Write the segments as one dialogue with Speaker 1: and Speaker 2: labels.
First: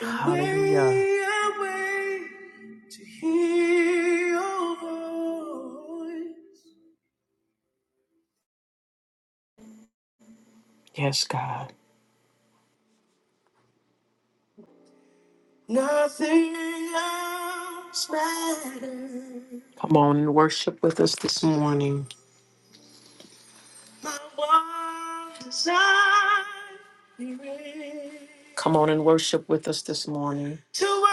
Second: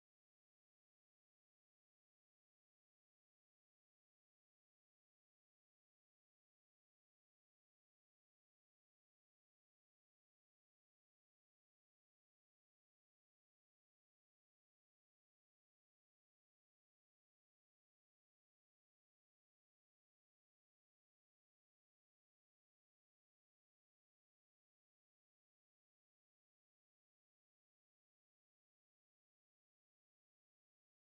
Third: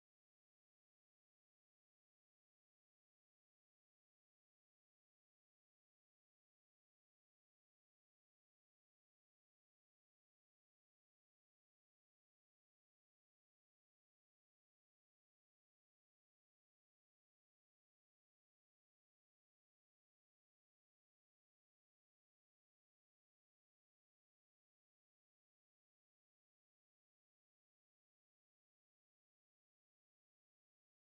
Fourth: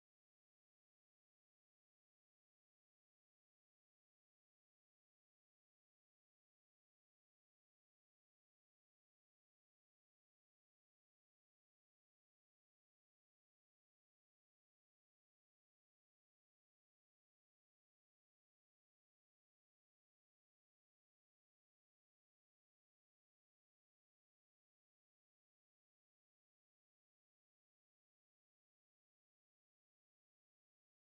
Speaker 1: Hallelujah. I wait to hear your voice. Yes, God. Nothing else matters. Come on and worship with us this morning. My one desire is Come on and worship with us this morning. to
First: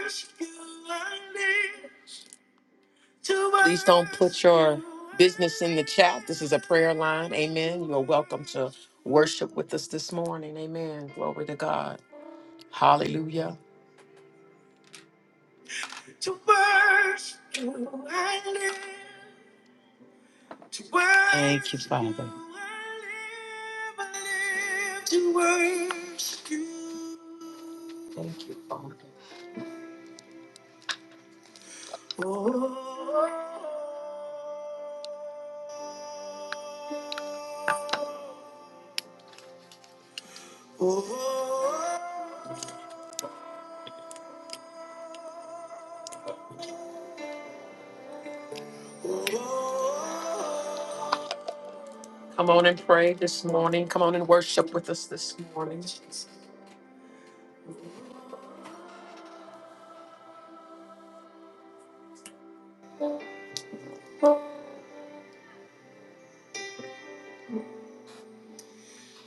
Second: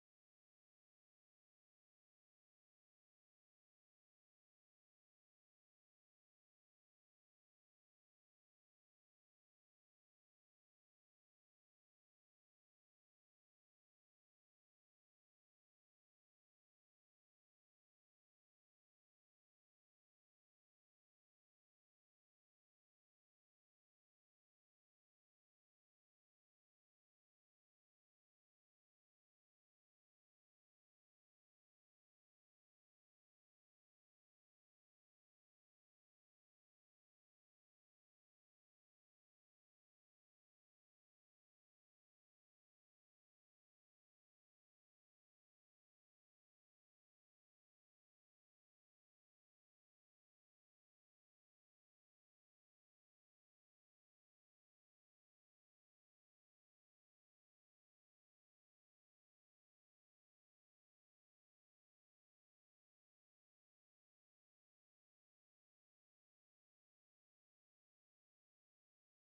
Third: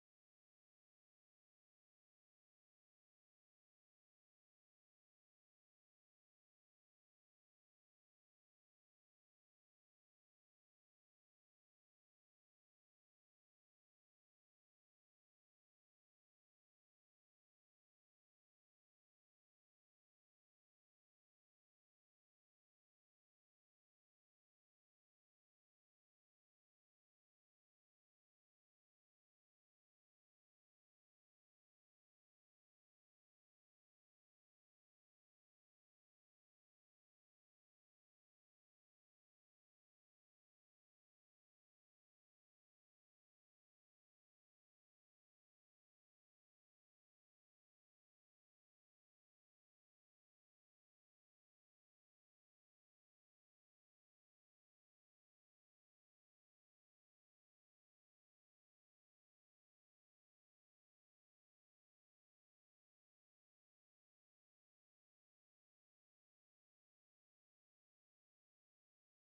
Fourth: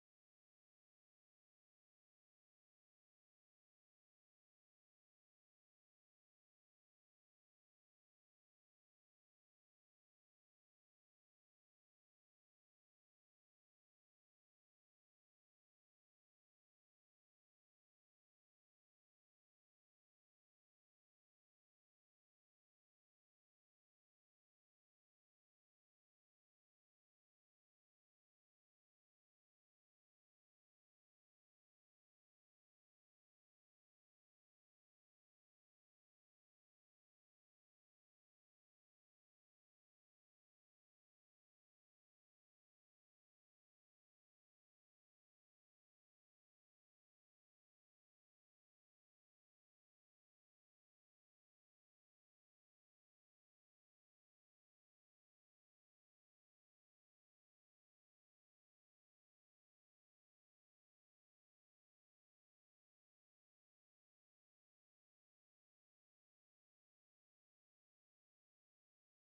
Speaker 1: worship you. I live. Please don't put your business in the chat. This is a prayer line. Amen. You are welcome to worship with us this morning. Amen. Glory to God. Hallelujah. To worship you live. To worship Thank you, Father. live. To worship oh, oh, oh. oh, oh. Come on and pray this morning. Come on and worship with us this morning.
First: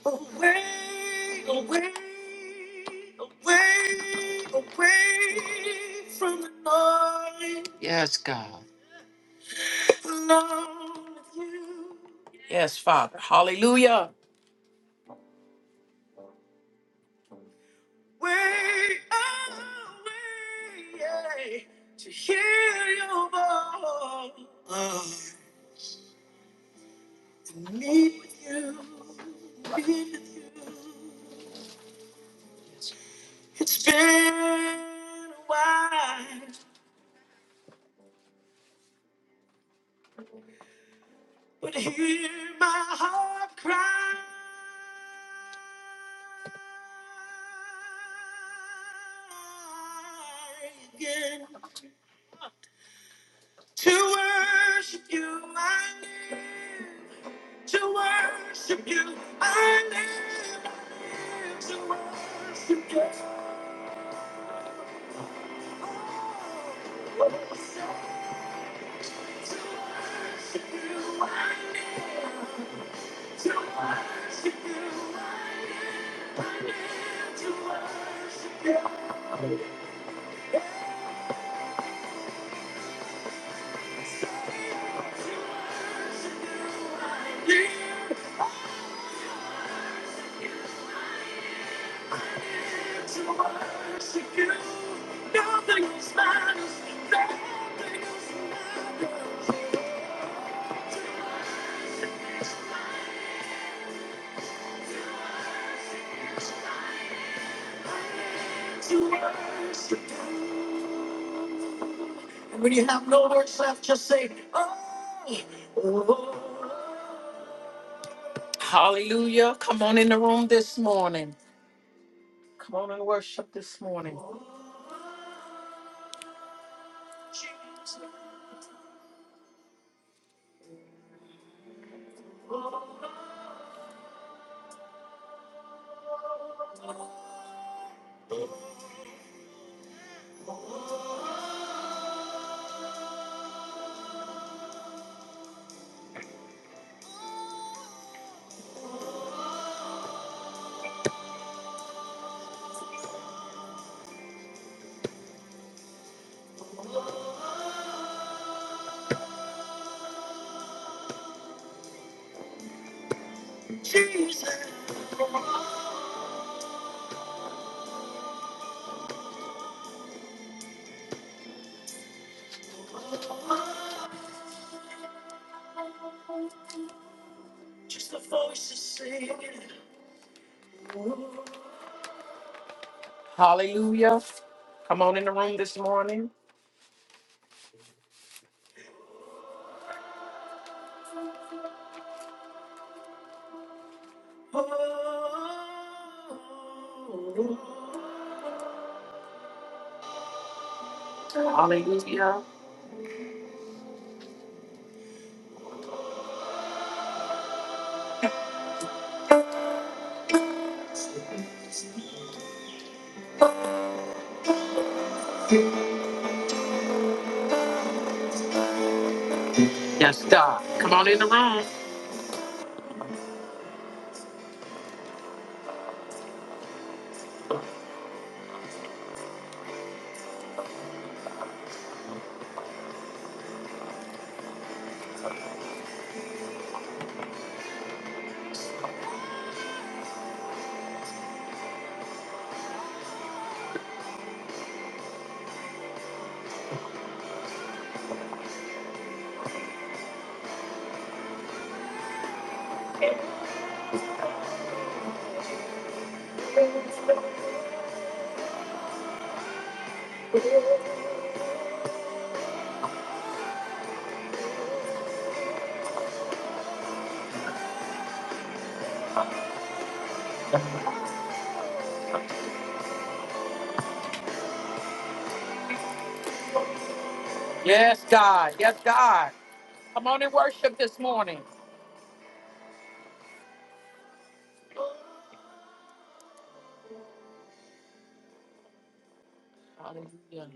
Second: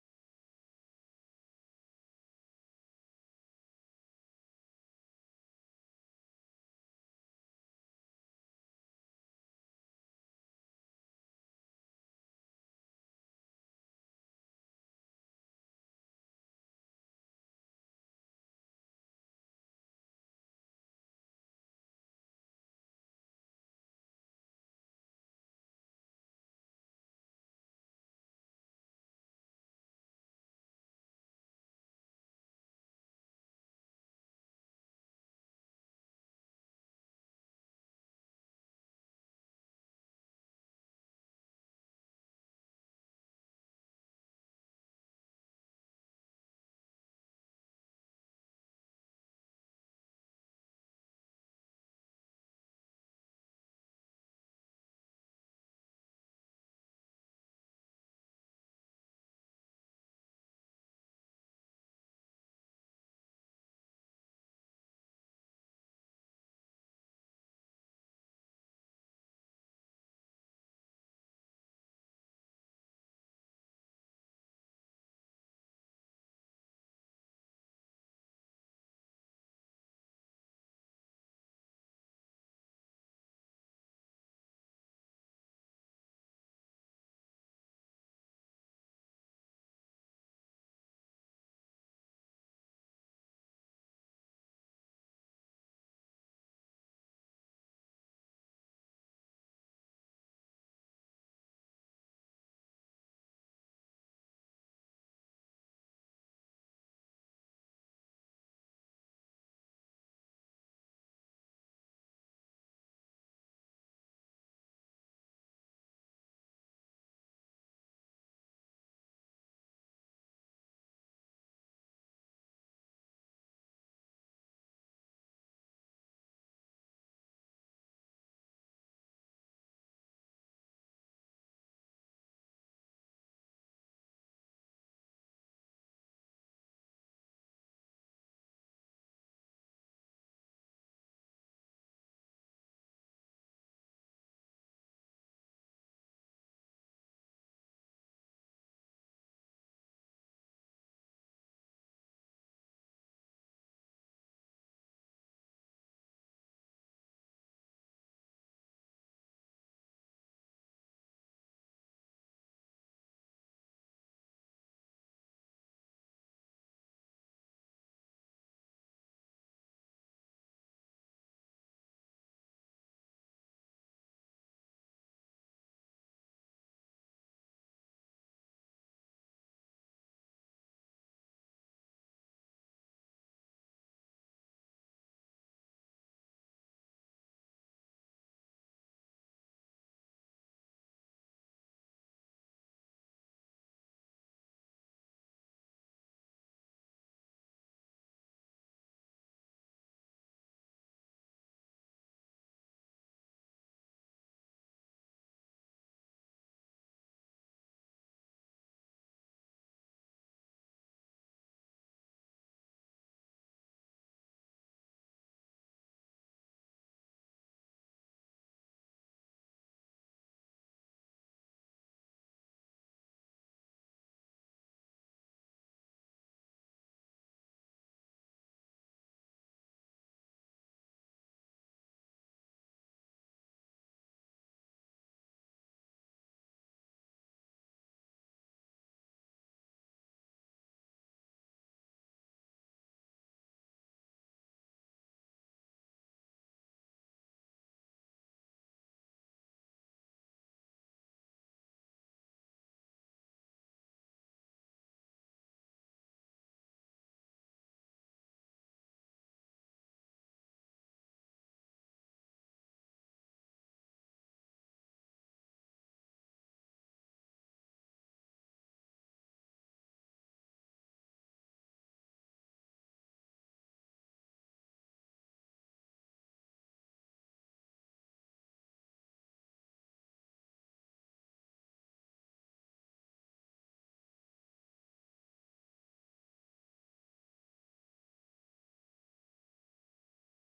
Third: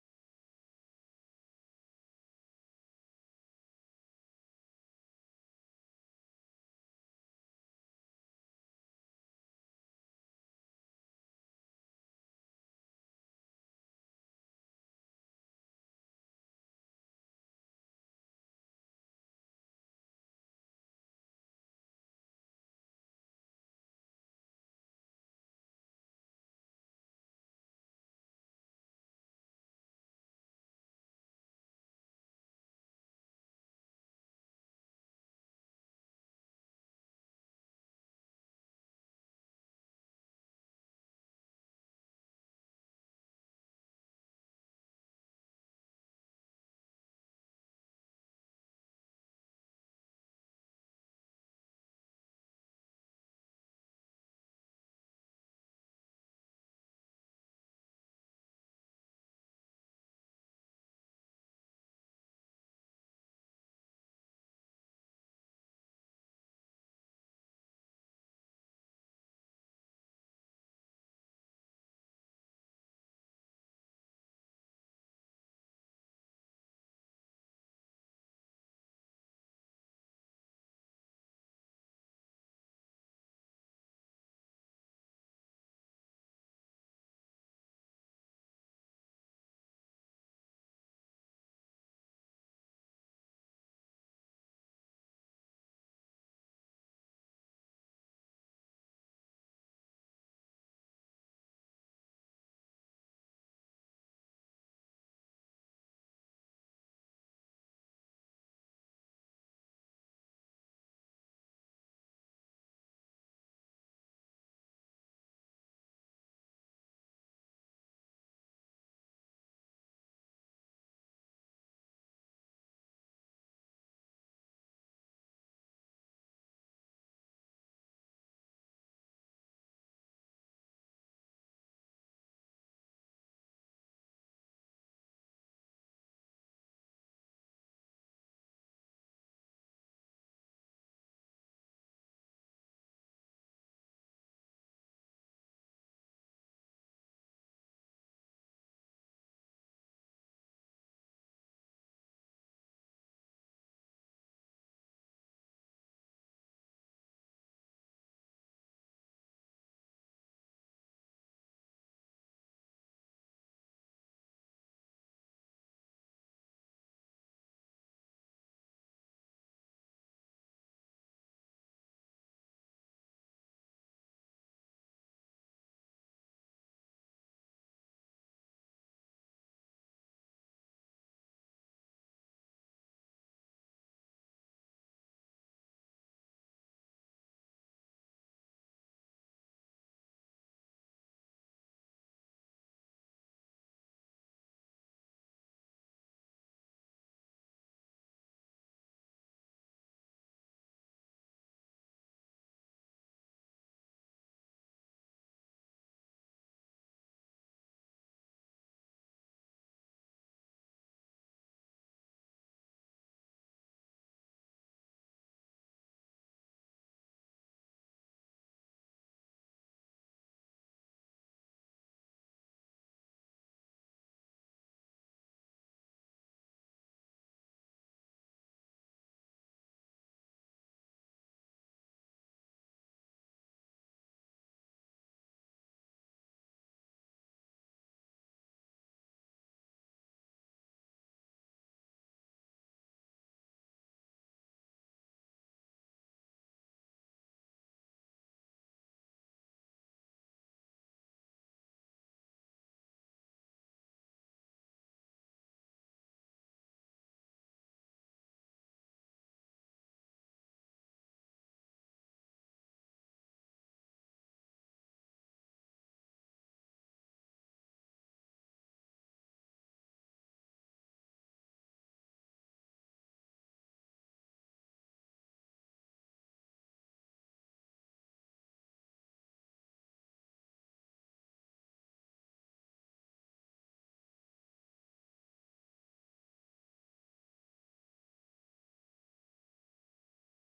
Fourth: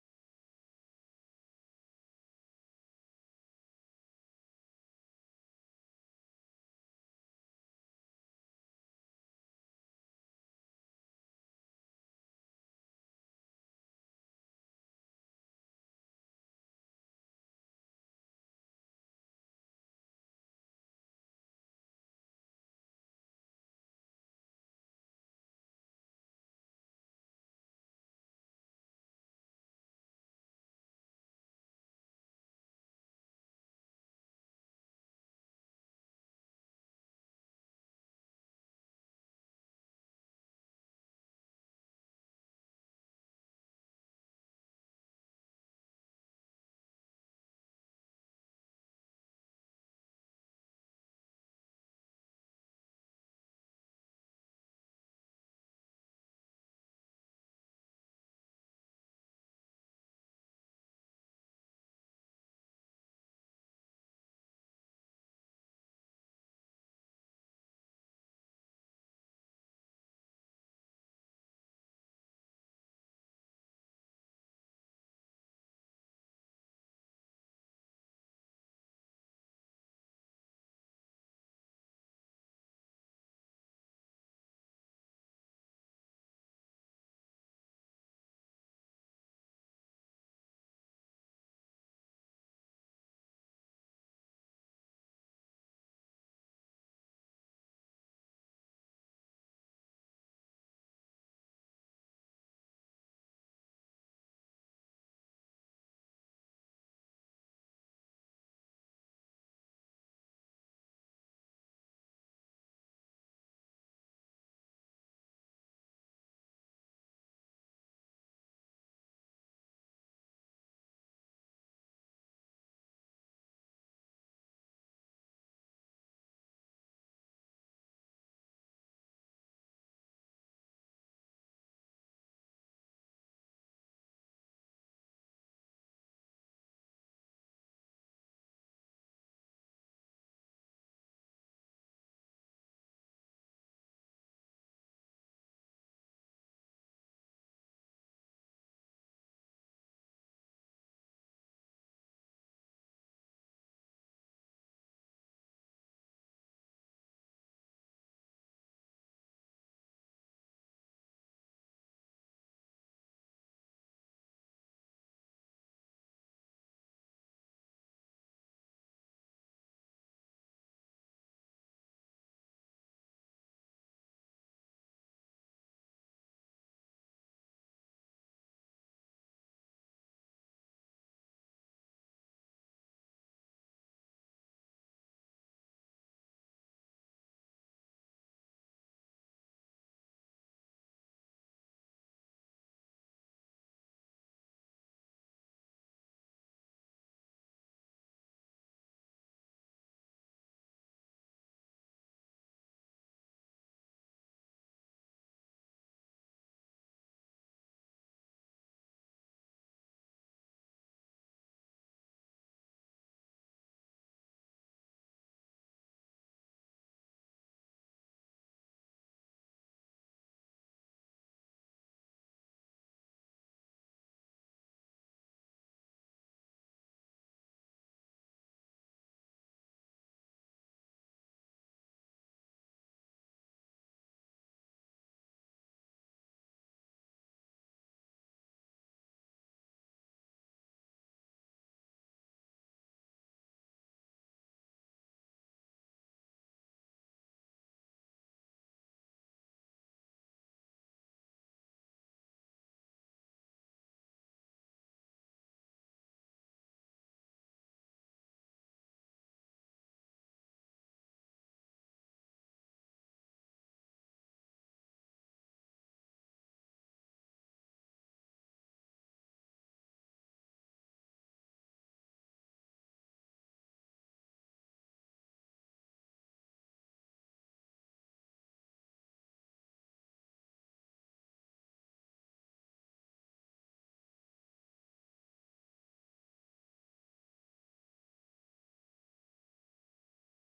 Speaker 1: Away, away, away, away from the noise. Yes. Alone with you. Yes, Father. Hallelujah. Way away to hear your voice. Uh, to meet with you, meet with you. It's been a while, but hear my heart cry. Again. To worship you, I live. To worship you, I live. I live To worship you, oh, oh, so to worship you, I live. To worship you. And when you have no words left, just say, oh, oh. Hallelujah. Come on in the room this morning. Come on and worship this morning. Jesus. Just the voices singing. Oh. Hallelujah. Come on in the room this morning. Hallelujah. Yes, God. Come on in the room. Yes, God. Yes, God. Come on and worship this morning. Hallelujah.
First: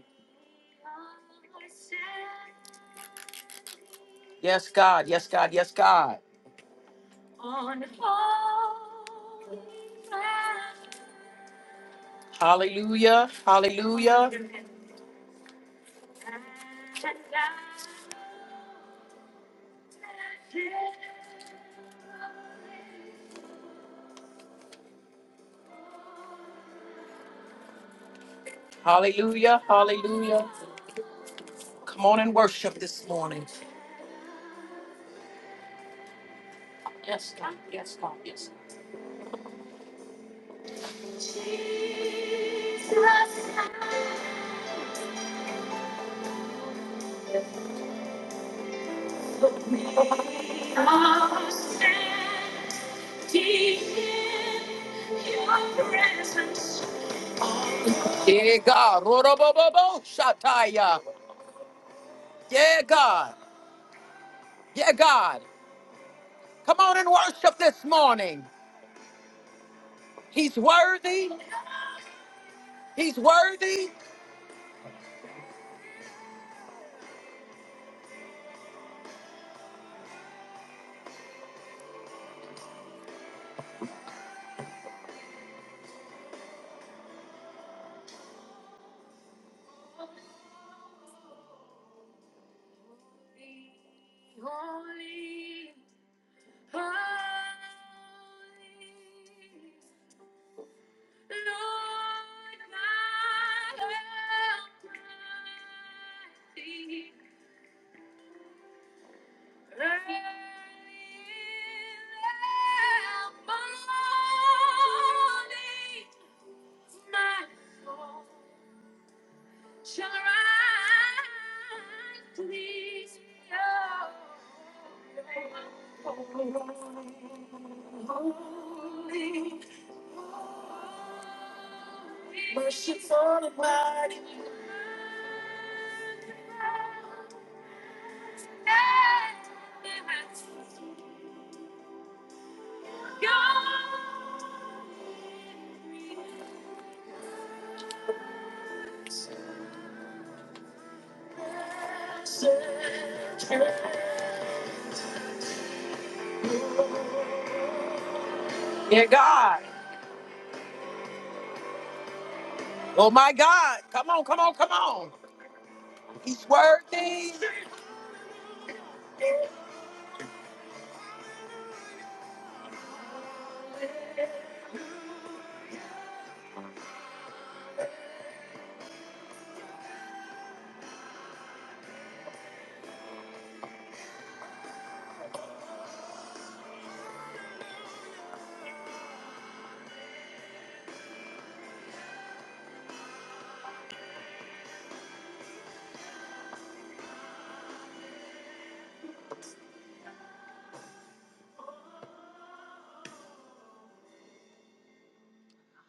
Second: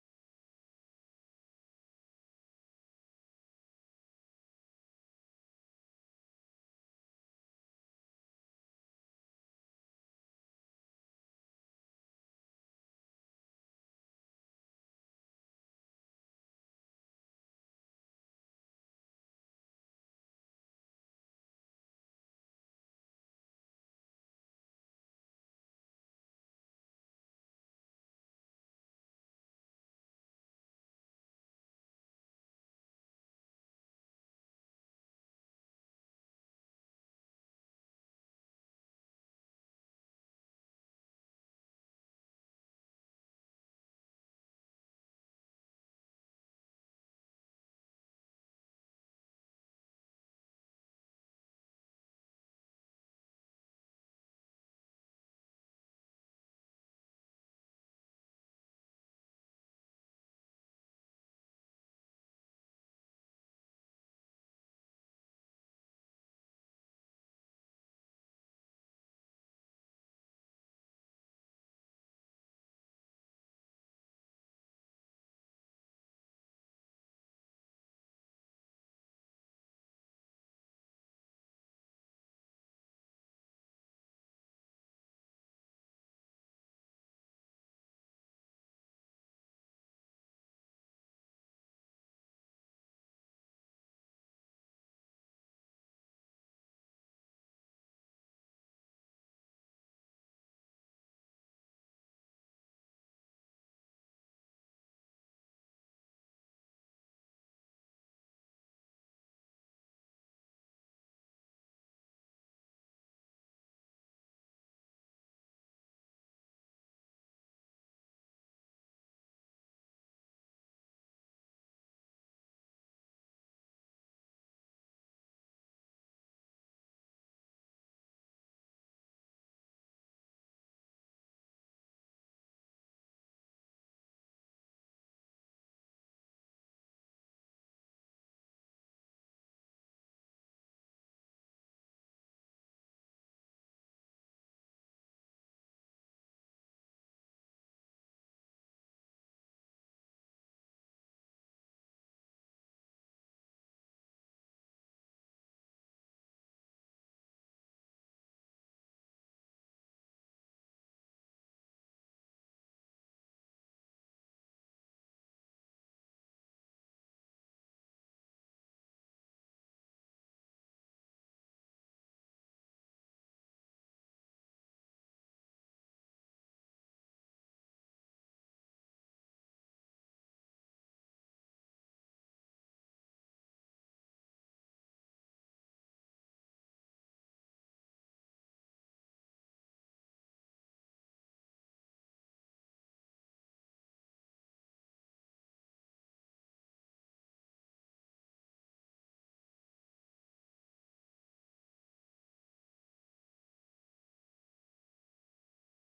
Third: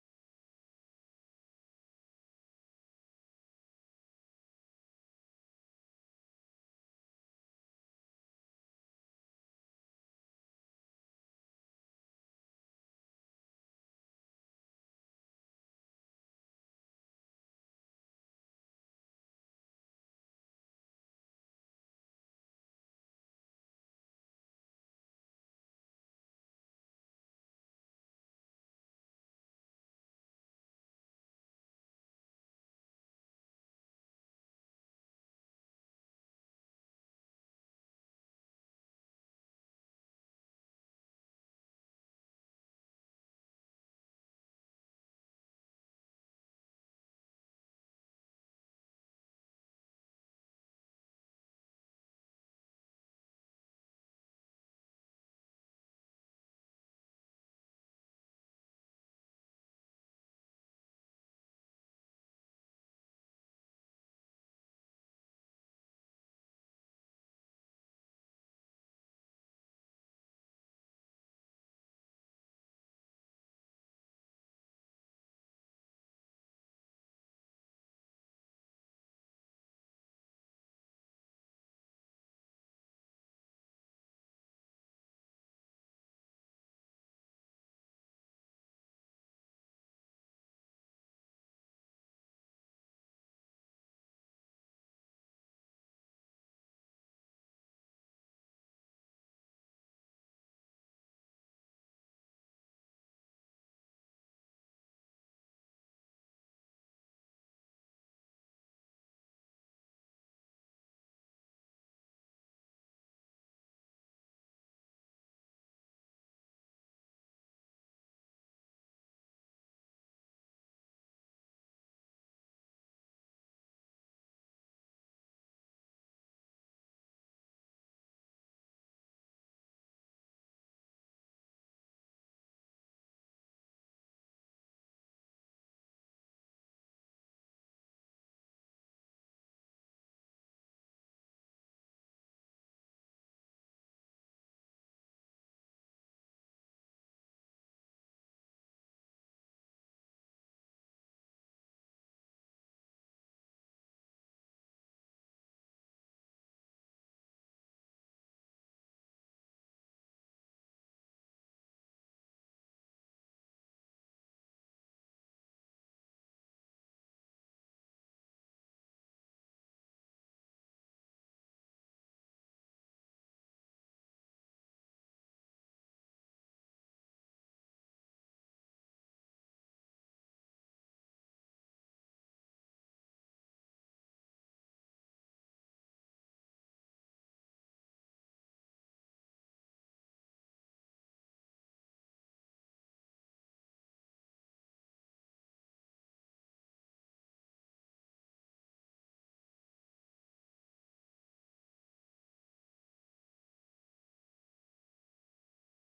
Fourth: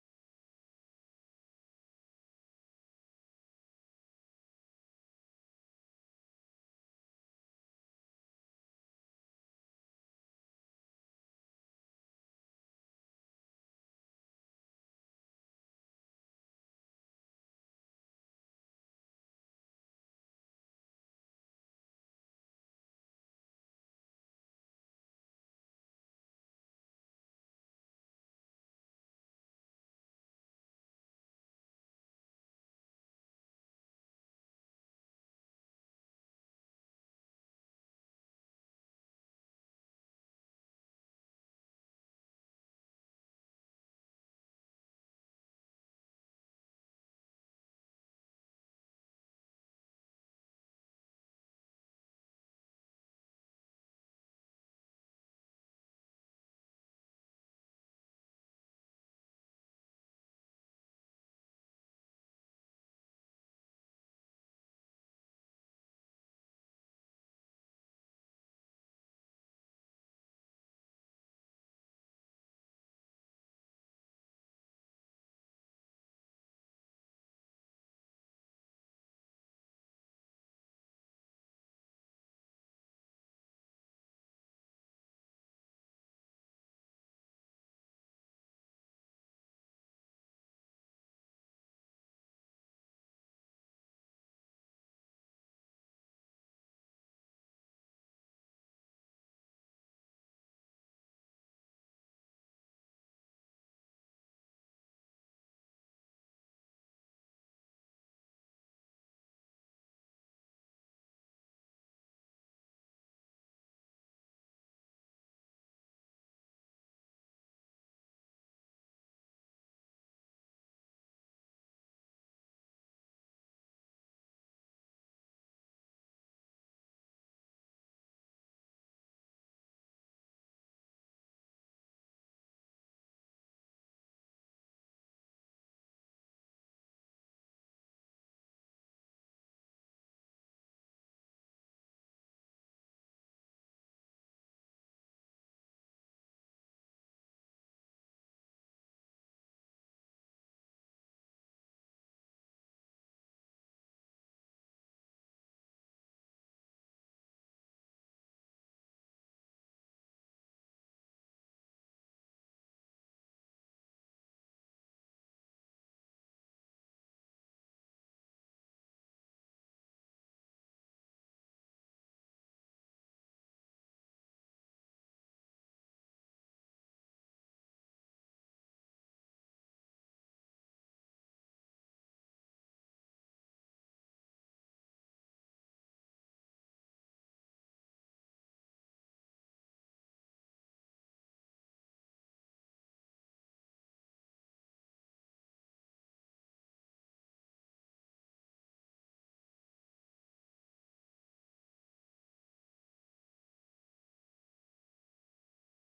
Speaker 1: Yes, God. Yes, God. Yes, God. On holy ground. Hallelujah. Hallelujah. Hallelujah. Hallelujah. Come on and worship this morning. Yes, God. Yes, God. Yes. God. Yeah, God. Ro-ro-bo-bo-bo, Shataya. Yeah, God. Yeah, God. Come on and worship this morning. He's worthy. He's worthy. Holy, holy, Lord, my God, Almighty. Merciful and mighty, God, Dear God. Oh my God. Come on, come on, come on. He's worthy.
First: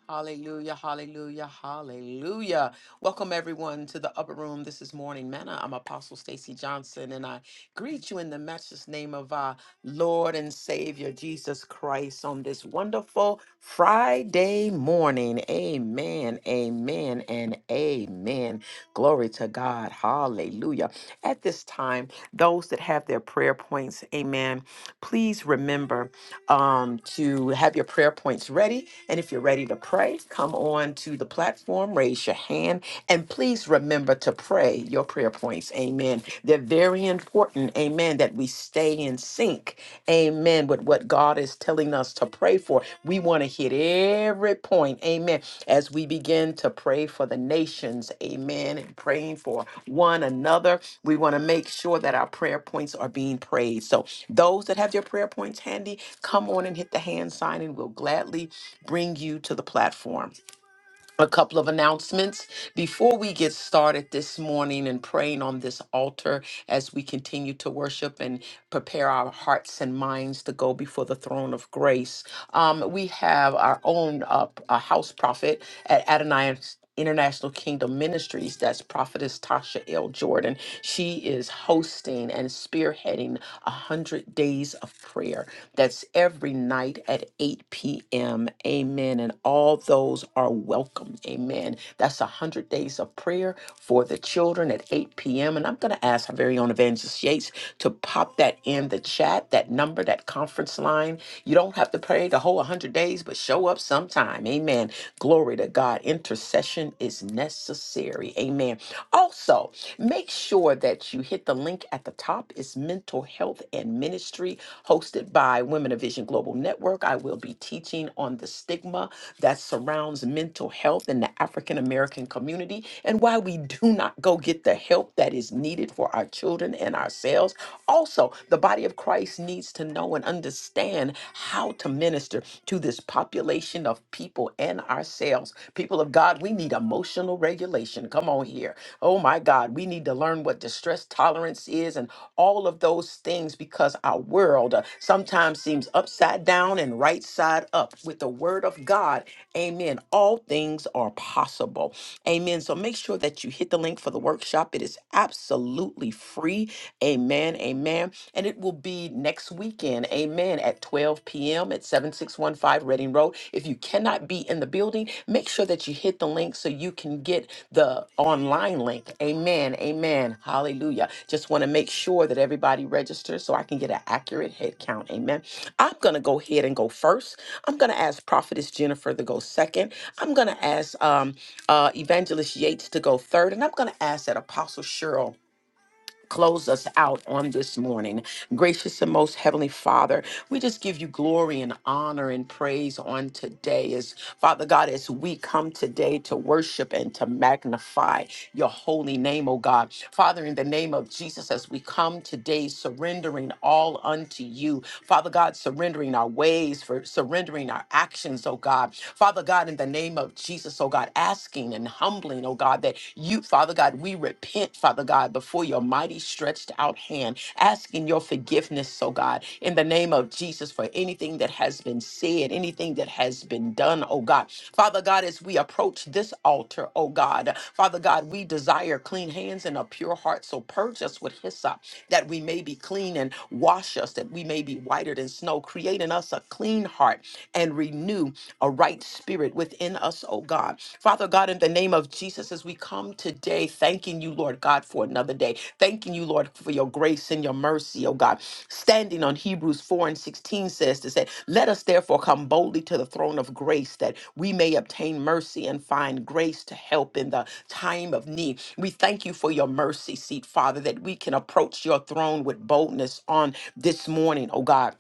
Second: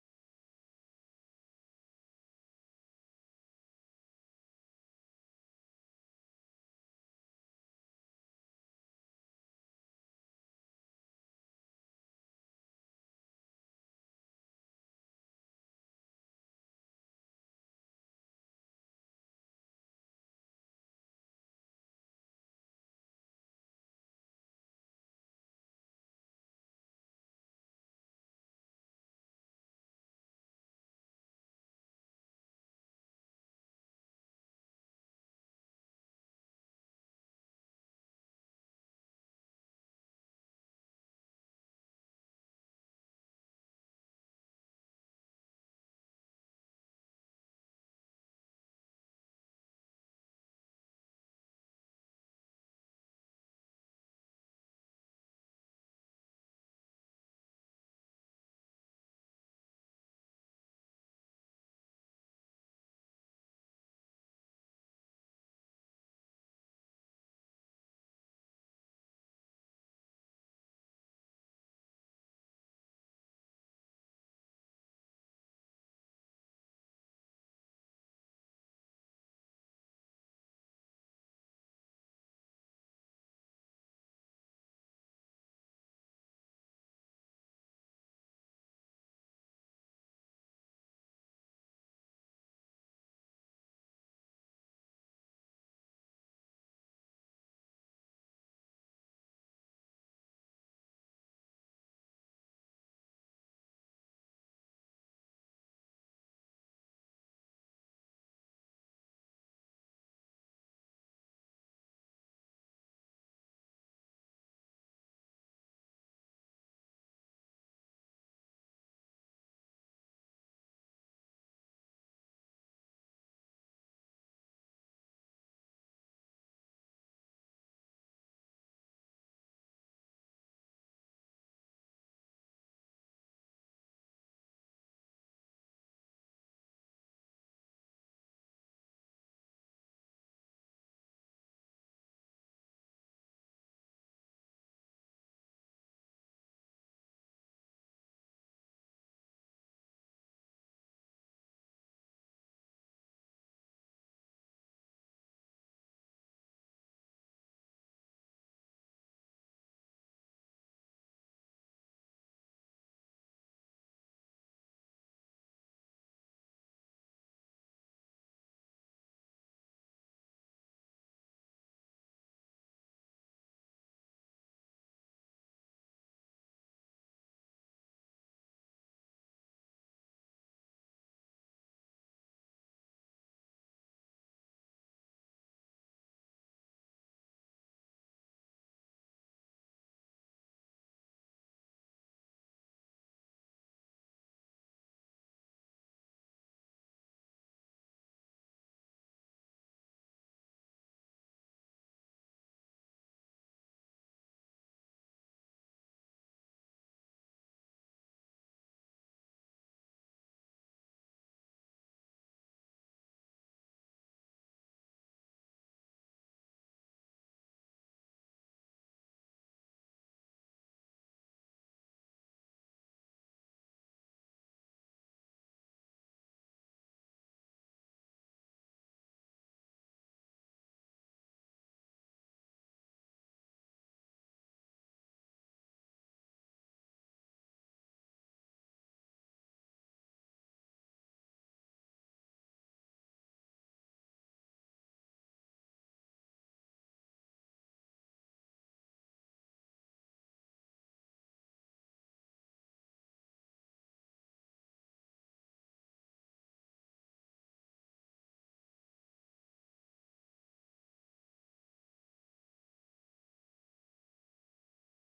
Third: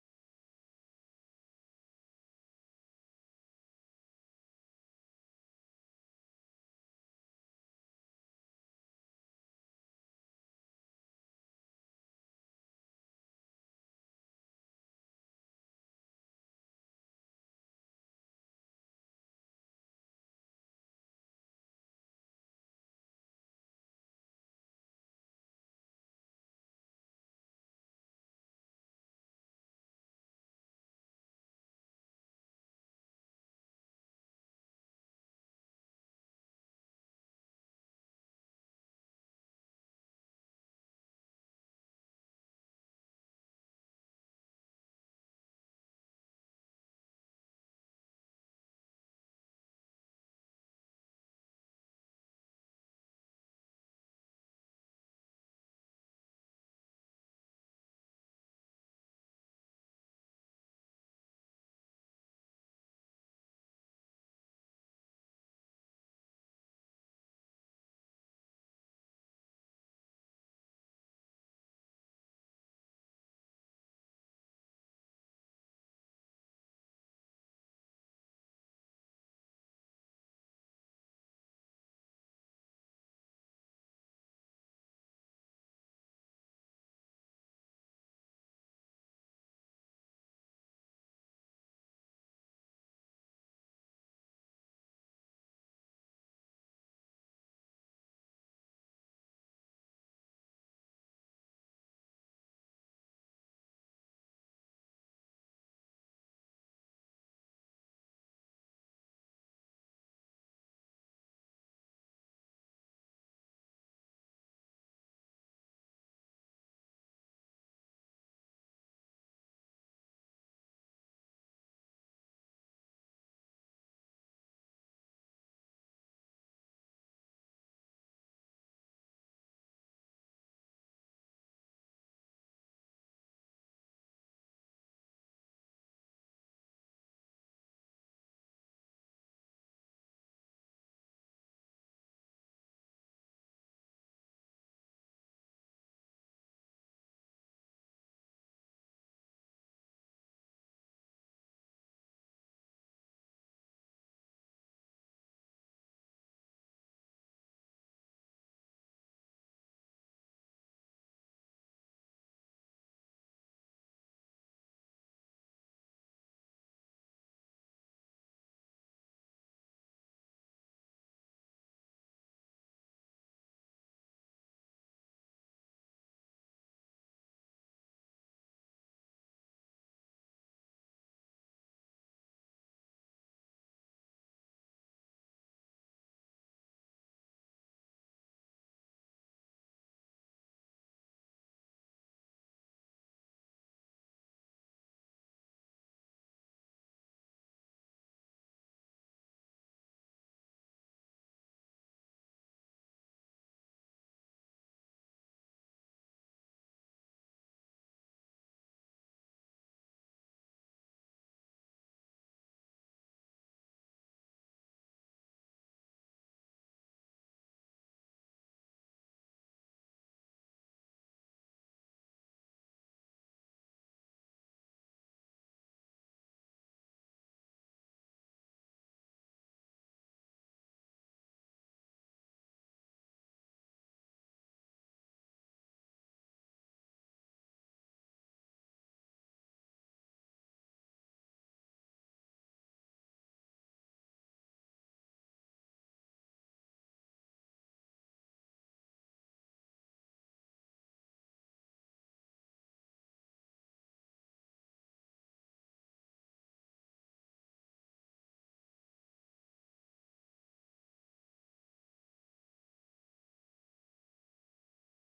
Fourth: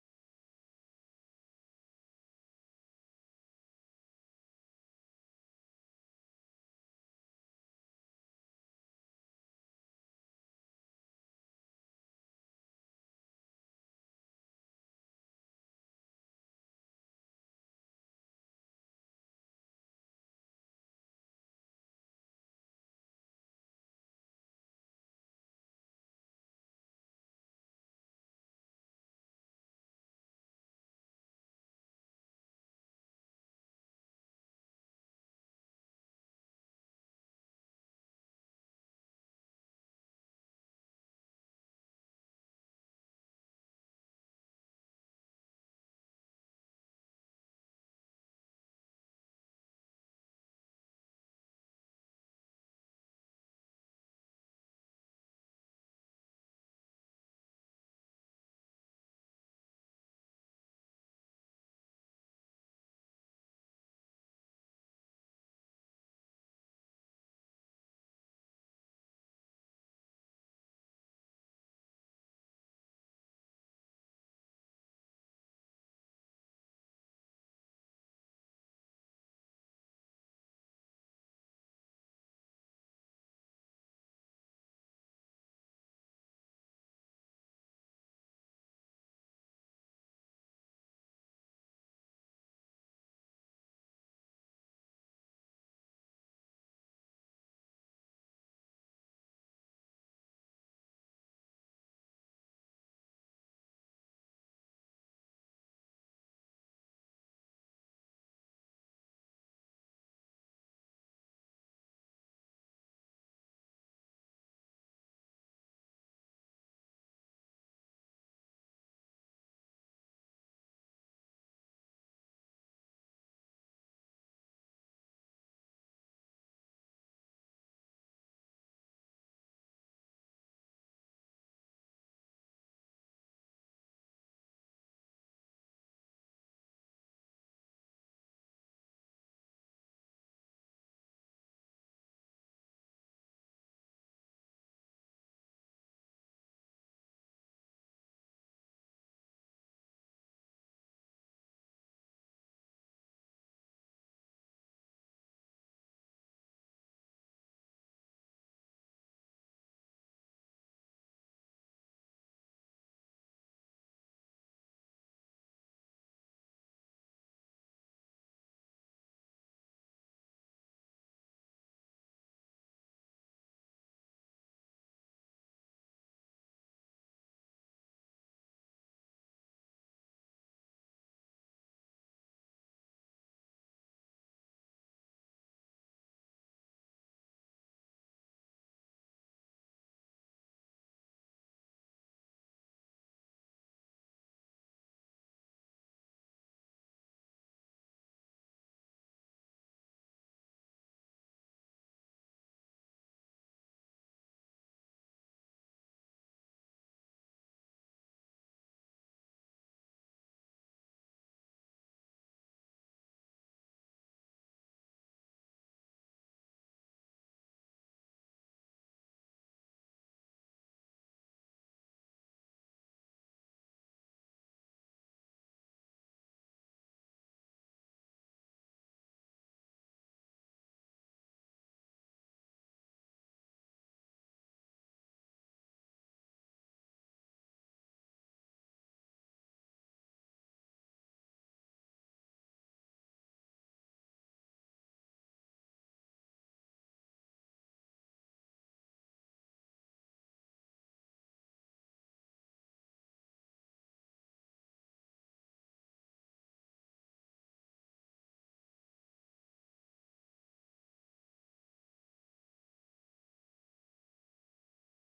Speaker 1: Hallelujah, hallelujah, hallelujah. Welcome everyone to the upper room. This is Morning Manna. I'm Apostle Stacy Johnson and I greet you in the matchless name of our Lord and Savior Jesus Christ on this wonderful Friday morning. Amen, amen, and amen. Glory to God. Hallelujah. At this time, those that have their prayer points, amen, please remember um, to have your prayer points ready. And if you're ready to pray, come on to the platform, raise your hand, and please remember to pray your prayer points. Amen. They're very important. Amen. That we stay in sync. Amen. With what God is telling us to pray for. We want want to hit every point. Amen. As we begin to pray for the nations. Amen. And praying for one another. We want to make sure that our prayer points are being prayed. So those that have your prayer points handy, come on and hit the hand sign and we'll gladly bring you to the platform a couple of announcements before we get started this morning and praying on this altar as we continue to worship and prepare our hearts and minds to go before the throne of grace. Um, we have our own uh, p- uh, house prophet at Adonai. International Kingdom Ministries. That's Prophetess Tasha L. Jordan. She is hosting and spearheading a 100 Days of Prayer. That's every night at 8 p.m. Amen. And all those are welcome. Amen. That's a 100 Days of Prayer for the children at 8 p.m. And I'm going to ask our very own Evangelist Yates to pop that in the chat, that number, that conference line. You don't have to pray the whole 100 days, but show up sometime. Amen. Glory to God. Intercession is necessary. Amen. Also, make sure that you hit the link at the top. It's Mental Health and Ministry, hosted by Women of Vision Global Network. I will be teaching on the stigma that surrounds mental health in the African American community and why we do not go get the help that is needed for our children and ourselves. Also, the body of Christ needs to know and understand on how to minister to this population of people and ourselves. People of God, we need emotional regulation. Come on here. Oh my God, we need to learn what distress tolerance is and all of those things because our world uh, sometimes seems upside down and right side up. With the word of God, amen, all things are possible. Amen. So make sure that you hit the link for the workshop. It is absolutely free. Amen. Amen and it will be next weekend, amen, at 12 p.m. at 7615 Reading Road. If you cannot be in the building, make sure that you hit the link so you can get the online link. Amen, amen, hallelujah. Just want to make sure that everybody registers so I can get an accurate head count, amen. I'm going to go ahead and go first. I'm going to ask Prophetess Jennifer to go second. I'm going to ask um, uh, Evangelist Yates to go third, and I'm going to ask that Apostle Cheryl Close us out on this morning. Gracious and most heavenly Father, we just give you glory and honor and praise on today. As Father God, as we come today to worship and to magnify your holy name, oh God. Father, in the name of Jesus, as we come today surrendering all unto you, Father God, surrendering our ways, for surrendering our actions, oh God. Father God, in the name of Jesus, oh God, asking and humbling, oh God, that you, Father God, we repent, Father God, before your mighty stretched out hand, asking your forgiveness, oh God, in the name of Jesus for anything that has been said, anything that has been done, oh God. Father God, as we approach this altar, oh God, Father God, we desire clean hands and a pure heart. So purge us with hyssop that we may be clean and wash us, that we may be whiter than snow. Create in us a clean heart and renew a a right spirit within us, oh God. Father God, in the name of Jesus, as we come today, thanking you, Lord God, for another day. Thanking you, Lord, for your grace and your mercy, oh God. Standing on Hebrews 4 and 16 says to say, Let us therefore come boldly to the throne of grace that we may obtain mercy and find grace to help in the time of need. We thank you for your mercy seat, Father, that we can approach your throne with boldness on this morning, oh God.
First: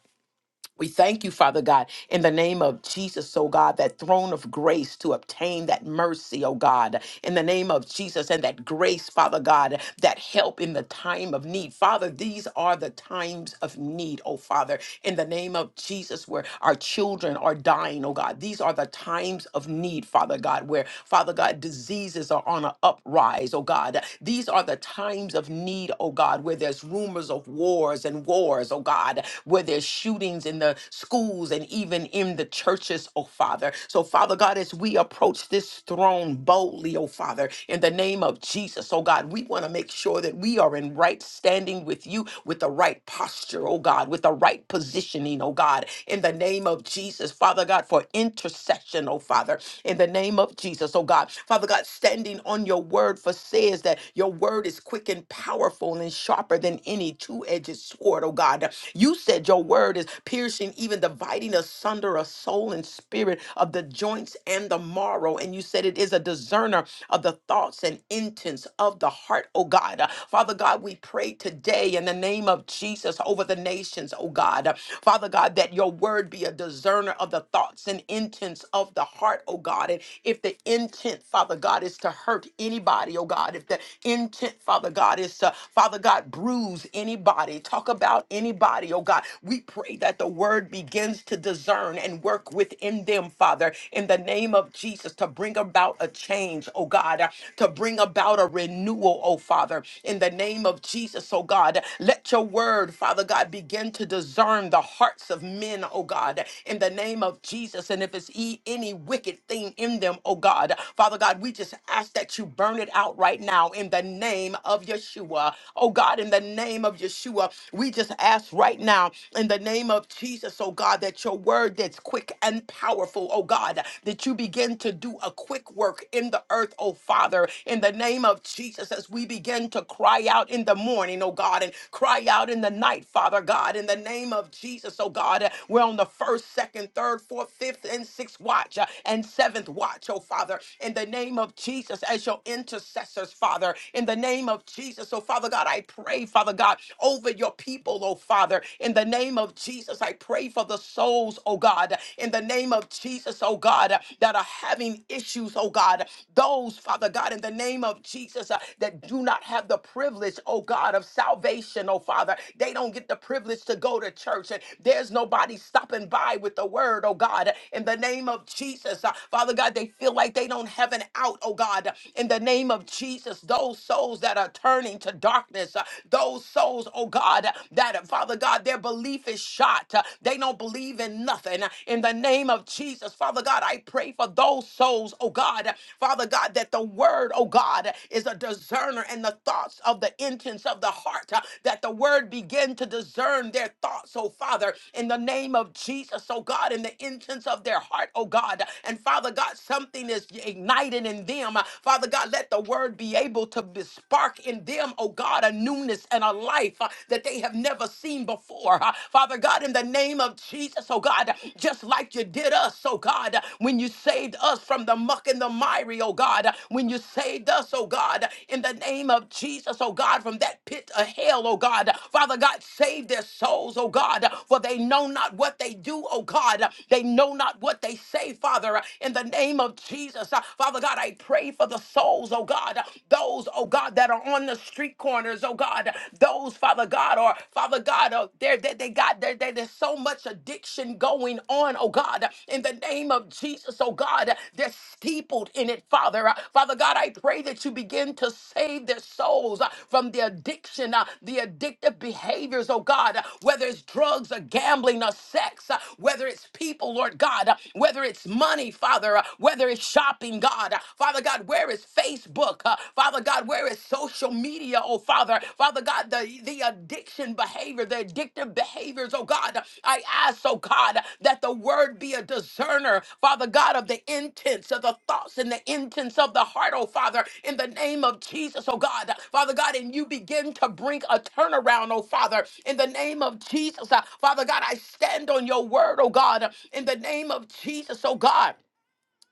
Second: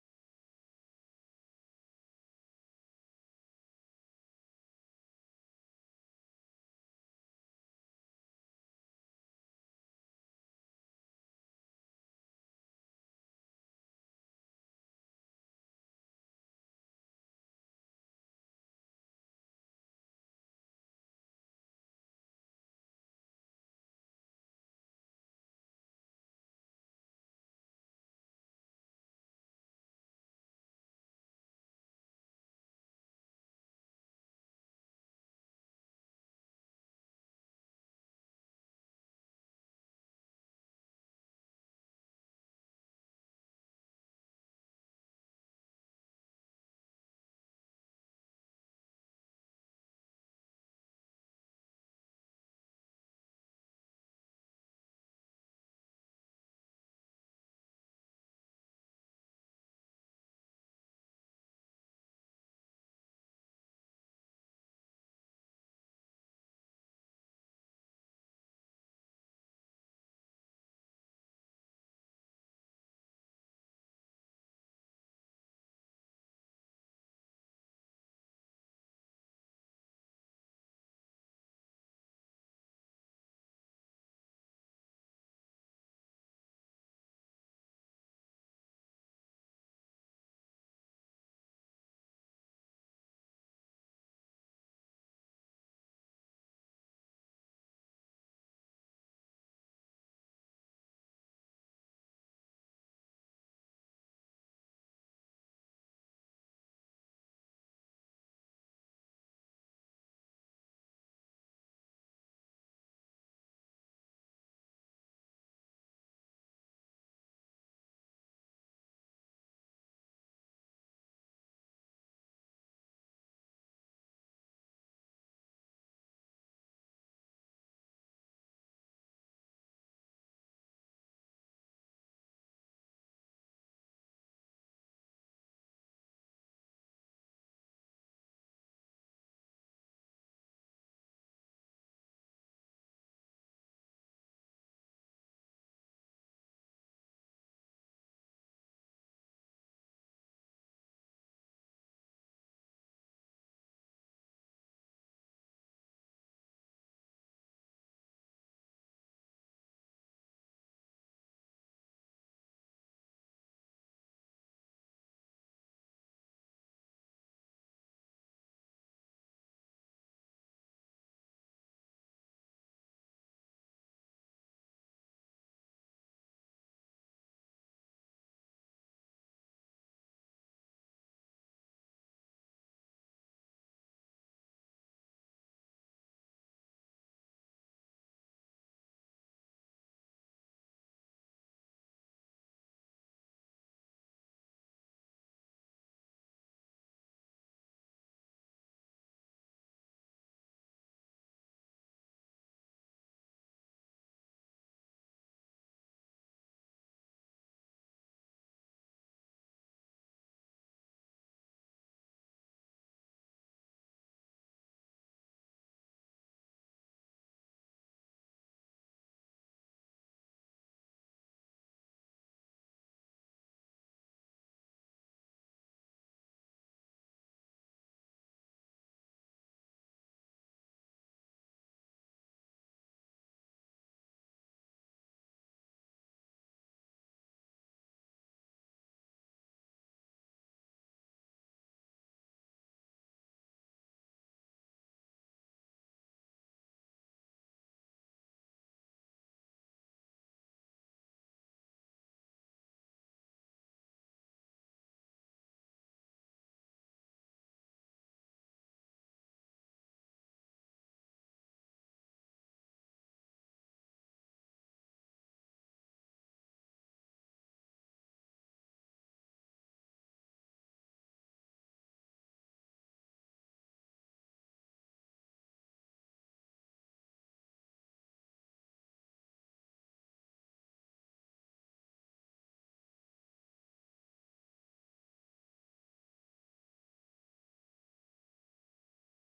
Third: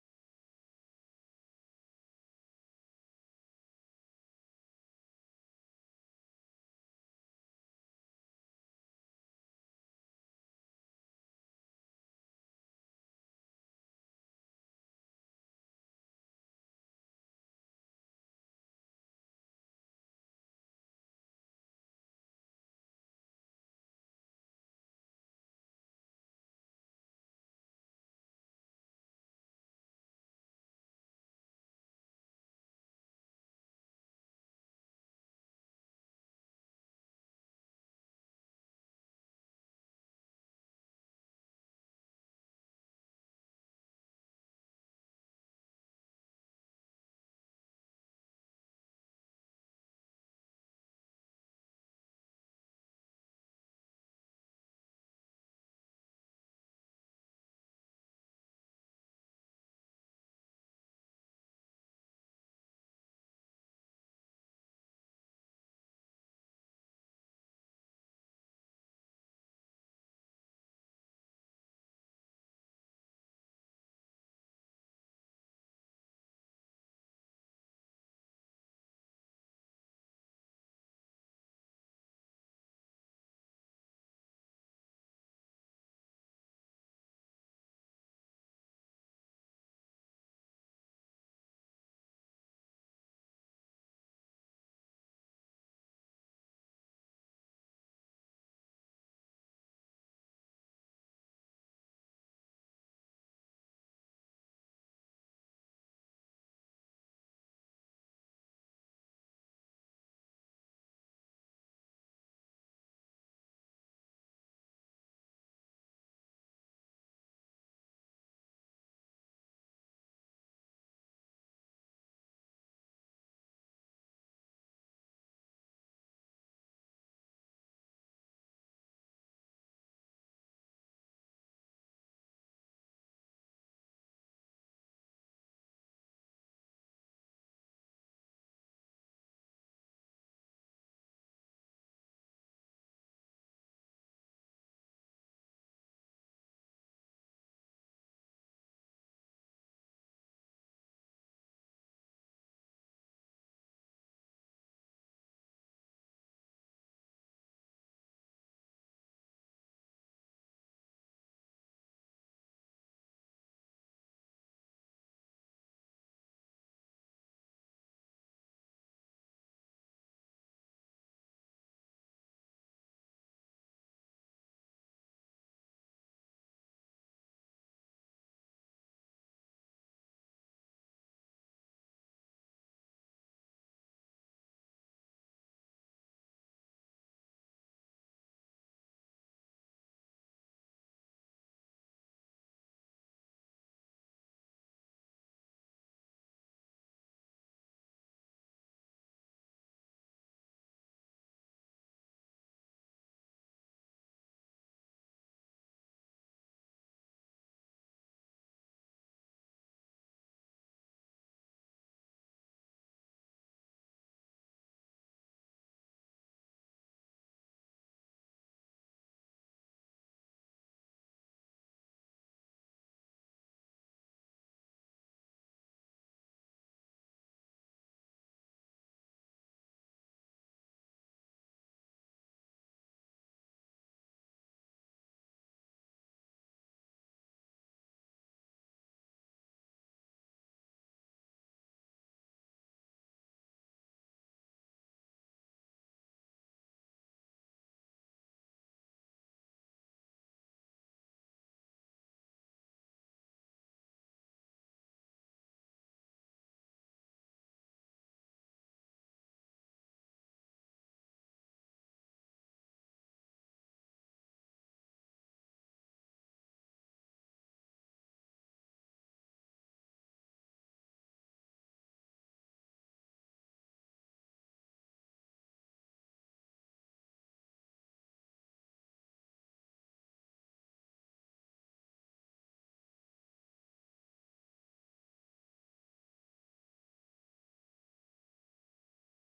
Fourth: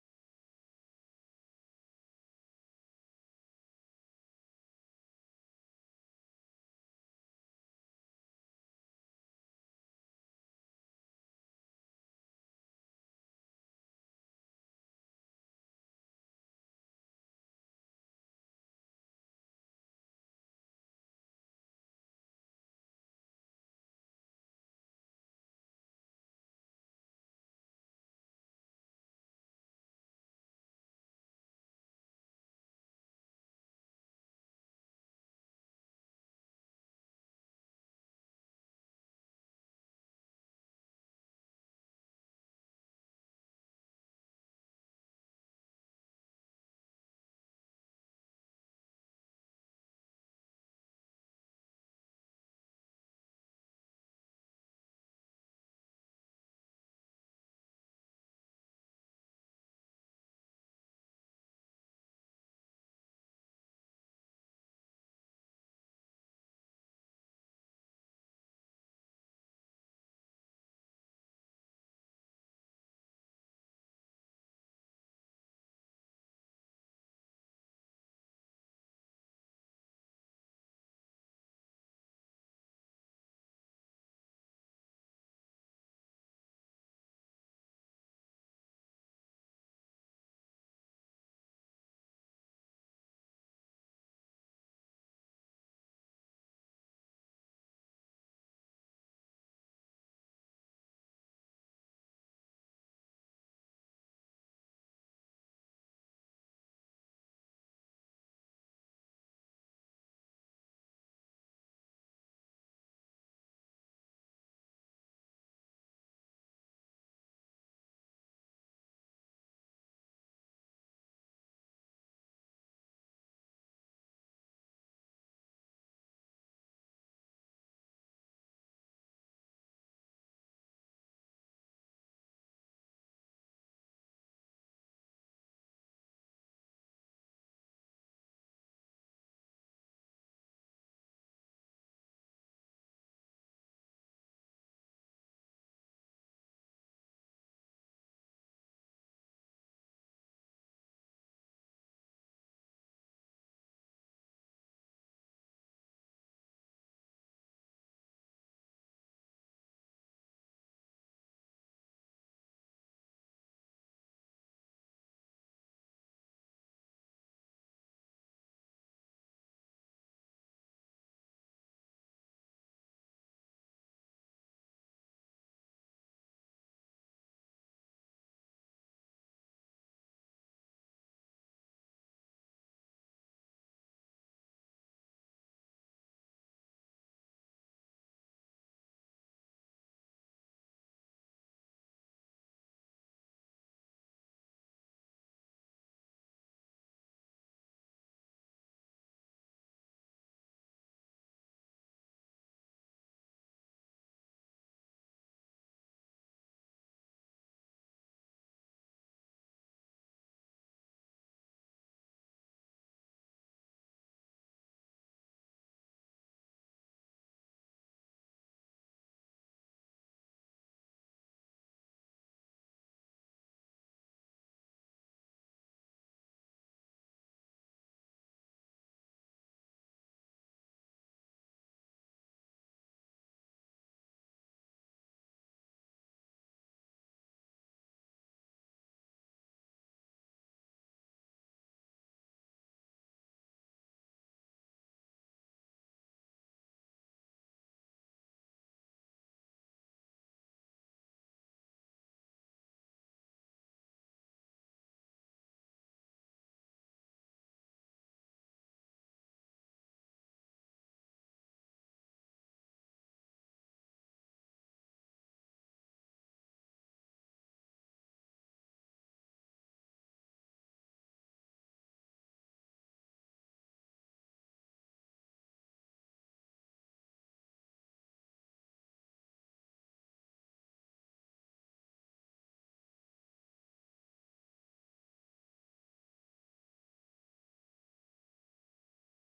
Speaker 1: We thank you, Father God, in the name of Jesus, oh God, that throne of grace to obtain that mercy, oh God, in the name of Jesus, and that grace, Father God, that help in the time of need. Father, these are the times of need, oh Father, in the name of Jesus, where our children are dying, oh God. These are the times of need, Father God, where, Father God, diseases are on an uprise, oh God. These are the times of need, oh God, where there's rumors of wars and wars, oh God, where there's shootings in the schools and even in the churches, oh Father. So, Father God, as we approach this throne boldly, oh Father, in the name of Jesus, oh God, we want to make sure that we are in right standing with you, with the right posture, oh God, with the right positioning, oh God, in the name of Jesus, Father God, for intercession, oh Father, in the name of Jesus, oh God. Father God, standing on your word for says that your word is quick and powerful and sharper than any two-edged sword, oh oh God. You said your word is piercing, even dividing asunder a soul and spirit of the joints and the marrow. And you said it is a discerner of the thoughts and intents of the heart, oh God. Father God, we pray today in the name of Jesus over the nations, oh God. Father God, that your word be a discerner of the thoughts and intents of the heart, oh God. And if the intent, Father God, is to hurt anybody, oh God, if the intent, Father God, is to, Father God, bruise anyone anybody, talk about anybody, oh God. We pray that the word begins to discern and work within them, Father, in the name of Jesus, to bring about a change, oh God, uh, to bring about a renewal, oh Father, in the name of Jesus, oh God. Let your word, Father God, begin to discern the hearts of men, oh God, in the name of Jesus. And if it's e- any wicked thing in them, oh God, Father God, we just ask that you burn it out right now in the name of Yeshua. Oh oh God, in the name of Yeshua, we just ask right now, in the name of Jesus, oh God, that your word that's quick and powerful, oh God, that you begin to do a quick work in the earth, oh Father, in the name of Jesus, as we begin to cry out in the morning, oh God, and cry out in the night, Father God, in the name of Jesus, oh God, we're on the first, second, third, fourth, fifth, and sixth watch uh, and seventh watch, oh Father, in the name of Jesus, as your intercessors, Father, in the name of Jesus. So, Father God, I pray, Father God, over your people, oh Father, in the name of Jesus. I pray for the souls, oh God, in the name of Jesus, oh God, that are having issues, oh God. Those, Father God, in the name of Jesus, uh, that do not have the privilege, oh God, of salvation, oh Father. They don't get the privilege to go to church, and there's nobody stopping by with the word, oh God, in the name of Jesus. Uh, Father God, they feel like they don't have an out, oh God, in the name of Jesus those souls that are turning to darkness, uh, those souls, oh God, uh, that, uh, Father God, their belief is shot. uh, They don't believe in nothing. Uh, In the name of Jesus, Father God, I pray for those souls, oh God, uh, Father God, that the word, oh God, uh, is a discerner in the thoughts of the intents of the heart, uh, that the word begin to discern their thoughts, oh Father, in the name of Jesus, oh God, in the intents of their heart, oh God. And Father God, something is ignited in them. Father God, God, let the word be able to be spark in them, oh God, a newness and a life uh, that they have never seen before. Uh, Father God, in the name of Jesus, oh God, just like you did us, oh God, when you saved us from the muck and the miry, oh God, when you saved us, oh God, in the name of Jesus, oh God, from that pit of hell, oh God. Father God, save their souls, oh God, for they know not what they do, oh God. They know not what they say, Father, in the name of Jesus. Uh, Father God, I I pray for the souls, oh God, those, oh God, that are on the street corners, oh God, those, Father God, or Father God, oh, they're, they, they got, they, they, there's so much addiction going on, oh God, in the name of Jesus, oh God, they're steepled in it, Father. Uh, Father God, I pray that you begin to save their souls uh, from the addiction, uh, the addictive behaviors, oh God, uh, whether it's drugs or gambling or sex, uh, whether it's people, Lord God, uh, whether it's money, Father, uh, whether it's is shopping, God. Father God, where is Facebook? Uh, Father God, where is social media, oh Father? Father God, the, the addiction behavior, the addictive behaviors, oh God. I ask, oh God, that the word be a discerner, Father God, of the intents of the thoughts and the intents of the heart, oh Father, in the name of Jesus, oh God. Father God, and you begin to bring a turnaround, oh Father, in the name of Jesus. Uh, Father God, I stand on your word, oh God, in the name of Jesus, oh God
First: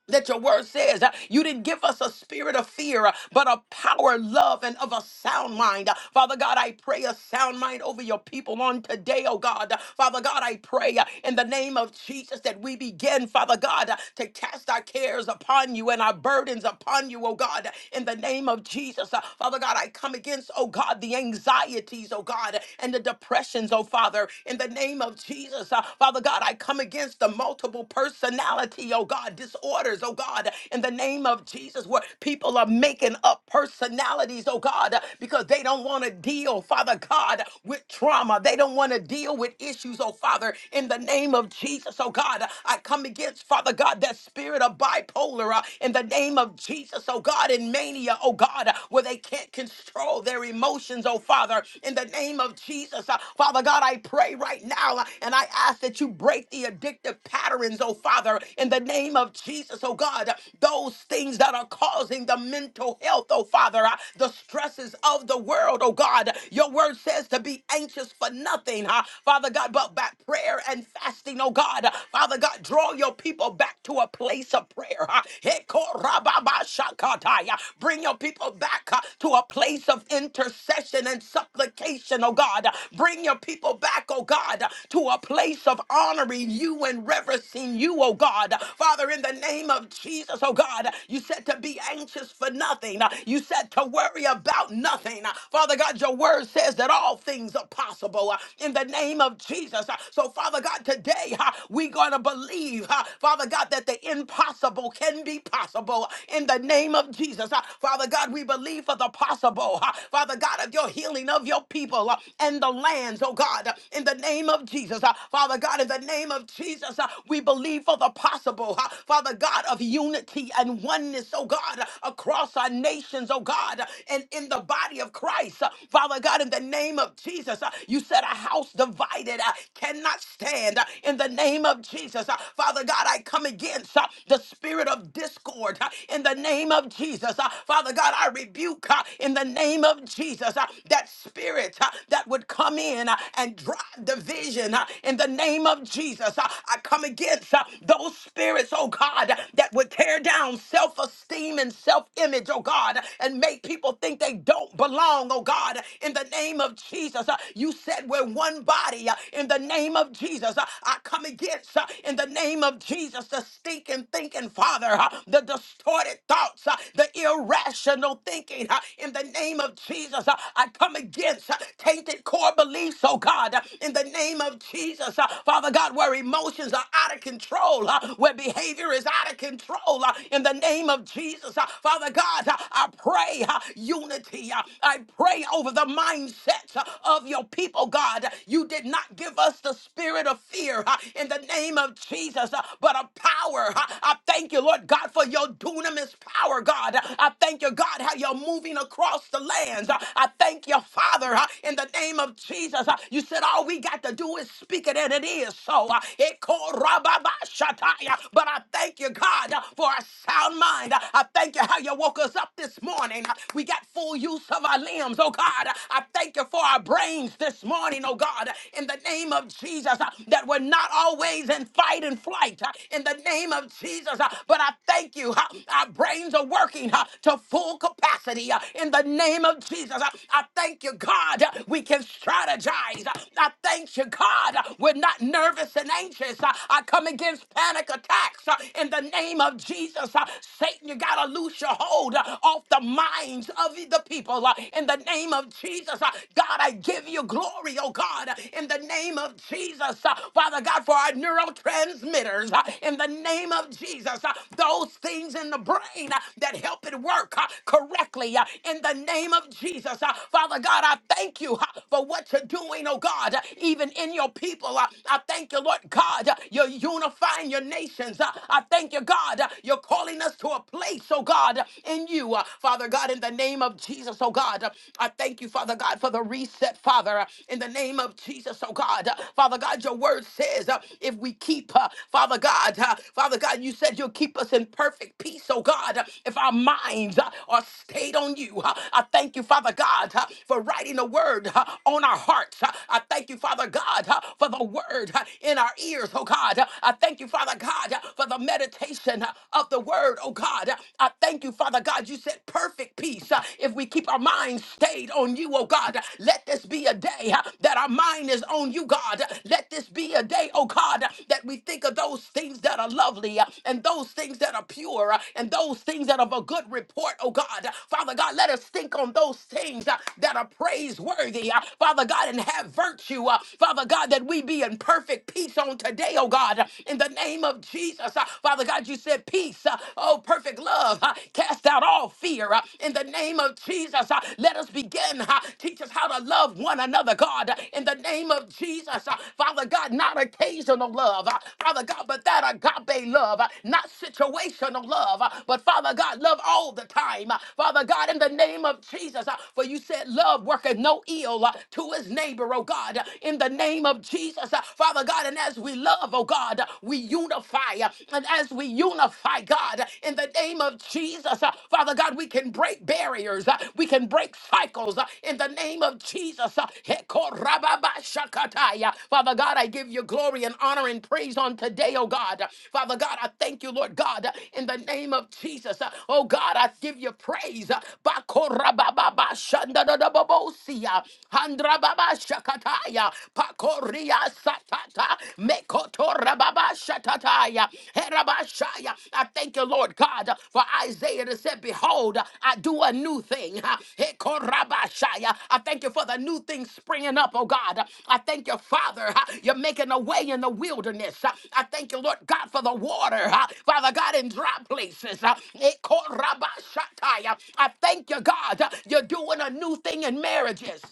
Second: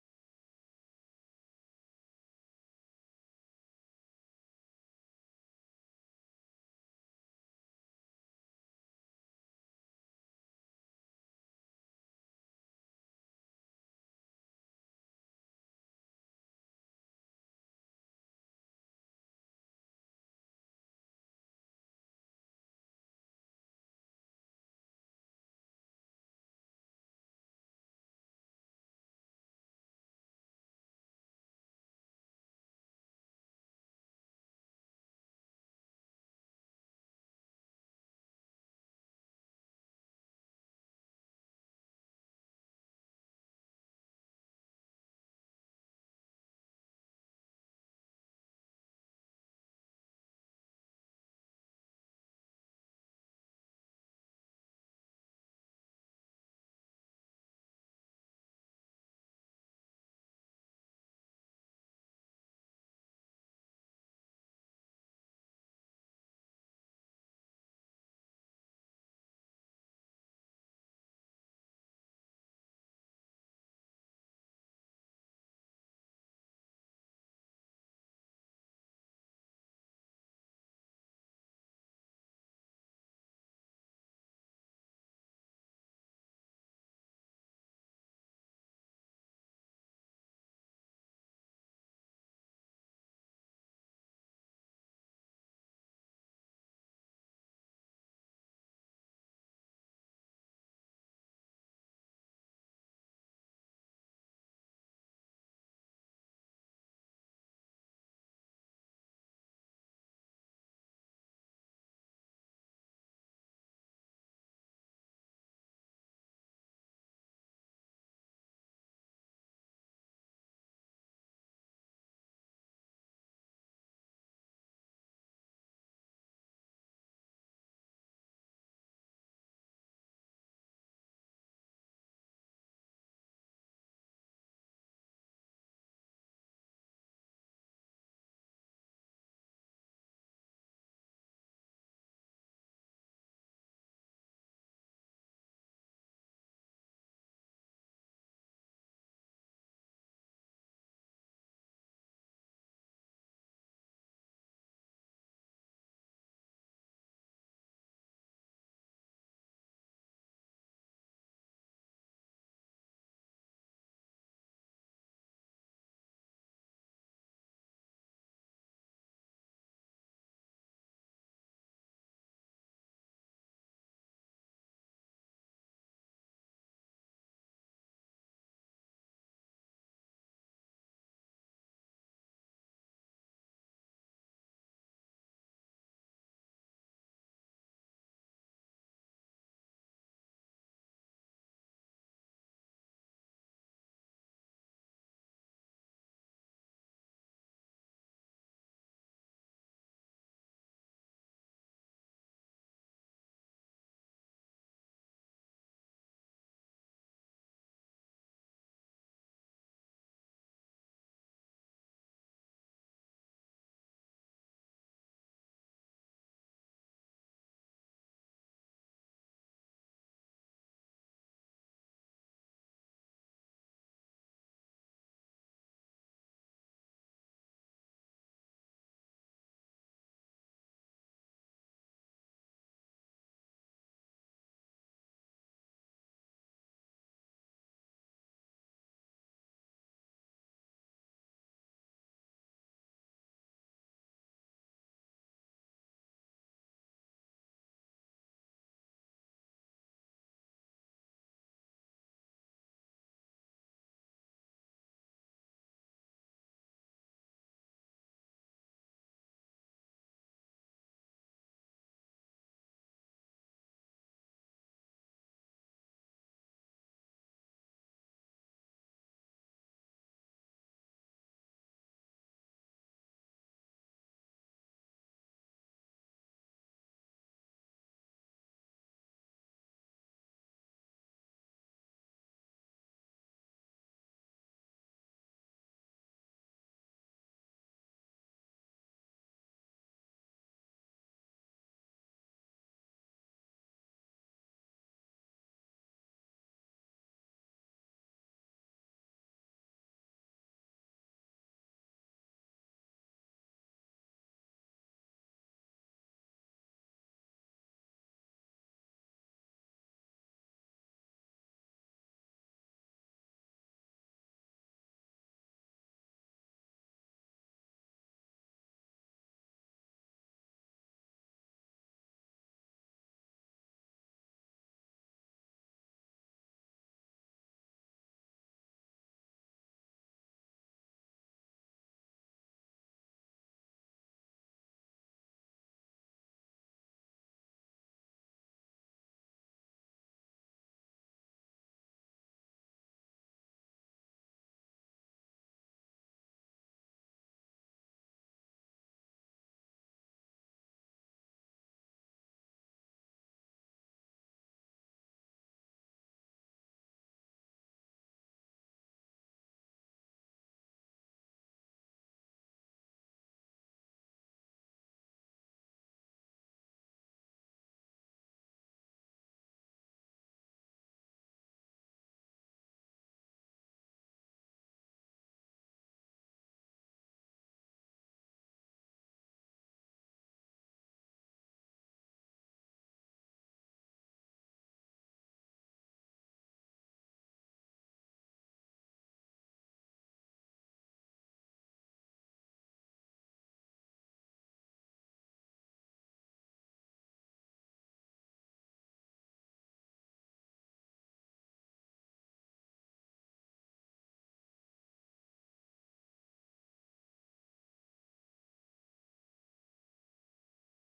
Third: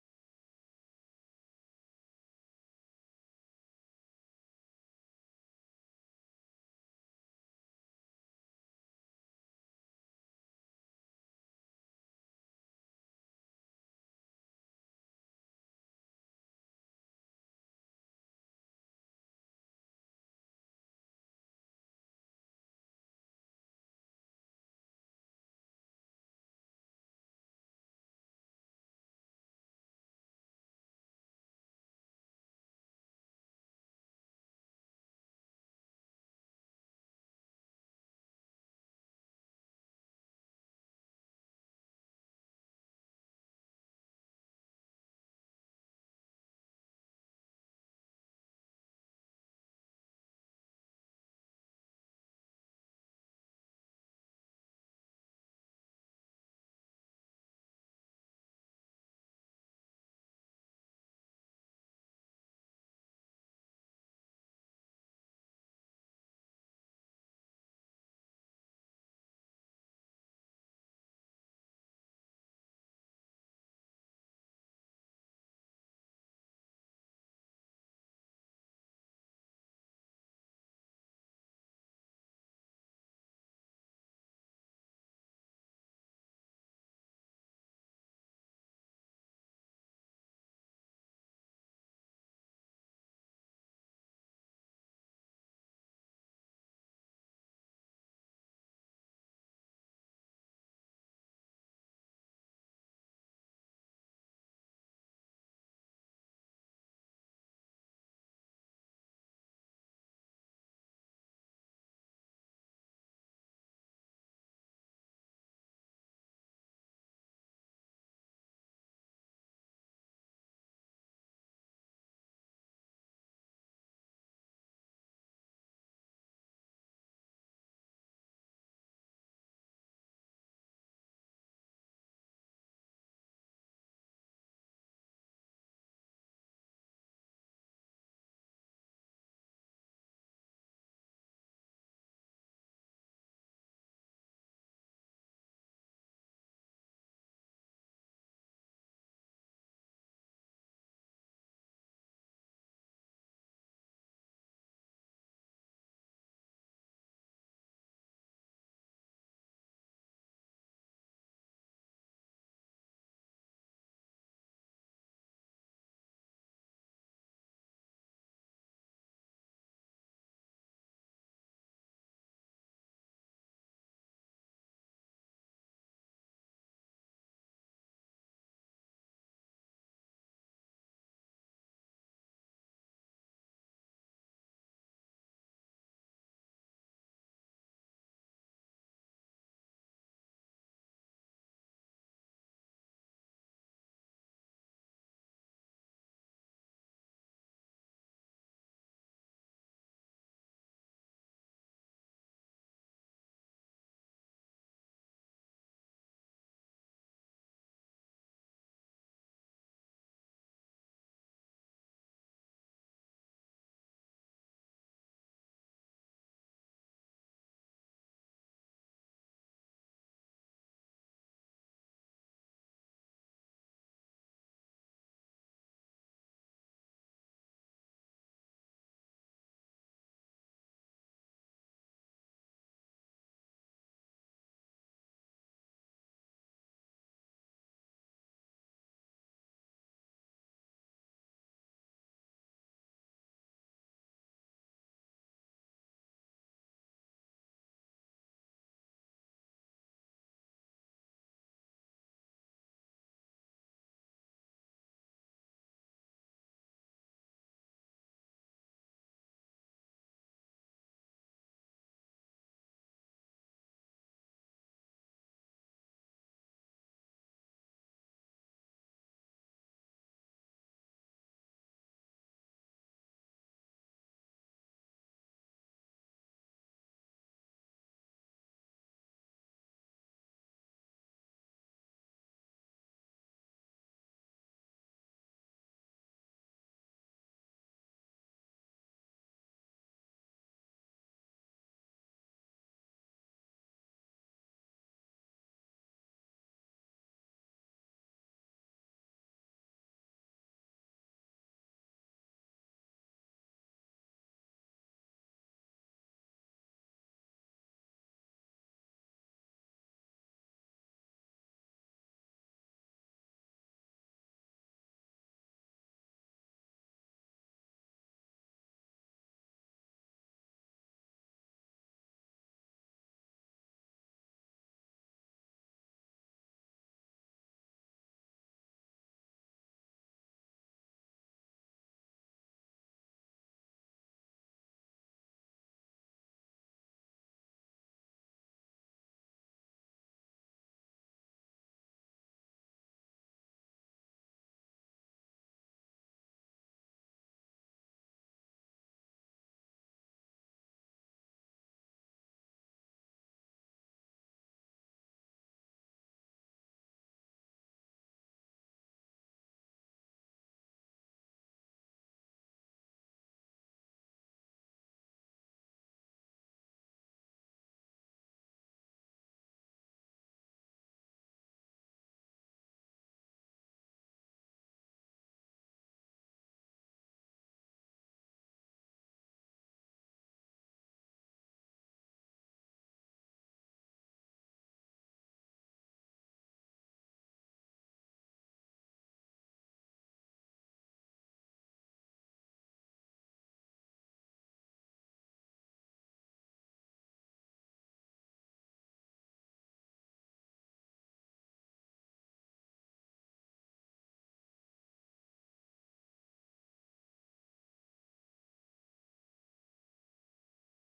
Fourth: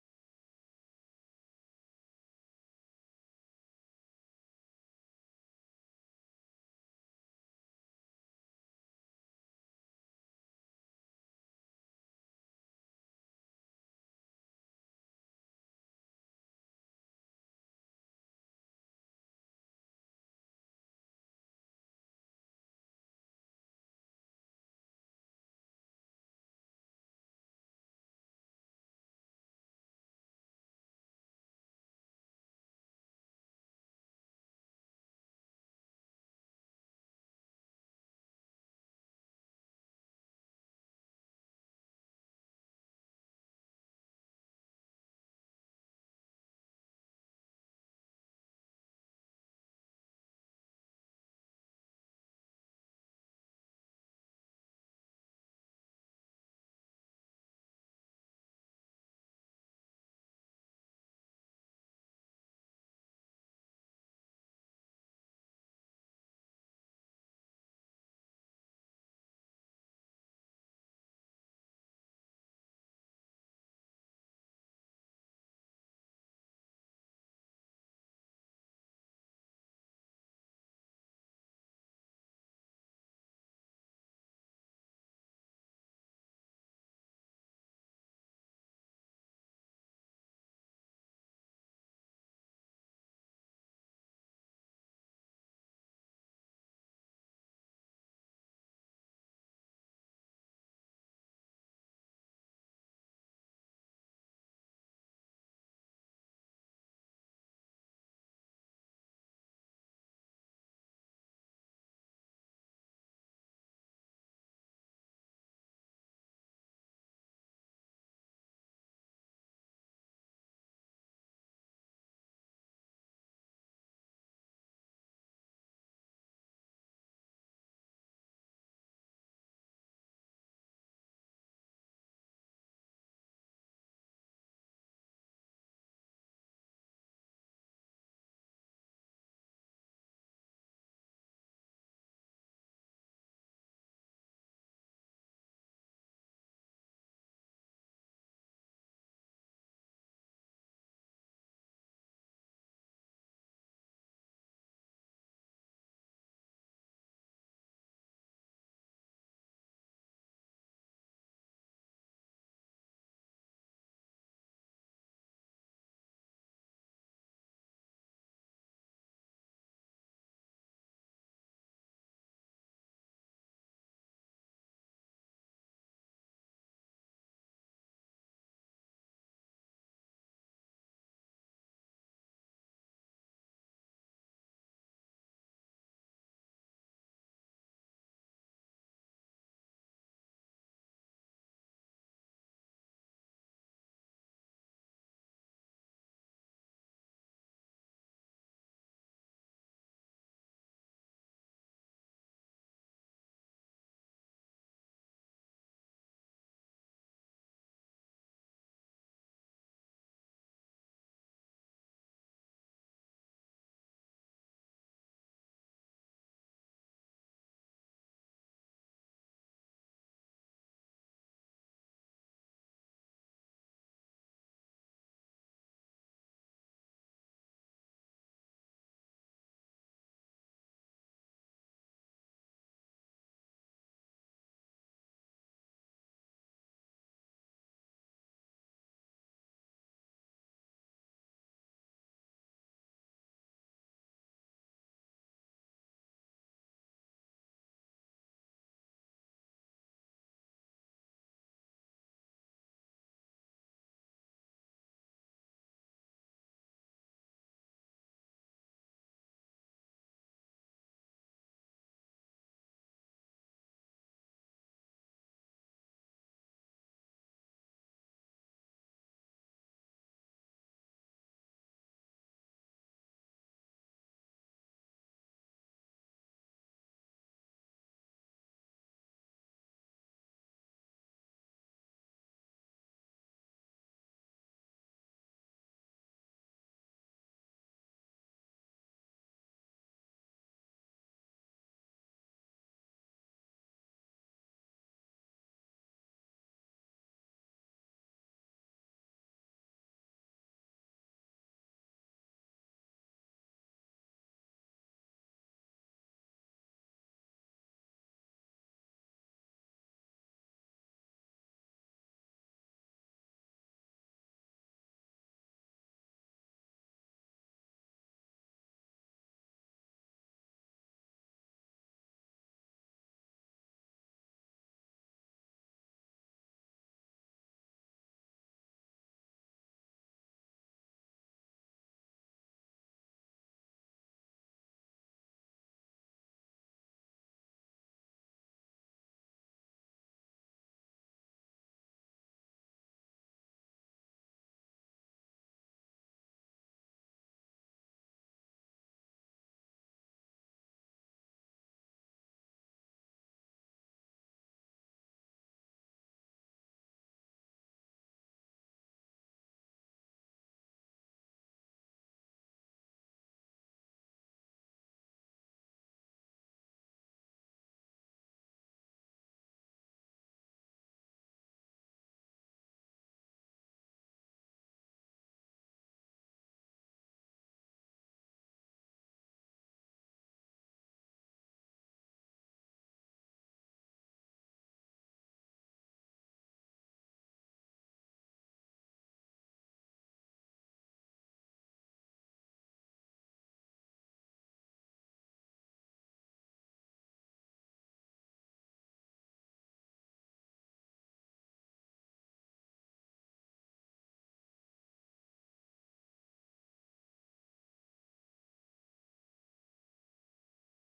Speaker 1: that your word says uh, you didn't give us a spirit of fear, uh, but a power, love, and of a sound mind. Uh, Father God, I pray a sound mind over your people on today, oh God. Uh, Father God, I pray uh, in the name of Jesus that we begin, Father God, uh, to cast our cares upon you and our burdens upon you, oh God, Uh, in the name of Jesus. Uh, Father God, I come against, oh God, the anxieties, oh God, uh, and the depressions, oh Father, in the name of Jesus. Uh, Father God, I come against the multiple personality, oh God, disorders, oh God, in the name of Jesus, where people are making up personalities, oh God, because they don't want to deal, Father God, with trauma. They don't want to deal with issues, oh Father, in the name of Jesus, oh God. I come against, Father God, that spirit of bipolar uh, in the name of Jesus, oh God, in mania, oh God, where they can't control their emotions, oh Father, in the name of Jesus. Uh, Father God, I pray right now uh, and I ask that you break the addictive patterns, oh Father, in the in the name of Jesus, oh God, those things that are causing the mental health, oh Father, uh, the stresses of the world, oh God. Your word says to be anxious for nothing, uh, Father God, but by prayer and fasting, oh God. Father God, draw your people back to a place of prayer. uh, Hekorababashakataya. Bring your people back uh, to a place of intercession and supplication, oh God. Bring your people back, oh God, to a place of honoring you and reverencing you, oh oh God. Father, in the name of Jesus, oh God, you said to be anxious for nothing. You said to worry about nothing. Father God, your word says that all things are possible uh, in the name of Jesus. Uh, So, Father God, today uh, we're going to believe, uh, Father God, that the impossible can be possible in the name of Jesus. Uh, Father God, we believe for the possible, uh, Father God, of your healing of your people uh, and the lands, oh God, uh, in the name of Jesus. Uh, Father God, in the name of Jesus, uh, we believe we believe for the possible, huh? Father God, of unity and oneness, oh God, across our nations, oh God, and in the body of Christ. Uh, Father God, in the name of Jesus, uh, you said a house divided uh, cannot stand. Uh, In the name of Jesus, uh, Father God, I come against uh, the spirit of discord. uh, In the name of Jesus, Uh, Father God, I rebuke uh, in the name of Jesus uh, that spirit uh, that would come in uh, and drive division. uh, In the name of Jesus, Uh, I I come against uh, those spirits, oh God, that would tear down self esteem and self image, oh God, and make people think they don't belong, oh God, in the name of Jesus. Uh, You said we're one body uh, in the name of Jesus. Uh, I come against uh, in the name of Jesus the stinking thinking, Father, uh, the distorted thoughts, uh, the irrational thinking uh, in the name of Jesus. Uh, I come against uh, tainted core beliefs, oh God, uh, in the name of Jesus. Uh, Father God, where where emotions are out of control, uh, where behavior is out of control. uh, In the name of Jesus, Uh, Father God, uh, I pray uh, unity. uh, I pray over the mindsets uh, of your people, God. You did not give us the spirit of fear uh, in the name of Jesus, uh, but a power. uh, I thank you, Lord God, for your dunamis power, God. I thank you, God, how you're moving across the lands. I thank you, Father, uh, in the name of Jesus. Uh, You said all we got to do is speak it, and it is is so. Uh, Ekorababashataya. But I thank you, God, uh, for a sound mind. Uh, I thank you how you woke us up this morning. Uh, We got full use of our limbs, oh God. Uh, I thank you for our brains this morning, oh God, Uh, in the name of Jesus, uh, that we're not always in fight and flight, uh, in the name of Jesus. uh, But I thank you, uh, our brains are working uh, to full capacity uh, in the name of Jesus. Uh, I thank you, God, uh, we can strategize. Uh, I thank you, God, uh, we're not nervous and anxious. Uh, I come against panic attacks uh, in the name of Jesus. Uh, Satan, you got to loose your hold uh, off the minds of the people uh, in the name of Jesus. Uh, God, I give you glory, oh God, uh, in the name of Jesus. Uh, Father God, for our neurotransmitters uh, in the name of Jesus. Uh, Those things in the brain uh, that help it work uh, correctly uh, in the name of Jesus. Uh, Father God, I thank you uh, for what you're doing, oh God, uh, even in your your people. Uh, I thank you, Lord God. uh, You're unifying your nations. Uh, I thank you, God. uh, You're calling us to a place, oh God, uh, in you. Uh, Father God, in the name of Jesus, oh God, uh, I thank you, Father God, for the reset, Father, uh, in the name of Jesus, oh God. Uh, Father God, your word says uh, if we keep, uh, Father God, uh, Father God, you said you'll keep us in perfect peace, oh God, uh, if our minds uh, are stayed on you. Uh, I thank you, Father God, uh, for writing a word uh, on our hearts. Uh, I thank you, Father. Father God, uh, for the word uh, in our ears, oh God. Uh, I thank you, Father God, uh, for the meditation uh, of the word, oh God. Uh, I thank you, Father God, you said perfect peace uh, if we keep our minds stayed on you, oh God. Uh, Let this be a day uh, that our mind is on you, God. Uh, Let this be a day, oh God, uh, that we think of those things that are lovely uh, and those things that are pure uh, and those things that are of a good report, oh God. Uh, Father God, let us think on those things uh, that are praiseworthy, uh, Father God, and have virtue hurt you. Uh, Father God, that we be in perfect peace on today, oh God, uh, in the name of Jesus. Uh, Father God, you said peace, uh, oh, perfect love, uh, cast out all fear. uh, In the name of Jesus, Uh, let us begin. uh, Teach us how to love one another, God, uh, in the name of Jesus. Uh, Father God, not occasional love, uh, Father God, but that agape love, uh, not situational love, uh, but Father God, love all the time. Uh, Father God, in the name of Jesus, uh, for you said love worketh no ill uh, to his name neighbor, oh God, in the name of Jesus, uh, Father God. And as we love, oh God, we unify. uh, And as we unify, God, in the name of Jesus, uh, Father God, we can break barriers, uh, we can break cycles uh, in the name of Jesus. uh, Hekorababashakataya. Father God, I give you glory and honor and praise on today, oh God. Father God, I thank you, Lord God, in the name of Jesus. Uh, Oh God, I give you praise. Bakorabababashandadadabobosia. Mandra baba shakataya. Pakoria satata. Mekotora baba shatataya. Herabashaya. I thank you, Lord God, for Isaiah that said, Behold, I do a new thing. Hekorabashaya. I thank you for the new thing springing up, oh God. I thank you, Father. You're making a way in the wilderness. I thank you, Lord God, for the water. Father God, in dry places. Hekorabashataya. I thank you, God. You're doing a new thing in marriages.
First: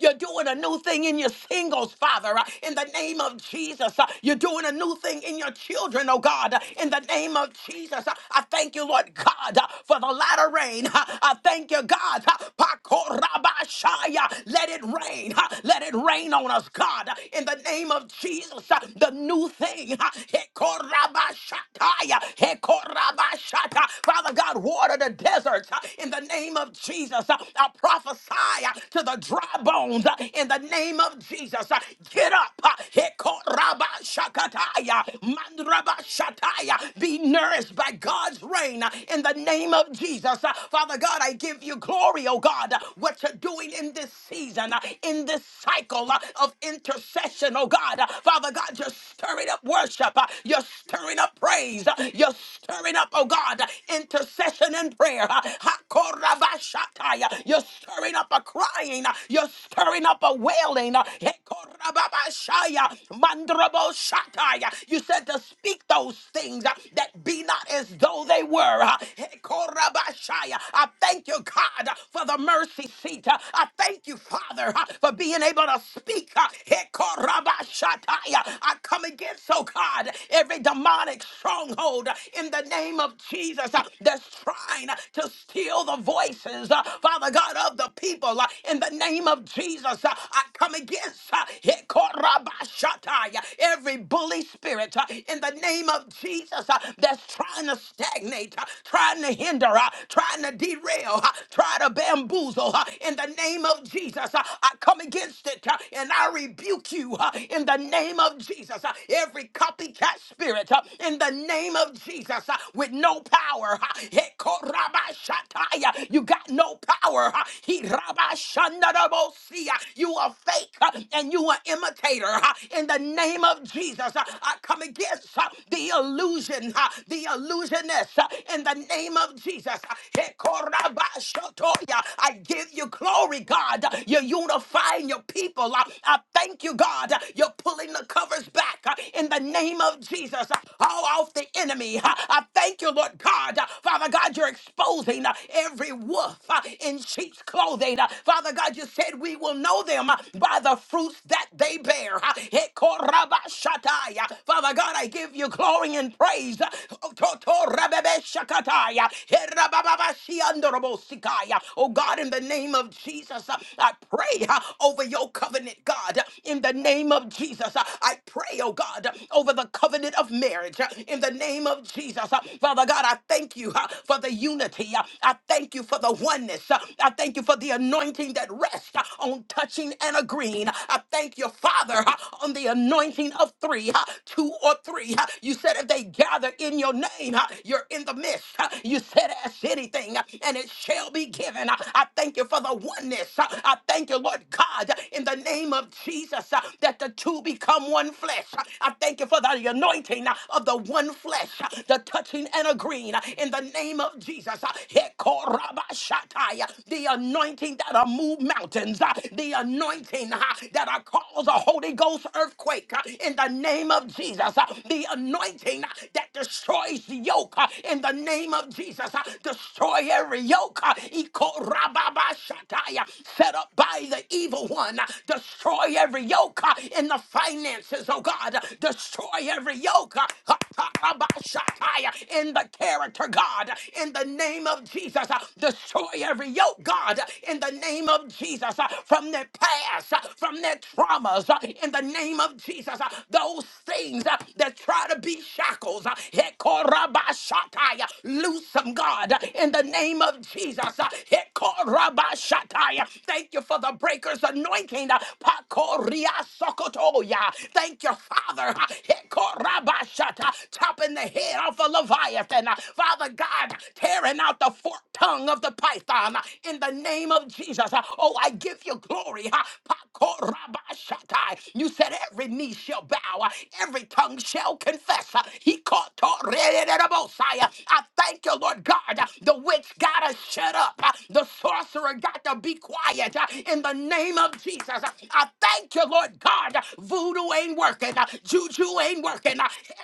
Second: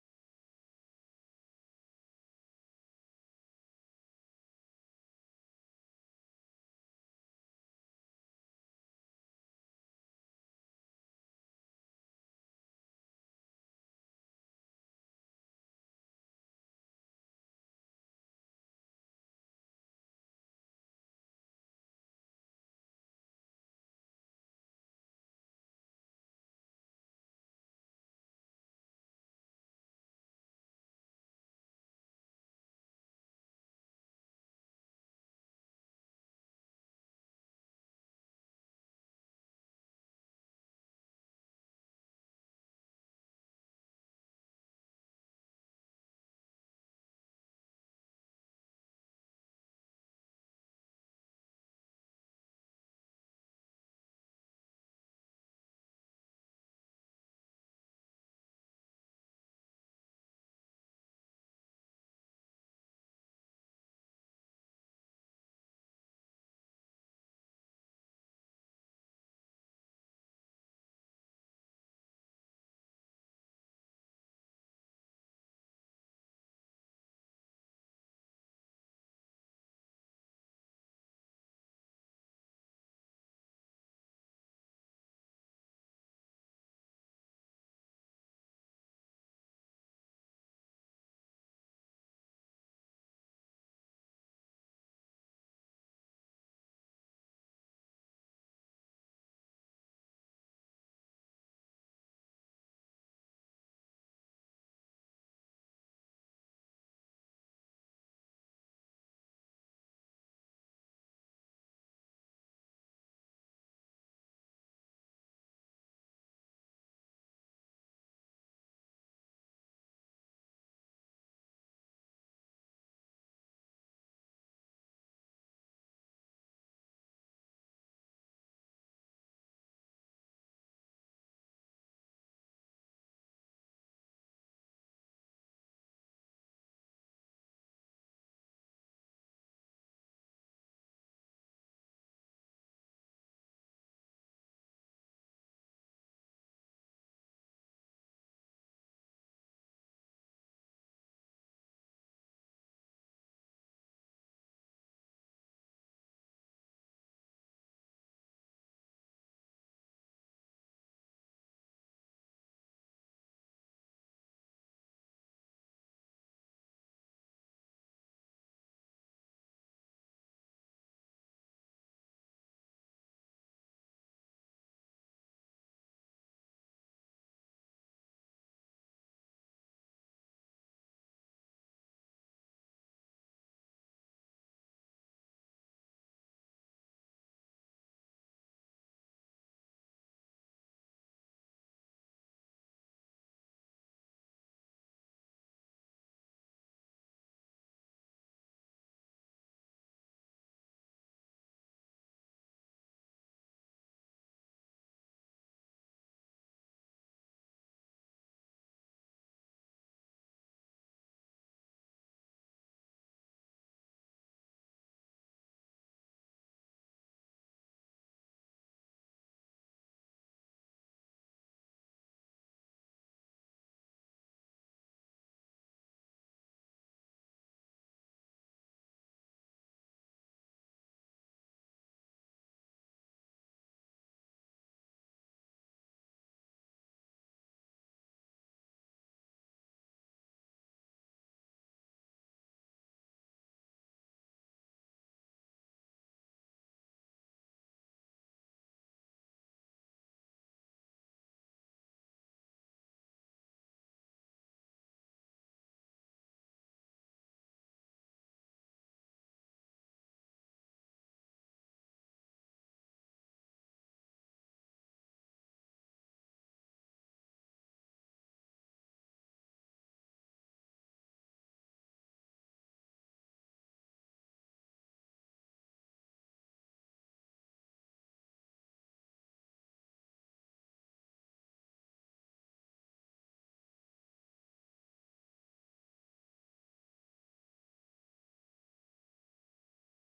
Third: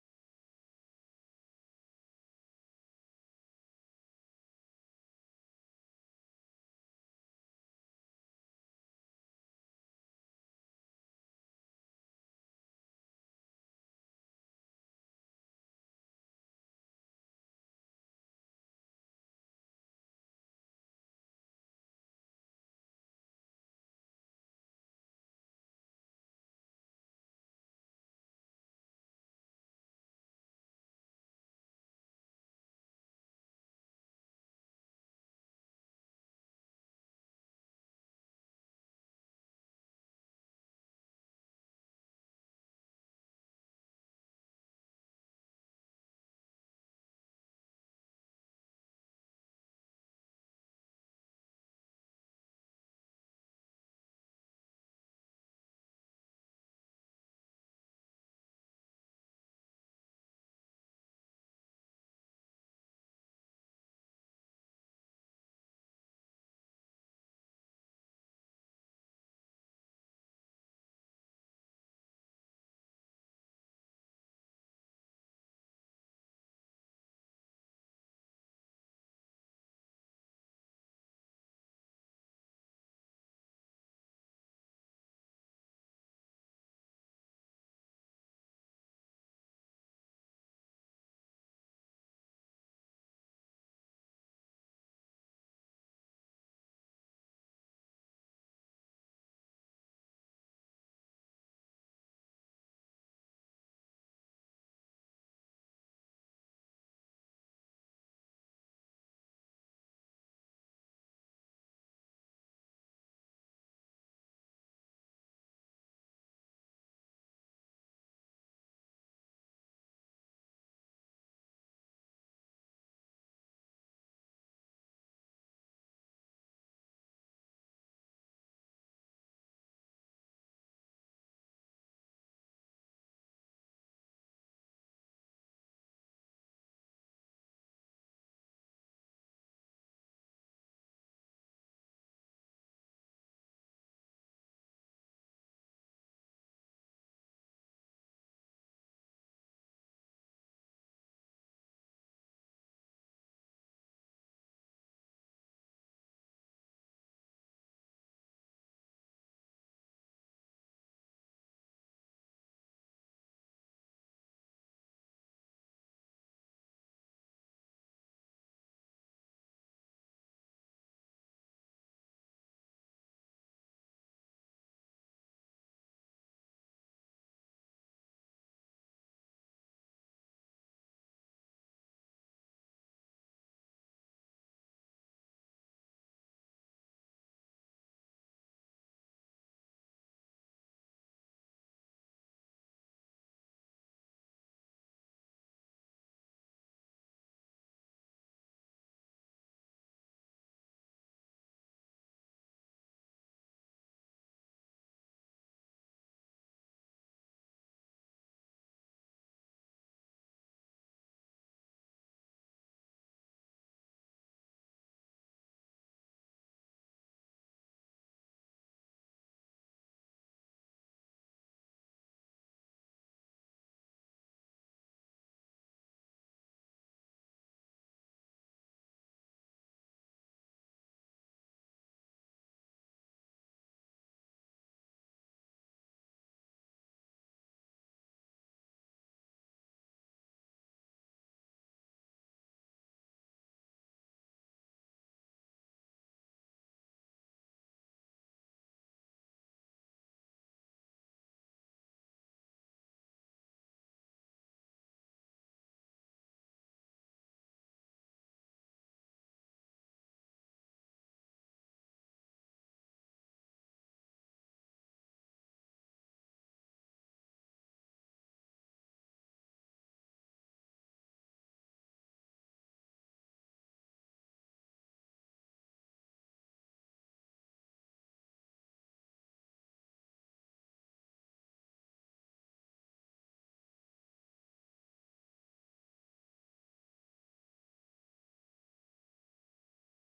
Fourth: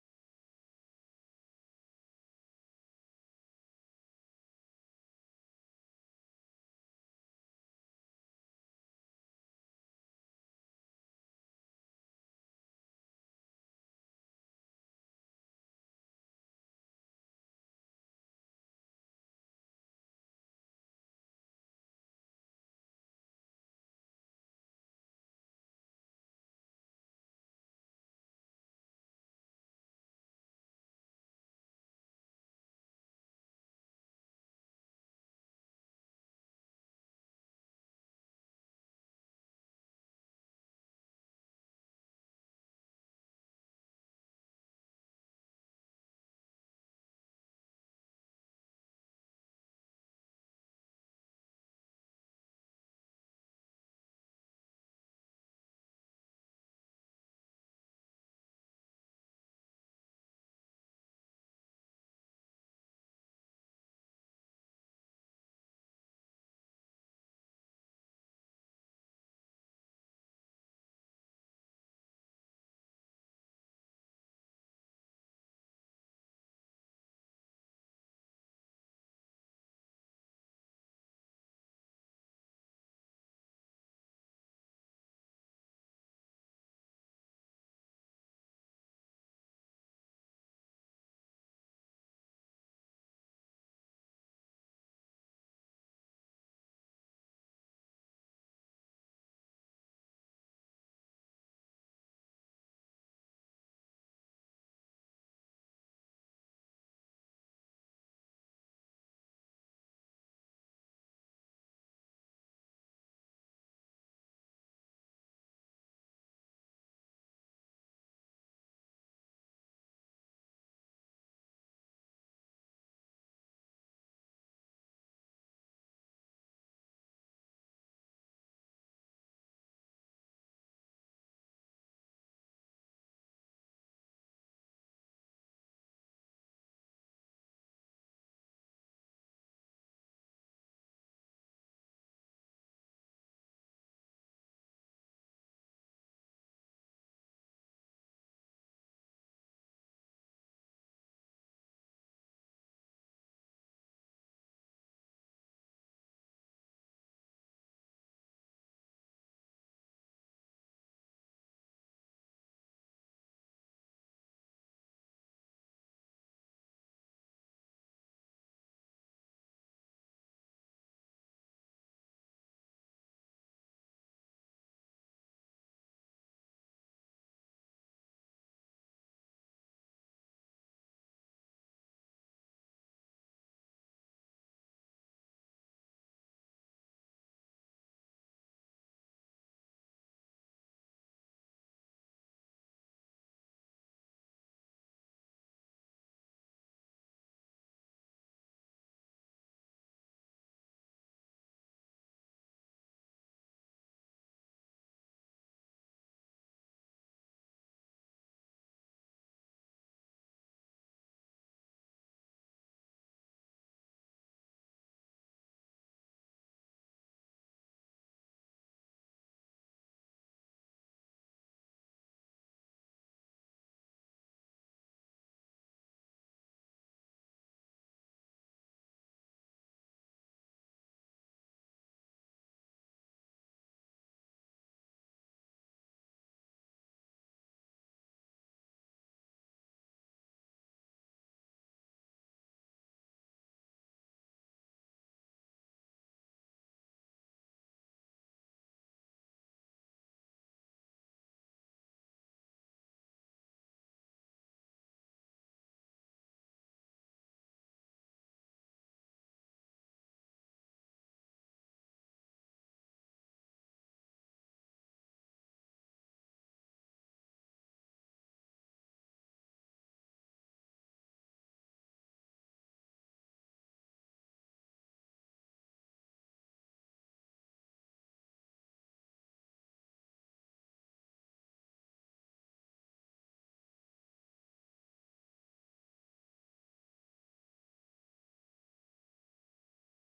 Speaker 1: You're doing a new thing in your singles, Father, uh, in the name of Jesus. uh, You're doing a new thing in your children, oh God, uh, in the name of Jesus. Uh, I thank you, Lord God, uh, for the latter rain. Uh, I thank you, God. uh, Pakorabashaya. Let it rain. uh, Let it rain on us, God, uh, in the name of Jesus. uh, The new thing. uh, Hekorabashataya. Hekorabashata. Father God, water the desert uh, in the name of Jesus. uh, uh, I prophesy uh, to the dry bones uh, in the name of Jesus. Uh, Get up. uh, Hekoraba shakataya, mandraba shataya. Be nourished by God's rain uh, in the name of Jesus. Uh, Father God, I give you glory, oh God, uh, what you're doing in this season, uh, in this cycle uh, of intercession, oh God. Uh, Father God, you're stirring up worship. uh, You're stirring up praise. uh, You're stirring up, oh God, uh, intercession and in prayer. Hakorabashataya. You're stirring up a crying. You're stirring up a wailing. Hekorababashaya. Mandraboshataya. You said to speak those things uh, that be not as though they were. uh, Hekorabashaya. I thank you, God, uh, for the mercy seat. uh, I thank you, Father, uh, for being able to speak. uh, Hekorabashataya. I come against, oh God, every demonic stronghold in the name of Jesus uh, that's trying uh, to steal the voices, uh, Father God, of the people. uh, In the name of Jesus, uh, I come against uh, Hekorabashatai, uh, every bully spirit uh, in the name of Jesus uh, that's trying to stagnate, uh, trying to hinder, uh, trying to derail, uh, trying to bamboozle. uh, In the name of Jesus, uh, I come against it uh, and I rebuke you uh, in the name of Jesus. uh, Every copycat copycat spirit uh, in the name of Jesus uh, with no power. uh, Hekorabashataya. You got no power. uh, Hirabashanadabosia. You are fake uh, and you are imitator. uh, In the name of Jesus, uh, I come against uh, the illusion, uh, the illusionist uh, in the name of Jesus. Hekorabashatoya. I give you glory, God. You're unifying your people. I I thank you, God. You're pulling the covers back uh, in the name of Jesus. uh, All off the enemy. Uh, I thank you, Lord God. Uh, Father God, you're exposing uh, every wolf uh, in sheep's clothing. Uh, Father God, you said we will know them uh, by the fruits that they bear. Uh, Hekorabashatai. Uh, Father God, I give you glory and praise. Uh, Totorabebeshakatai. Uh, Herabababashiandorobosikaya. Oh God, in the name of Jesus, uh, I pray. uh, over over your covenant, God, in the name of Jesus. I pray, oh God, over the covenant of marriage, in the name of Jesus. Father God, I thank you uh, for the unity. I thank you for the oneness. I thank you for the anointing that rests uh, on touching and agreeing. I thank you, Father, uh, on the anointing of three, uh, two or three. Uh, You said if they gather in your name, uh, you're in the midst. Uh, You said, ask anything, uh, and it shall be given. I I thank you thank you for the oneness. Uh, I thank you, Lord God, uh, in the name of Jesus, uh, that the two become one flesh. Uh, I thank you for the anointing uh, of the one flesh, uh, the touching and agreeing uh, in the name of Jesus. Uh, Hekorabashatai, uh, The anointing that'll move mountains, uh, the anointing uh, that'll cause a Holy Ghost earthquake uh, in the name of Jesus, uh, the anointing uh, that destroys the yoke uh, in the name of Jesus, uh, destroys destroy every yoke uh, Ikorababashataya, set up by the evil one. Uh, Destroy every yoke uh, in the finances, oh God. Uh, Destroy every yoke uh, Hatabashataya, in the character, God, Uh, in the name of Jesus. Uh, Destroy every yoke, God, Uh, in the name of Jesus, uh, from their past, uh, from their traumas, uh, in the name of Jesus. Uh, Those things uh, that try to be shackles, uh, Shataya. Loose them, God, in the name of Jesus. Hekorabashataya. Thank you for the breaker's anointing. Pakoriasokotoya. Thank you, Father. Hekorabashata. Chopping the head off of Leviathan. Father God, tearing out the forked tongue of the python in the name of Jesus. Oh, I give you glory. Pakorabashatai. You said every knee shall bow, every tongue shall confess. He caught Messiah. I thank you, Lord God. The witch gotta shut up. The sorcerer got to be quiet in the name of Jesus. I thank you, Lord God. Voodoo ain't working. Juju ain't working.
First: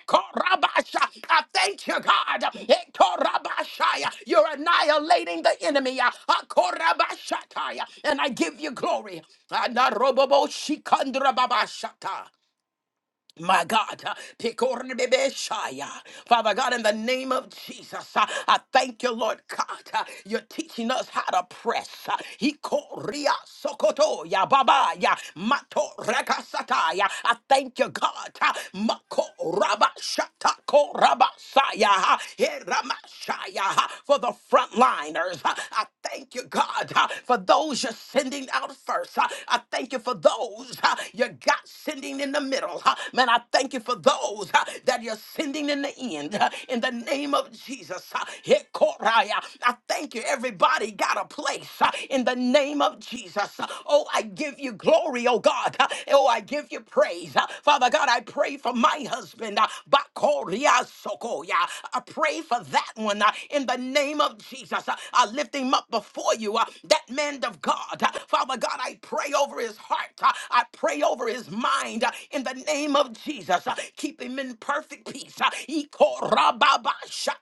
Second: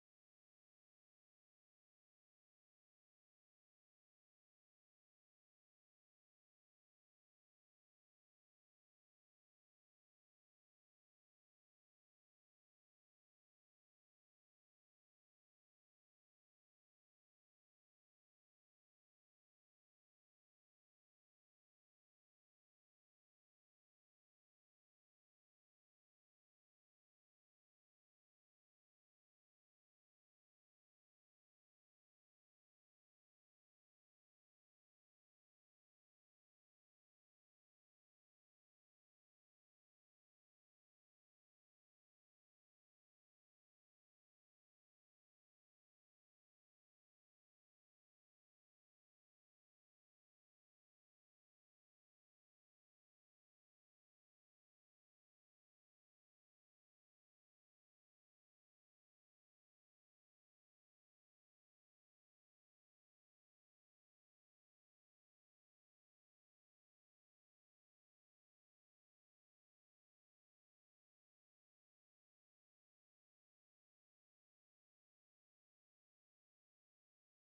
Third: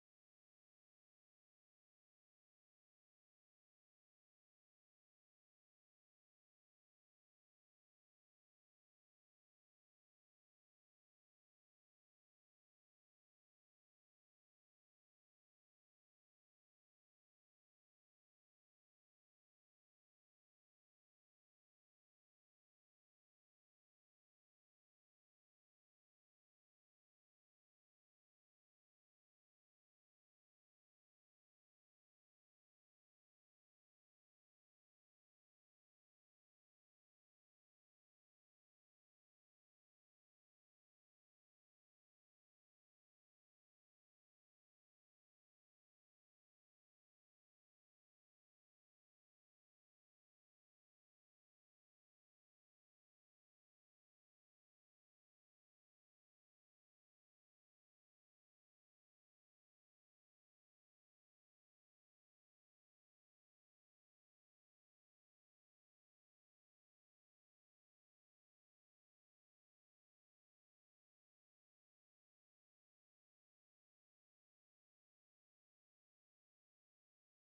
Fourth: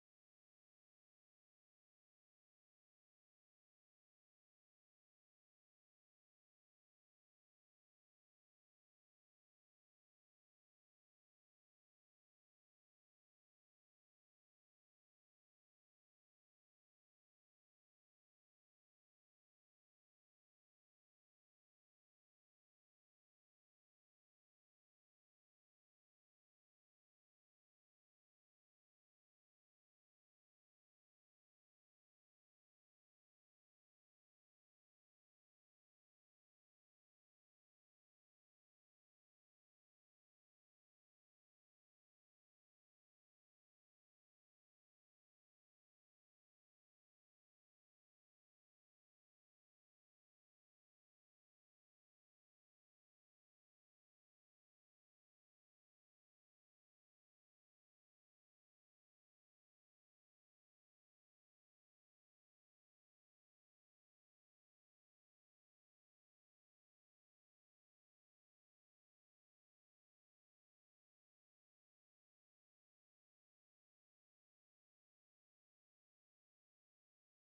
Speaker 1: Korabasha. I thank you, God. Korabashaya. You're annihilating the enemy. Korabashataya. And I give you glory. Anarobobo shikandrababashata. My God, uh, Pikornebeshaya. Father God, in the name of Jesus, uh, I thank you, Lord God. uh, You're teaching us how to press. uh, Hikoria Sokotoya Babaya Mato Rakasataya. I thank you, God. uh, Mako Rabashatako Rabasaya uh, Heramashaya, uh, for the frontliners. uh, I thank you, God, uh, for those you're sending out first. uh, I thank you for those uh, you're that God sending in the middle. huh. Man, I thank you for those huh, that you're sending in the end. huh, In the name of Jesus. huh. Hekoraya. I thank you. Everybody got a place huh, in the name of Jesus. Uh, Oh, I give you glory, oh God. huh. Oh, I give you praise. huh. Father God, I pray for my husband. huh, Bakoria Sokoya. I pray for that one uh, in the name of Jesus. Uh, I lift him up before you, uh, that man of God. Uh, Father God, I pray, oh over his heart. Uh, I pray over his mind uh, in the name of Jesus. Uh, Keep him in perfect peace. Uh, Ikorababashakaya.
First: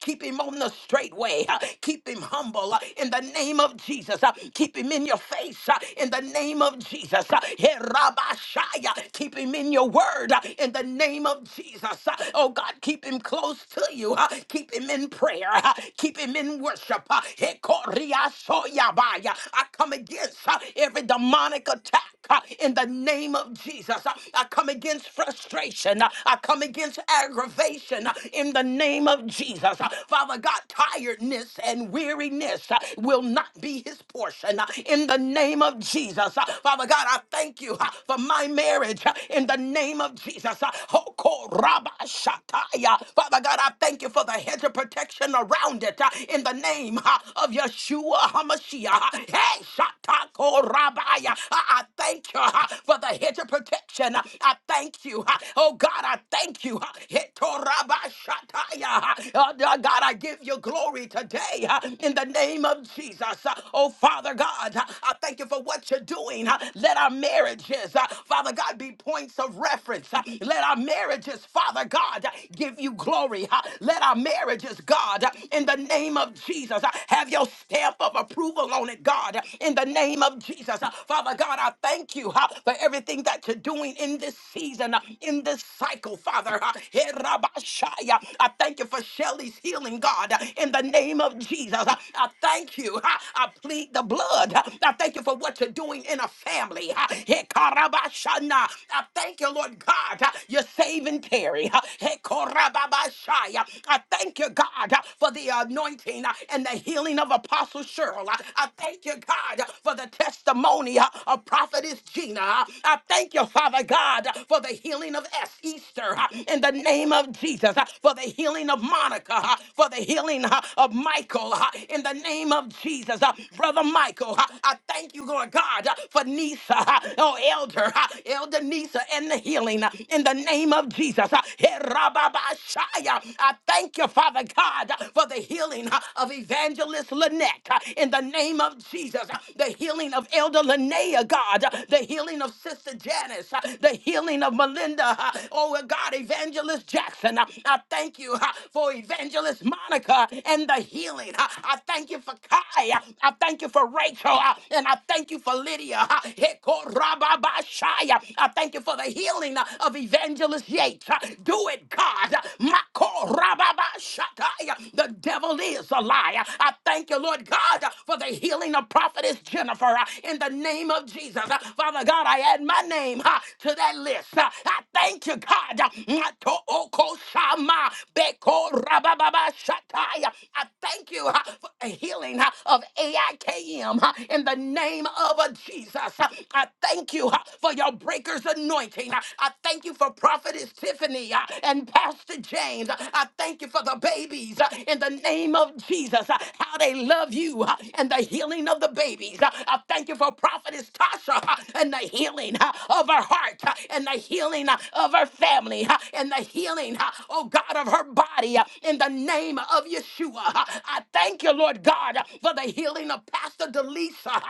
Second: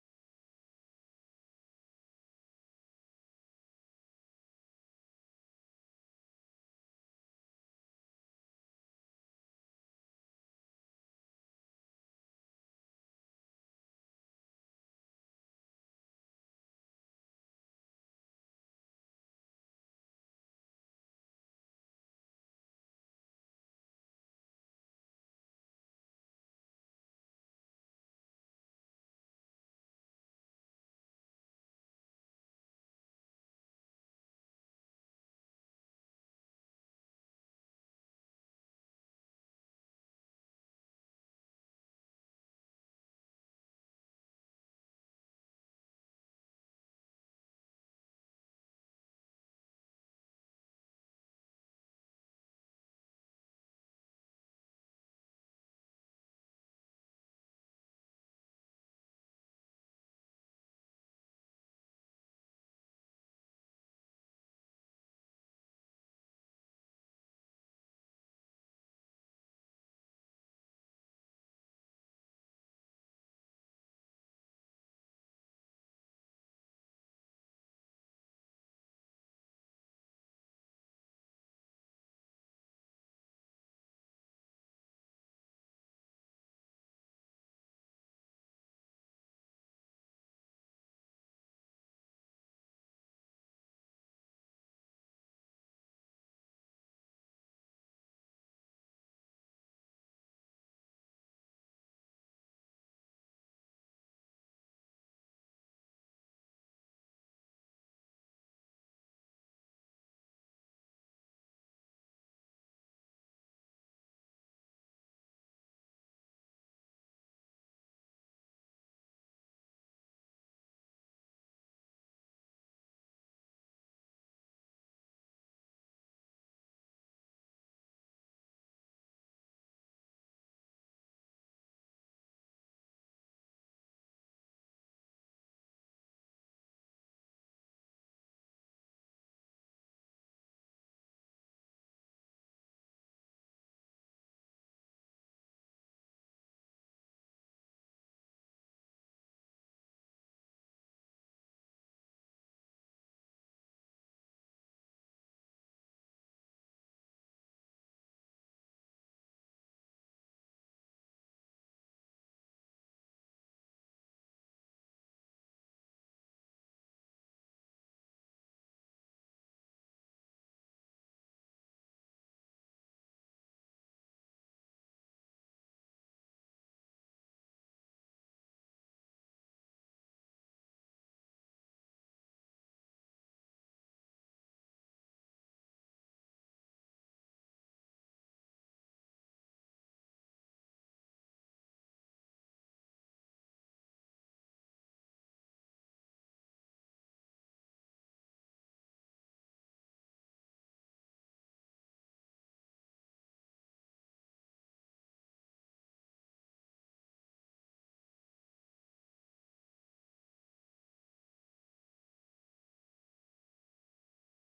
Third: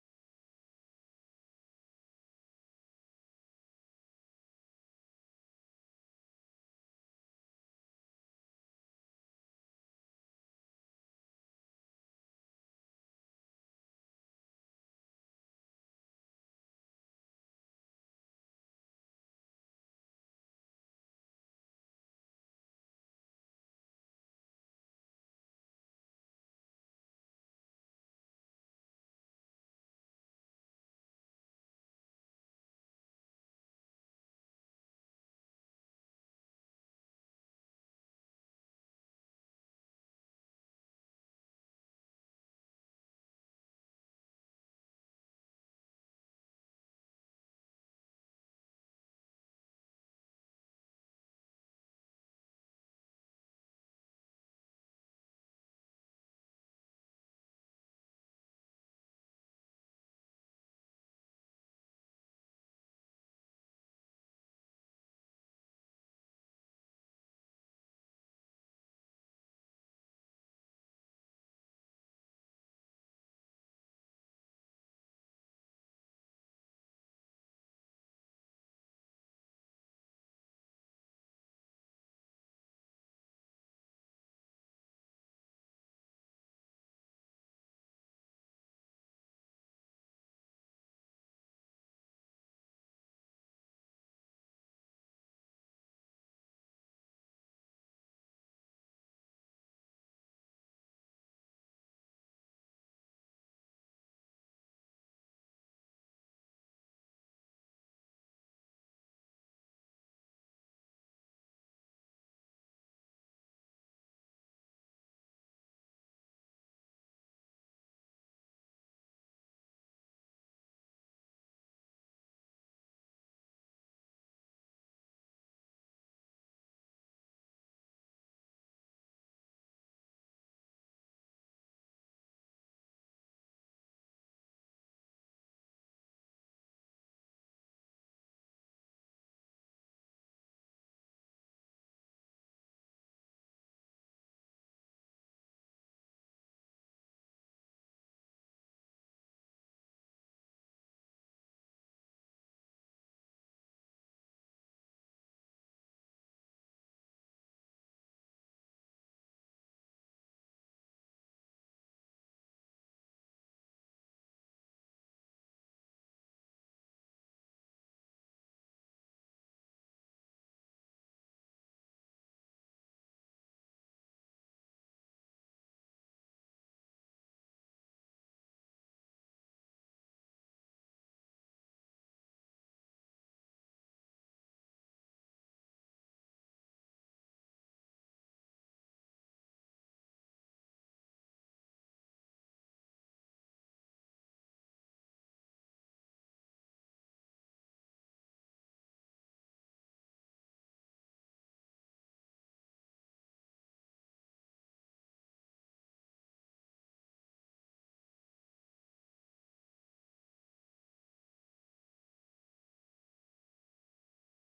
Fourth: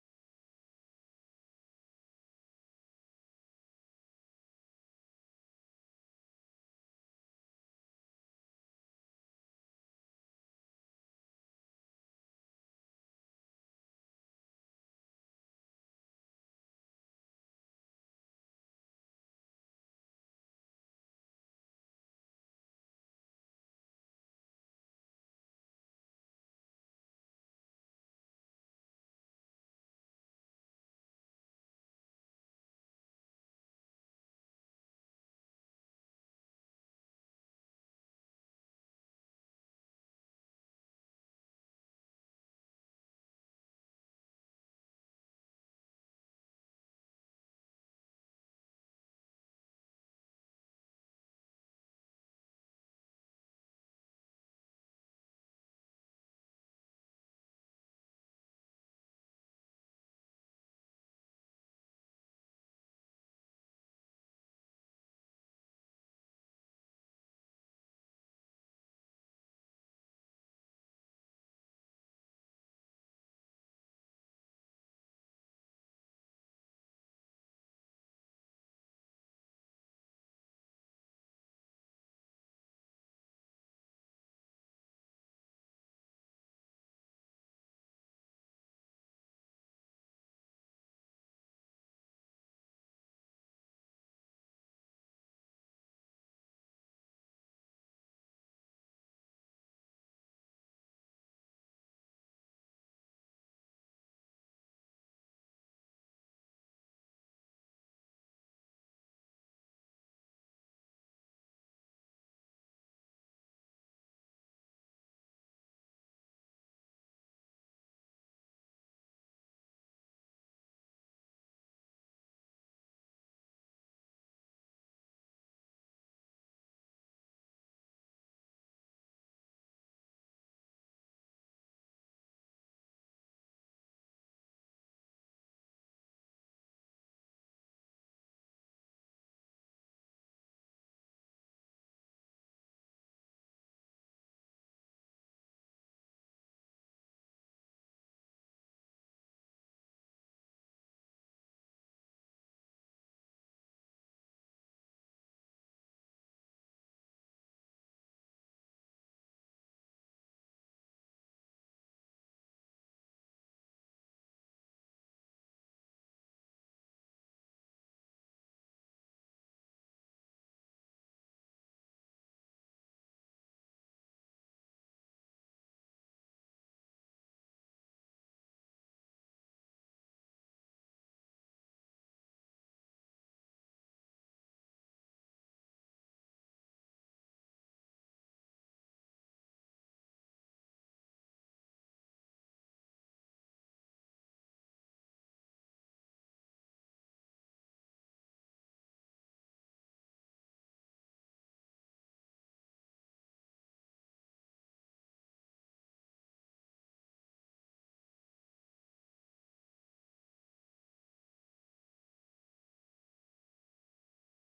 Speaker 1: Keep him on the straight way. Uh, Keep him humble uh, in the name of Jesus. Uh, Keep him in your face uh, in the name of Jesus. Uh, Herabashaya. Keep him in your word uh, in the name of Jesus. Uh, Oh God, keep him close to you. Uh, Keep him in prayer. Uh, Keep him in worship. Uh, Hekoriasoyabaya. I come against uh, every demonic attack uh, in the name of Jesus. Uh, I come against frustration. Uh, I come against aggravation uh, in the name of Jesus. Uh, Father God, tiredness and weariness uh, will not be his portion uh, in the name of Jesus. Uh, Father God, I thank you uh, for my marriage uh, in the name of Jesus. Uh, Hoko Rabba Shataya. Father God, I thank you for the hedge of protection around it uh, in the name name of Yeshua HaMashiach. Hey, Shatako Rabbiah. I I thank you uh, for the hedge of protection. Uh, I thank you. uh, Oh God, I thank you. uh, Heto Rabba Shataya. Uh, uh, God, I give you glory today uh, in the name of Jesus. Uh, Oh Father God, uh, I thank you for what you're doing. Uh, Let our marriages, uh, Father God, be points of reference. Uh, Let our marriages, Father God, uh, give you glory. Uh, Let our marriages, God, uh, in the name of Jesus. Uh, Have your stamp of approval on it, God, uh, in the name of Jesus. Uh, Father God, I thank you uh, for everything that you're doing in this season, uh, in this cycle, Father. Uh, Hey, Rabashaya, I thank you for Shelly's healing, God, uh, in the name of Jesus. Uh, I thank you. uh, I plead the blood. Uh, I thank you for what you're doing in a family. Uh, Hey, Karabashana, I thank you, Lord God. uh, You're saving Terry. Uh, Hey, Korababashaya. I thank you, God, uh, for the anointing uh, and the healing of Apostle Cheryl. Uh, I thank you, God, uh, for the testimony uh, of Prophetess Gina. Uh, I thank you, Father God, uh, for the healing of S. Easter uh, in the name of Jesus, uh, for the healing of Monica, uh, for the healing uh, of Michael uh, in the name of Jesus. Uh, Brother Michael, uh, I thank you, Lord God, uh, for Nisa, uh, oh, Elder, uh, Elder Nisa, and the healing uh, in the name of Jesus. Herababashaya. I thank you, Father God, for the healing of Evangelist Lynette in the name of Jesus, the healing of Elder Linnea, God, the healing of Sister Janice, the healing of Melinda, oh God, Evangelist Jackson. I thank you for Evangelist Monica and the healing. I thank you for Kai. I thank you for Rachel. And I thank you for Lydia. Hekorababashaya. I thank you for the healing uh, of Evangelist Yates. Uh, Do it, God. Uh, Makorababashatai. The devil is a liar. I thank you, Lord God, uh, for the healing of prophetess Jennifer uh, in the name of Jesus. Uh, Father God, I add my name uh, to that list. Uh, I thank you, God. Uh, Matookosama Bekorababashatai. I thank you uh, for the healing uh, of AIKM uh, in the name of uh, Jesus. Uh, I thank you uh, for your breaker's anointing. I thank you for Prophetess Tiffany uh, and Pastor James. I thank you for the babies uh, in the name of Jesus, uh, how they love you uh, and the healing of the babies. Uh, I thank you for Prophetess Tasha uh, and the healing uh, of her heart uh, and the healing uh, of her family uh, and the healing, uh, oh God, of her body uh, in the name of Yeshua. Uh, I thank you, Lord God, uh, for the healing of Pastor Delisa.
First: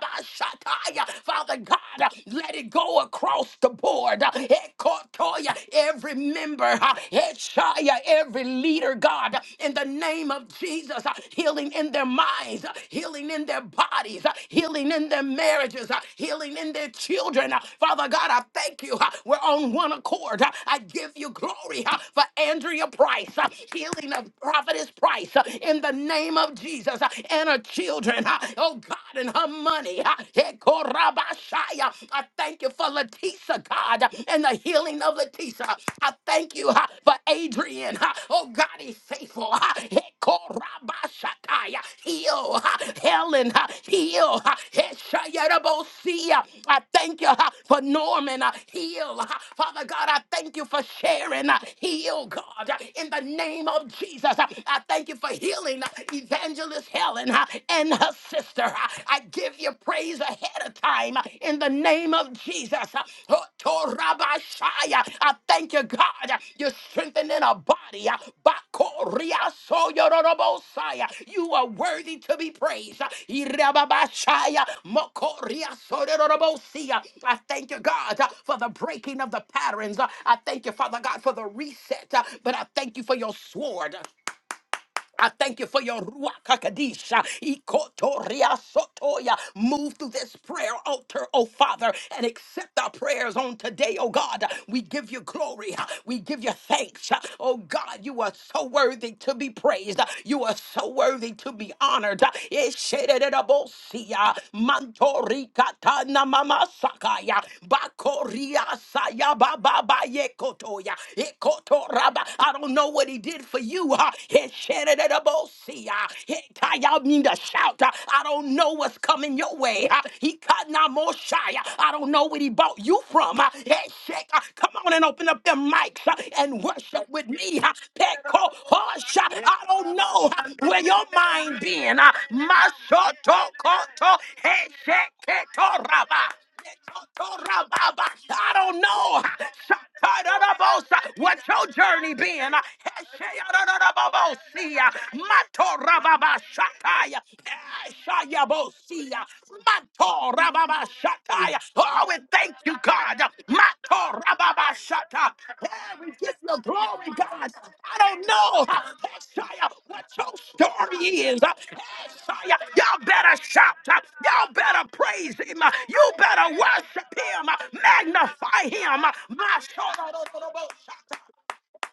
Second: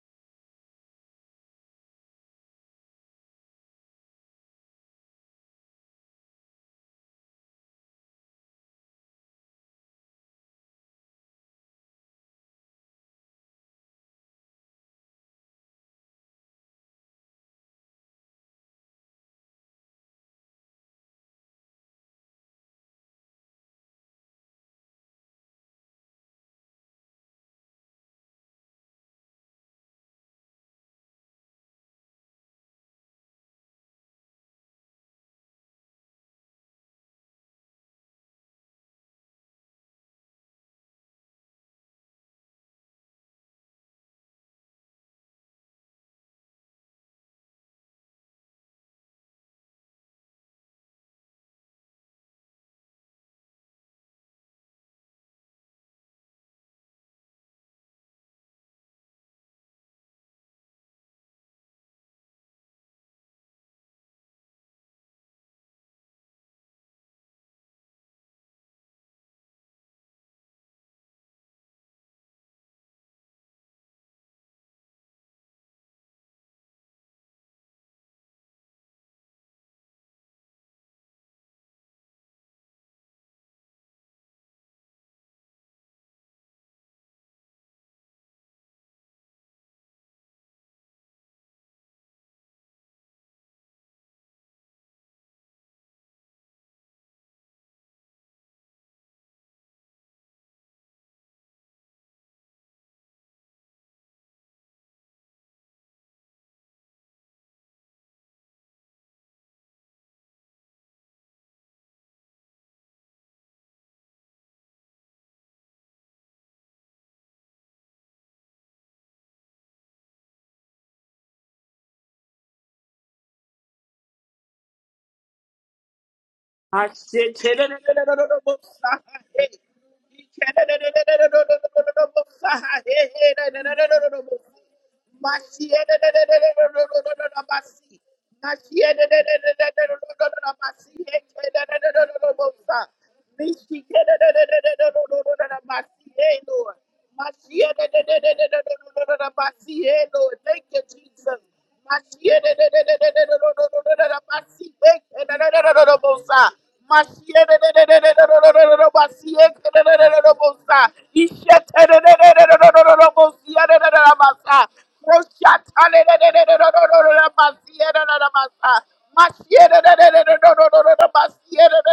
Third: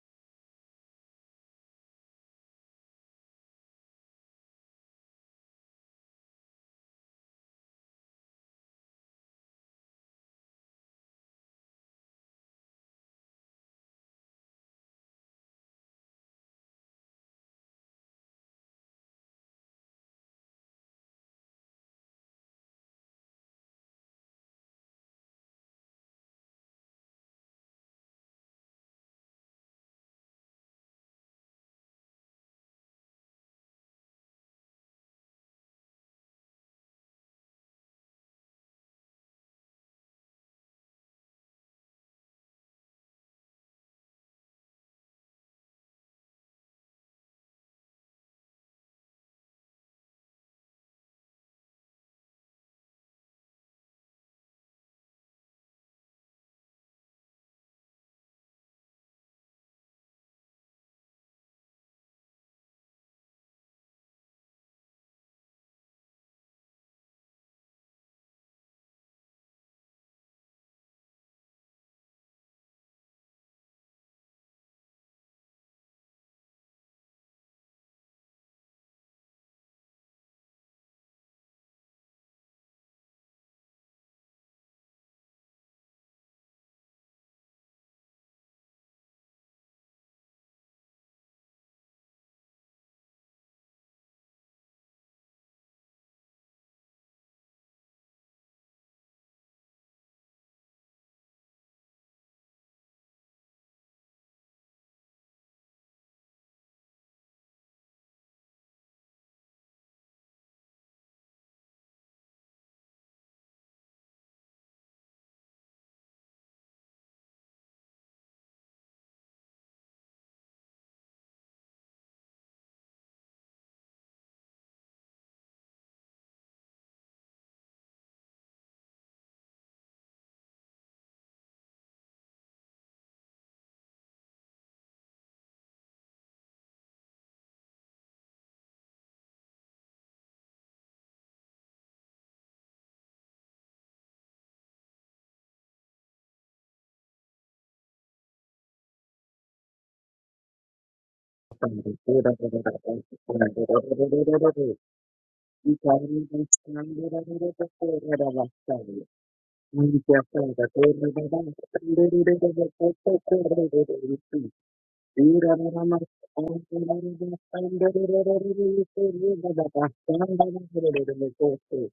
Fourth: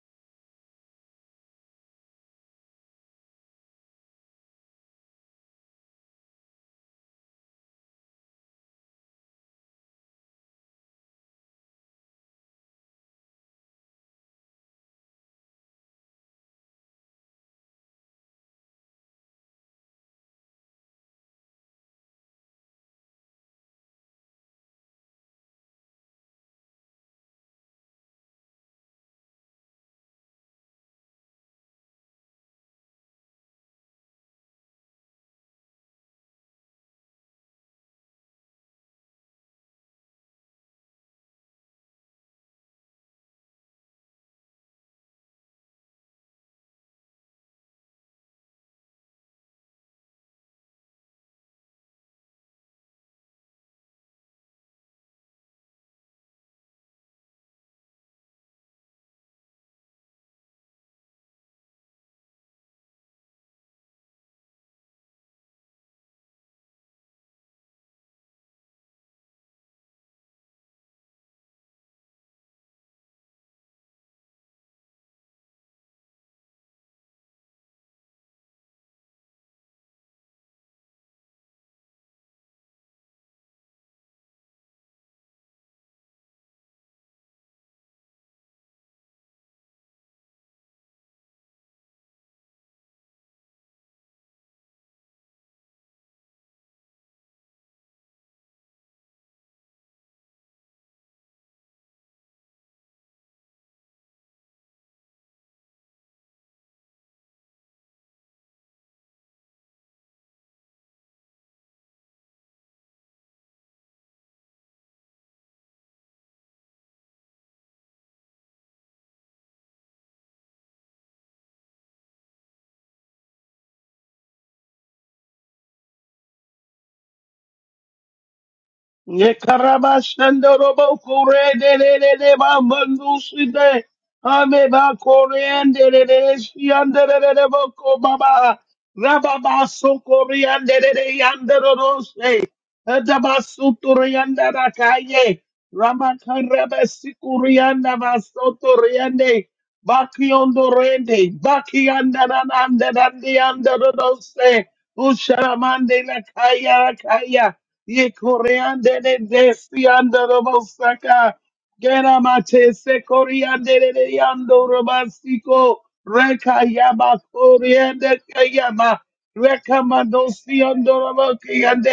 Speaker 1: Rabashataya. Father God, uh, let it go across the board. Uh, Ekotoya, Every member, uh, Eshaya, every leader, God, uh, in the name of Jesus, uh, healing in their minds, uh, healing in their bodies, uh, healing in their marriages, uh, healing in their children. Uh, Father God, I thank you. uh, We're on one accord. Uh, I give you glory uh, for Andrea Price, uh, healing of prophetess Price uh, in the name of Jesus uh, and her children children, uh, oh God, and her money. uh, Hekorabashaya. I thank you for Leticia, God, and the healing of Leticia. I thank you uh, for Adrian. uh, Oh God, he's faithful. uh, Hekorabashataya. Heal, uh, Helen, uh, heal. uh, Heshayarabosia. I thank you uh, for Norman. uh, Heal, uh, Father God. I thank you for Sharon. uh, Heal, God, uh, in the name of Jesus. uh, I thank you for healing uh, Evangelist Helen uh, and her sister. Uh, I give you praise ahead of time uh, in the name of Jesus. Uh, Otorabashaya. I thank you, God. uh, You're strengthening our body. uh, Bakoriasoyorobosaya. You are worthy to be praised. Uh, Irababashaya. Mokoriasorobosaya. I thank you, God, uh, for the breaking of the patterns. Uh, I thank you, Father God, for the reset. Uh, But I thank you for your sword. I thank you for your Ruach HaKodesh, Ikotoria Sotoya. Move through this prayer altar, oh Father, and accept our prayers on today, oh God. We give you glory. We give you thanks. Oh God, you are so worthy to be praised. You are so worthy to be honored. Eshederebosia, Mantorikatana Mamasakaya, Bakoria Saya Baba Yekotoya, Ekotoraba. I don't know what he did for you you. Uh, it shed it at a both see, uh, it- uh, y'all need to shout. uh, I don't know what's coming your way. uh, He cut not more shy. uh, I don't know where he bought you from. uh, it shed, uh, Come on and open up them mics uh, and
Speaker 2: I
Speaker 1: worship with
Speaker 2: said,
Speaker 1: me.
Speaker 2: Lord.
Speaker 1: uh, Peko Hush, uh, I don't know uh,
Speaker 3: Yekarabashanda
Speaker 1: where
Speaker 3: robo
Speaker 1: your
Speaker 3: kore
Speaker 1: mind
Speaker 3: de
Speaker 1: been.
Speaker 3: de
Speaker 1: uh,
Speaker 3: de de ba mandu
Speaker 1: Masoto
Speaker 3: side.
Speaker 1: Koto
Speaker 3: Ame ba kore
Speaker 1: Hesheketo
Speaker 3: ande de de de
Speaker 1: Raba.
Speaker 3: shi ande de de de bo ko baba.
Speaker 1: I
Speaker 3: Raba ba so kore
Speaker 1: don't
Speaker 3: ande
Speaker 1: know
Speaker 3: de de
Speaker 1: what your journey been.
Speaker 3: ba ba su turi yanda ra kaye. Rama karebe si kuri yanda ba ame Yekarabashandorobokoredelelelebamanduside. Amebakoreandeleleleshiandelelelebokobaba. Rababasokoriandeleleyandelorose. Edabasutoriandarakaye. Ramakarebesikoriandabasotoriande.
Speaker 2: Thank you,
Speaker 3: Bakiondorende.
Speaker 2: Jesus.
Speaker 4: Thank
Speaker 2: Oh,
Speaker 1: Oh, we thank you, God.
Speaker 3: Bakiandananandanandiandorose.
Speaker 1: Rababashata. Yeah,
Speaker 3: Usharamande
Speaker 1: we give you
Speaker 3: lakaya
Speaker 1: glory,
Speaker 3: lakaya.
Speaker 1: God. I don't know, uh, Hessiah, what your story is. uh, Hessiah, y'all better shout. uh, Y'all better praise him. uh, You better worship him. uh, Magnify him. uh, My
Speaker 4: you.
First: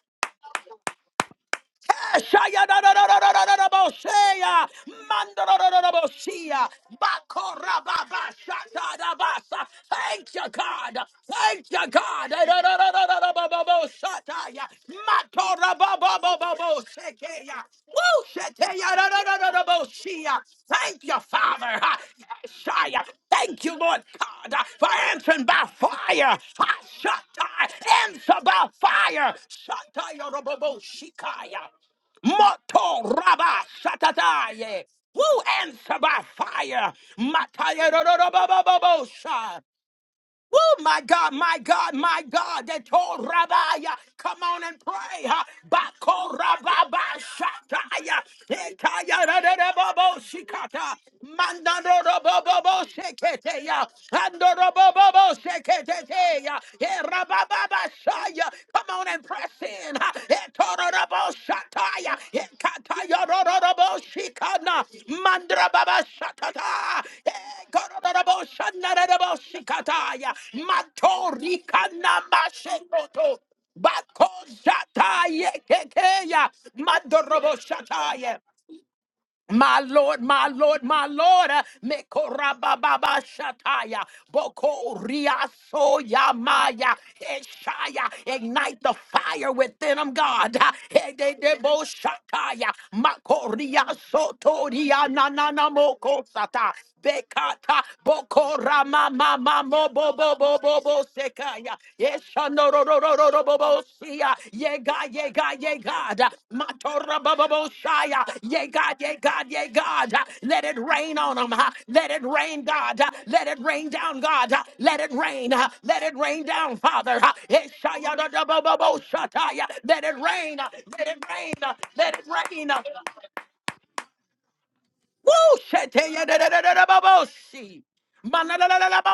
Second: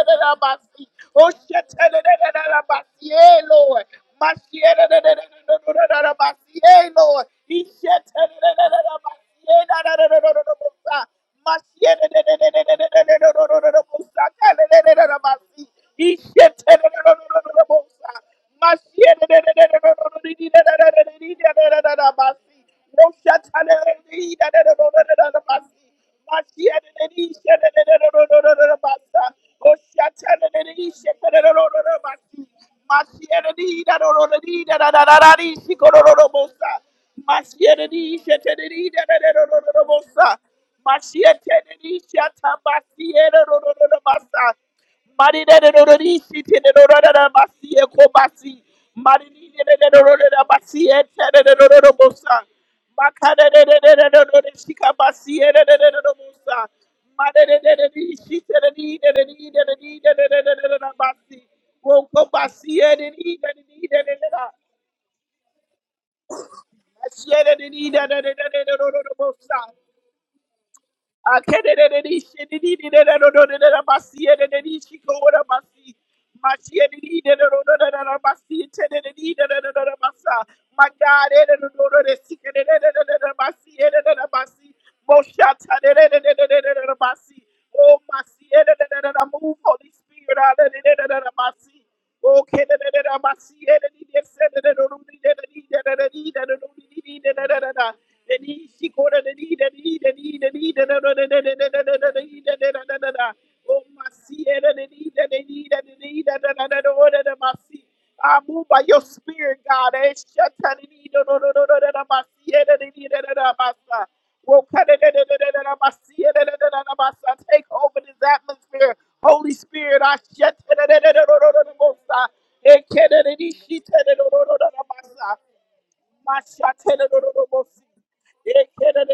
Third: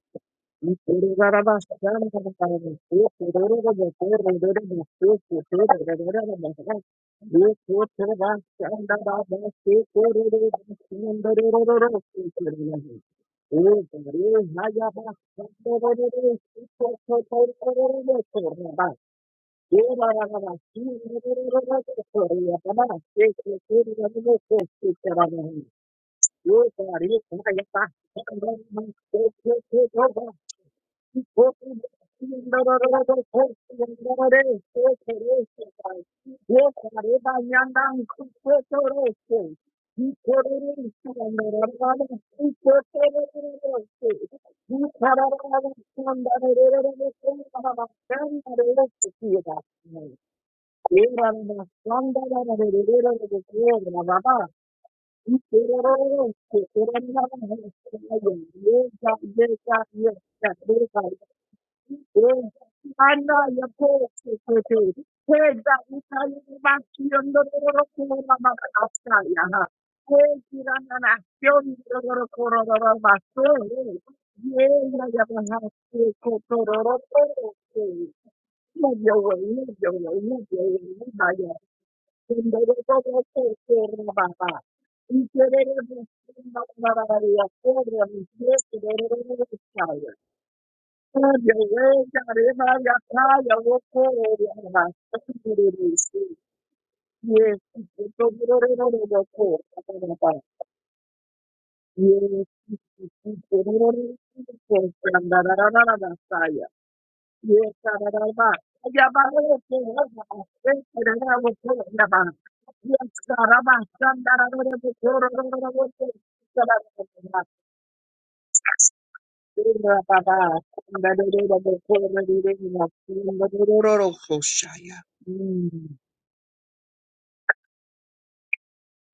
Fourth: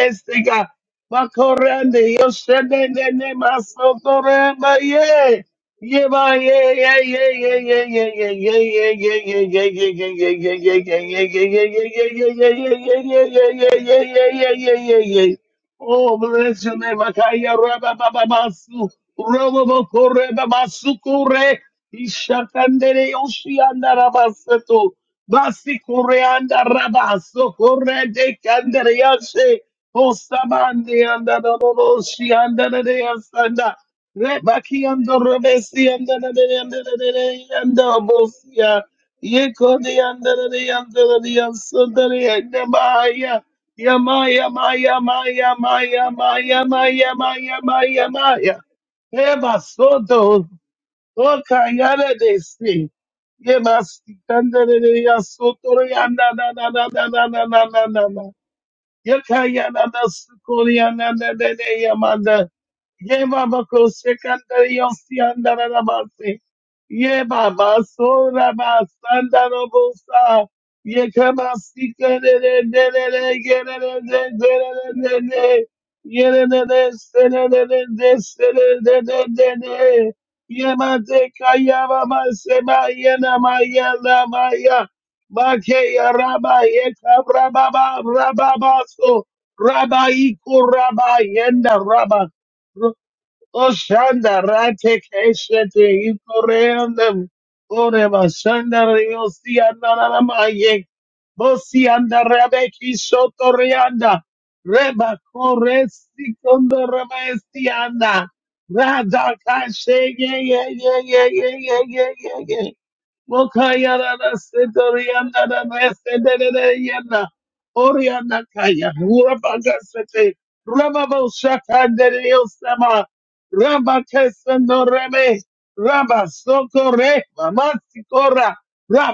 Speaker 1: Shaya da da da da da da da da boseya.
Speaker 2: Masiere,
Speaker 1: Mando da da da da mando
Speaker 2: Lord.
Speaker 4: Thank
Speaker 2: He
Speaker 1: bakora ba
Speaker 2: shed
Speaker 1: ba Shayadadadadadadadabosea. Mandadadadadabosia. Bakorababashatadabasa. Thank you,
Speaker 2: Mashiach,
Speaker 1: God. Thank you, God. da da da da da da da ba ba bo shata ya. Matora ba ba
Speaker 3: Oh,
Speaker 1: ba ba
Speaker 3: bless your
Speaker 1: ya,
Speaker 3: name.
Speaker 1: Dadadadadadadabababosataya. Matorababababoseke.
Speaker 3: Akaya raba
Speaker 1: Woo!
Speaker 3: baba basu.
Speaker 1: Sheteya.
Speaker 3: Robo boko reba
Speaker 1: Dadadadadadabosia.
Speaker 3: basu
Speaker 1: Thank you,
Speaker 3: kure.
Speaker 1: Father. Ah, yes, I, ah,
Speaker 3: Ishakandere yoshi
Speaker 1: Thank you,
Speaker 3: anda
Speaker 1: Lord God, ah, for
Speaker 3: rabaseto.
Speaker 1: answering by
Speaker 3: Basi kure
Speaker 1: fire.
Speaker 3: anda
Speaker 1: Ah,
Speaker 3: rabaso
Speaker 1: Shatta,
Speaker 3: kure
Speaker 1: Answer
Speaker 3: de
Speaker 1: by
Speaker 3: kandere
Speaker 1: fire.
Speaker 3: yashe.
Speaker 1: Shatta
Speaker 4: you.
Speaker 1: yorobobo
Speaker 3: Osabandi anda
Speaker 4: Yes,
Speaker 1: shikaya.
Speaker 3: raboshi anda de
Speaker 1: Moto raba
Speaker 3: yasanda.
Speaker 1: shatataye.
Speaker 3: Rebaki anda
Speaker 1: Who
Speaker 3: rebesi
Speaker 1: answer
Speaker 3: anda
Speaker 1: by
Speaker 3: de de anda
Speaker 1: fire?
Speaker 3: de de
Speaker 1: Mataya
Speaker 3: anda
Speaker 2: Masieredi,
Speaker 3: bosia.
Speaker 2: sheteredi, da da da da da
Speaker 1: rorobobobosha.
Speaker 2: da
Speaker 3: Yeko
Speaker 2: da
Speaker 3: de
Speaker 2: bosa.
Speaker 3: anda de
Speaker 1: Woo, my
Speaker 3: anda de
Speaker 1: God, my God,
Speaker 2: Masieredi,
Speaker 3: yasanda
Speaker 1: my
Speaker 2: shata
Speaker 3: de
Speaker 1: God. They told
Speaker 2: masiere,
Speaker 3: bahaya.
Speaker 2: da da
Speaker 1: Rabbi,
Speaker 2: da da
Speaker 1: come
Speaker 2: basa.
Speaker 3: Yamaya,
Speaker 1: on and
Speaker 3: Maya,
Speaker 1: pray.
Speaker 2: Mari
Speaker 1: huh?
Speaker 3: Maya,
Speaker 2: da da da da
Speaker 3: Maya,
Speaker 2: di,
Speaker 1: Bako
Speaker 2: shite
Speaker 3: Maya,
Speaker 2: da da da
Speaker 1: Rababa
Speaker 3: Maya,
Speaker 2: da da
Speaker 3: Maya,
Speaker 2: basie,
Speaker 3: Maya,
Speaker 2: ko
Speaker 1: Shataya.
Speaker 2: basi.
Speaker 3: Maya.
Speaker 1: Ekaya
Speaker 2: Mari di
Speaker 3: Eva
Speaker 2: da da da da
Speaker 1: Radarabobo
Speaker 2: da da
Speaker 3: Soto,
Speaker 1: Shikata.
Speaker 2: basie, te da da da da da
Speaker 1: Mandano
Speaker 3: Okayana
Speaker 2: bosa.
Speaker 3: de
Speaker 1: Robobo
Speaker 3: Si.
Speaker 2: Maka da da da
Speaker 1: Sheketeya.
Speaker 2: da da
Speaker 3: Yemasi,
Speaker 2: da da
Speaker 1: Ando
Speaker 3: Tandere,
Speaker 2: shika
Speaker 1: Robobo
Speaker 2: basie, da da
Speaker 3: Yasoto,
Speaker 2: da da da
Speaker 3: Yana, na,
Speaker 2: bosa.
Speaker 1: Sheketeya.
Speaker 3: na, na, na,
Speaker 2: Ma da
Speaker 3: na,
Speaker 2: da
Speaker 3: na,
Speaker 2: da
Speaker 1: Erababa
Speaker 3: na, na,
Speaker 2: di,
Speaker 3: na.
Speaker 1: Shaya.
Speaker 2: shite da
Speaker 1: Come
Speaker 2: di,
Speaker 1: on
Speaker 2: da da
Speaker 1: and pray
Speaker 4: yes,
Speaker 2: di, da
Speaker 1: press
Speaker 2: da
Speaker 1: in.
Speaker 2: di,
Speaker 3: Yakayanada
Speaker 2: da da da da
Speaker 4: yes,
Speaker 2: da da
Speaker 4: yes.
Speaker 3: Sukuriananda
Speaker 1: Etororobo
Speaker 2: basi. Wo
Speaker 1: shataya.
Speaker 3: Yamanda
Speaker 2: basie, da
Speaker 3: Ye
Speaker 4: Anda
Speaker 2: di, da
Speaker 3: Baba
Speaker 4: ya
Speaker 2: di,
Speaker 1: Ekatayororobo
Speaker 2: da da
Speaker 4: posto
Speaker 2: da.
Speaker 3: Kosekandari
Speaker 4: sete.
Speaker 1: shikana. mandra
Speaker 4: Peda
Speaker 1: Mandrababa
Speaker 3: Yosiandarabasi
Speaker 4: utali basti
Speaker 1: shatata.
Speaker 2: My
Speaker 3: Ye
Speaker 4: yondo
Speaker 2: God,
Speaker 3: Baba
Speaker 4: loro kora
Speaker 1: Ekororobo
Speaker 3: Sora
Speaker 4: bakasta
Speaker 1: shanarabo
Speaker 4: ya ha.
Speaker 1: shikataya.
Speaker 3: Basandarabosa
Speaker 4: Pedi rana
Speaker 3: Ye Kama
Speaker 4: nazioni
Speaker 1: Matorikana
Speaker 4: loro kora
Speaker 3: Sikere
Speaker 4: loro
Speaker 1: mashekoto.
Speaker 4: basto.
Speaker 1: Bako
Speaker 4: Yenda ya
Speaker 1: shataya
Speaker 4: bahasti
Speaker 1: kekeya.
Speaker 4: koto loro
Speaker 1: Mandorobo
Speaker 4: kora.
Speaker 1: shataya.
Speaker 4: Move your way, move
Speaker 1: My
Speaker 4: your way,
Speaker 1: Lord,
Speaker 4: move
Speaker 1: my
Speaker 4: your
Speaker 1: Lord,
Speaker 4: way,
Speaker 1: my
Speaker 4: move
Speaker 3: Yemate
Speaker 4: my
Speaker 1: Lord,
Speaker 4: way.
Speaker 1: uh,
Speaker 3: Kayama
Speaker 4: Yondo
Speaker 3: Sema
Speaker 1: Mekorababa
Speaker 4: loro
Speaker 3: Yena Maya
Speaker 1: Shataya,
Speaker 4: kora baba.
Speaker 3: Lamaya
Speaker 1: Boko
Speaker 4: Interere
Speaker 3: Makeya
Speaker 4: basti
Speaker 1: Riasoya
Speaker 3: Rabba
Speaker 4: yondo
Speaker 1: Maya,
Speaker 4: loro
Speaker 3: Yeka
Speaker 4: kora.
Speaker 3: Rababa
Speaker 2: oh,
Speaker 1: Eshaya, ignite the
Speaker 3: Rababaso
Speaker 2: my
Speaker 1: fire
Speaker 2: move, Holy
Speaker 1: within
Speaker 3: Rabba
Speaker 1: them, God.
Speaker 3: Iko Rabba
Speaker 4: Your
Speaker 3: Yenda
Speaker 1: Hedebo
Speaker 2: Spirit.
Speaker 4: word, God,
Speaker 3: Rabba
Speaker 2: Oh,
Speaker 1: Shataya,
Speaker 4: everybody got tired. Your
Speaker 3: O
Speaker 4: word,
Speaker 1: Makoria
Speaker 3: Shanda Rate
Speaker 1: Sotoria Nanana
Speaker 3: Keshete
Speaker 1: Moko Sata,
Speaker 3: Ikoreandam
Speaker 1: Bekata,
Speaker 3: Ore
Speaker 1: Boko
Speaker 4: God,
Speaker 3: Bashanda
Speaker 1: Rama
Speaker 3: Riosi
Speaker 4: everybody.
Speaker 3: Andaramaye
Speaker 1: Mama Tekaya,
Speaker 3: Bosi
Speaker 1: yes, no, no, no,
Speaker 3: Andarabeki
Speaker 1: no, no, no, no,
Speaker 3: Shotorianda
Speaker 1: Yeshanororororobobosia. Yega,
Speaker 3: Reba
Speaker 1: yega, yega.
Speaker 3: Koresi Kondorabesti
Speaker 1: Matorababoshaya.
Speaker 3: Anda
Speaker 2: I move
Speaker 1: Yega,
Speaker 2: by your
Speaker 1: yega,
Speaker 3: Rada
Speaker 2: spirit,
Speaker 1: yega.
Speaker 3: Kashe
Speaker 1: Yegada.
Speaker 3: Ye
Speaker 1: Let
Speaker 3: Ye
Speaker 1: it
Speaker 3: Ye
Speaker 1: rain
Speaker 3: Ye
Speaker 1: on
Speaker 3: Ye
Speaker 1: them.
Speaker 3: Ye
Speaker 1: Let
Speaker 3: Ye
Speaker 1: it
Speaker 2: God.
Speaker 3: Ye
Speaker 2: Take
Speaker 1: rain,
Speaker 3: Ye
Speaker 1: God. Let it rain
Speaker 3: Mokayara
Speaker 1: down, God. Let it rain.
Speaker 3: Setorianda
Speaker 1: huh? Let it rain down, Father.
Speaker 3: Restetorianda
Speaker 4: Yes,
Speaker 2: over this
Speaker 3: Orianda Kaya
Speaker 2: atmosphere. Holy
Speaker 1: Yeshayadadababoshataya.
Speaker 3: Rabaka
Speaker 2: Spirit,
Speaker 1: Let it
Speaker 2: I
Speaker 3: Sete
Speaker 1: rain.
Speaker 2: shut
Speaker 1: huh? Let it
Speaker 3: Rababo
Speaker 1: rain. huh?
Speaker 3: Shaka
Speaker 1: Let it rain. huh?
Speaker 3: Deriosama Ramba
Speaker 4: Yes,
Speaker 3: Kesendoreme,
Speaker 1: Woo!
Speaker 3: Ramba Sokore,
Speaker 1: Shetayadadadadabosi.
Speaker 3: Mamatikora,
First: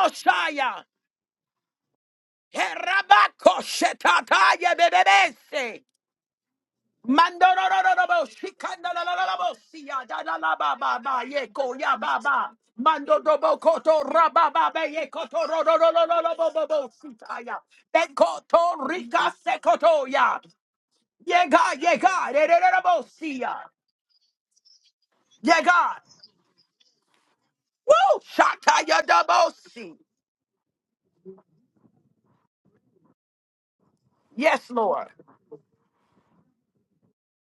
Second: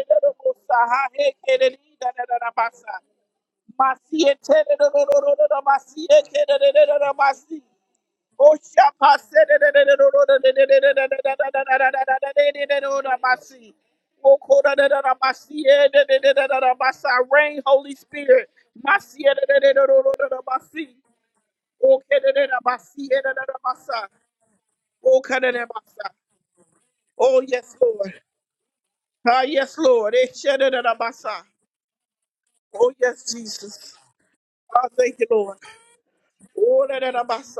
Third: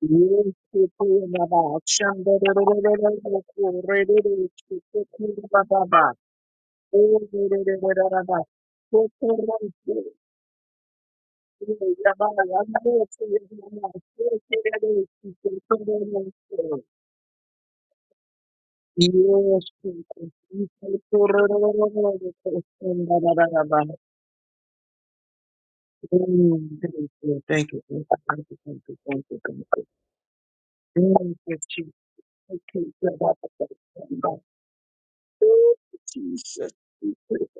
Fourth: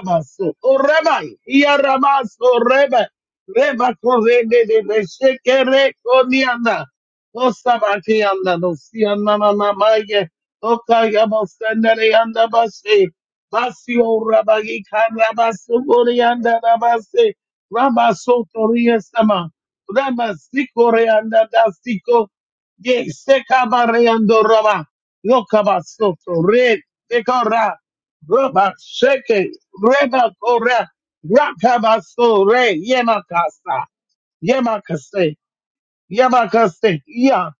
Speaker 4: Thank you.
Speaker 3: Sokorema,
Speaker 4: Thank
Speaker 3: Yarama Soreba,
Speaker 1: Herabako
Speaker 3: Reba kore de
Speaker 1: shetataya bebebese.
Speaker 3: Beshekere Koniana,
Speaker 2: Masi
Speaker 1: Mandorororobo
Speaker 3: Osabakianda,
Speaker 2: Oshapa
Speaker 3: Nosiana
Speaker 2: said,
Speaker 1: shikandalalalalabo siya
Speaker 3: Mamaye,
Speaker 1: dadalababa
Speaker 3: Okayamo
Speaker 1: yeko ya
Speaker 3: Senderianda
Speaker 1: baba.
Speaker 3: Bashi,
Speaker 1: Mandodobo koto
Speaker 3: Basio Rabagi
Speaker 1: rababa ye koto
Speaker 3: Karaba Sokorianda
Speaker 1: rororororobo
Speaker 3: Rabase,
Speaker 1: sitaya.
Speaker 2: Rain, Holy
Speaker 3: Ramba
Speaker 2: Spirit.
Speaker 1: Bekoto
Speaker 3: Sotoria
Speaker 1: rika
Speaker 3: Sama, Ramba
Speaker 1: sekotoya.
Speaker 3: Sikoreanda
Speaker 1: Yega
Speaker 3: Dasiko,
Speaker 1: yega
Speaker 3: Ye
Speaker 1: rererabo siya.
Speaker 3: sekabareando roba lokaba
Speaker 1: Yega.
Speaker 3: soto re
Speaker 2: Oh,
Speaker 4: you. Thank you. Thank
Speaker 3: dekora
Speaker 2: yes,
Speaker 4: you.
Speaker 2: Lord.
Speaker 1: Woo!
Speaker 3: roba
Speaker 1: Shataya
Speaker 4: Thank
Speaker 2: Ah,
Speaker 3: sheke
Speaker 2: yes,
Speaker 1: dabosi.
Speaker 2: Lord.
Speaker 3: reba kora
Speaker 4: you. Thank you.
Speaker 3: rakaba so re
Speaker 2: Oh, yes,
Speaker 3: yemakasa
Speaker 2: Jesus.
Speaker 4: Thank you.
Speaker 1: Yes,
Speaker 2: I
Speaker 1: Lord.
Speaker 2: thank you,
Speaker 3: yemakase
Speaker 2: Lord.
Speaker 4: Oh, Jesus.
Speaker 2: Oh,
Speaker 3: yemakase
Speaker 4: Holy,
Speaker 3: ya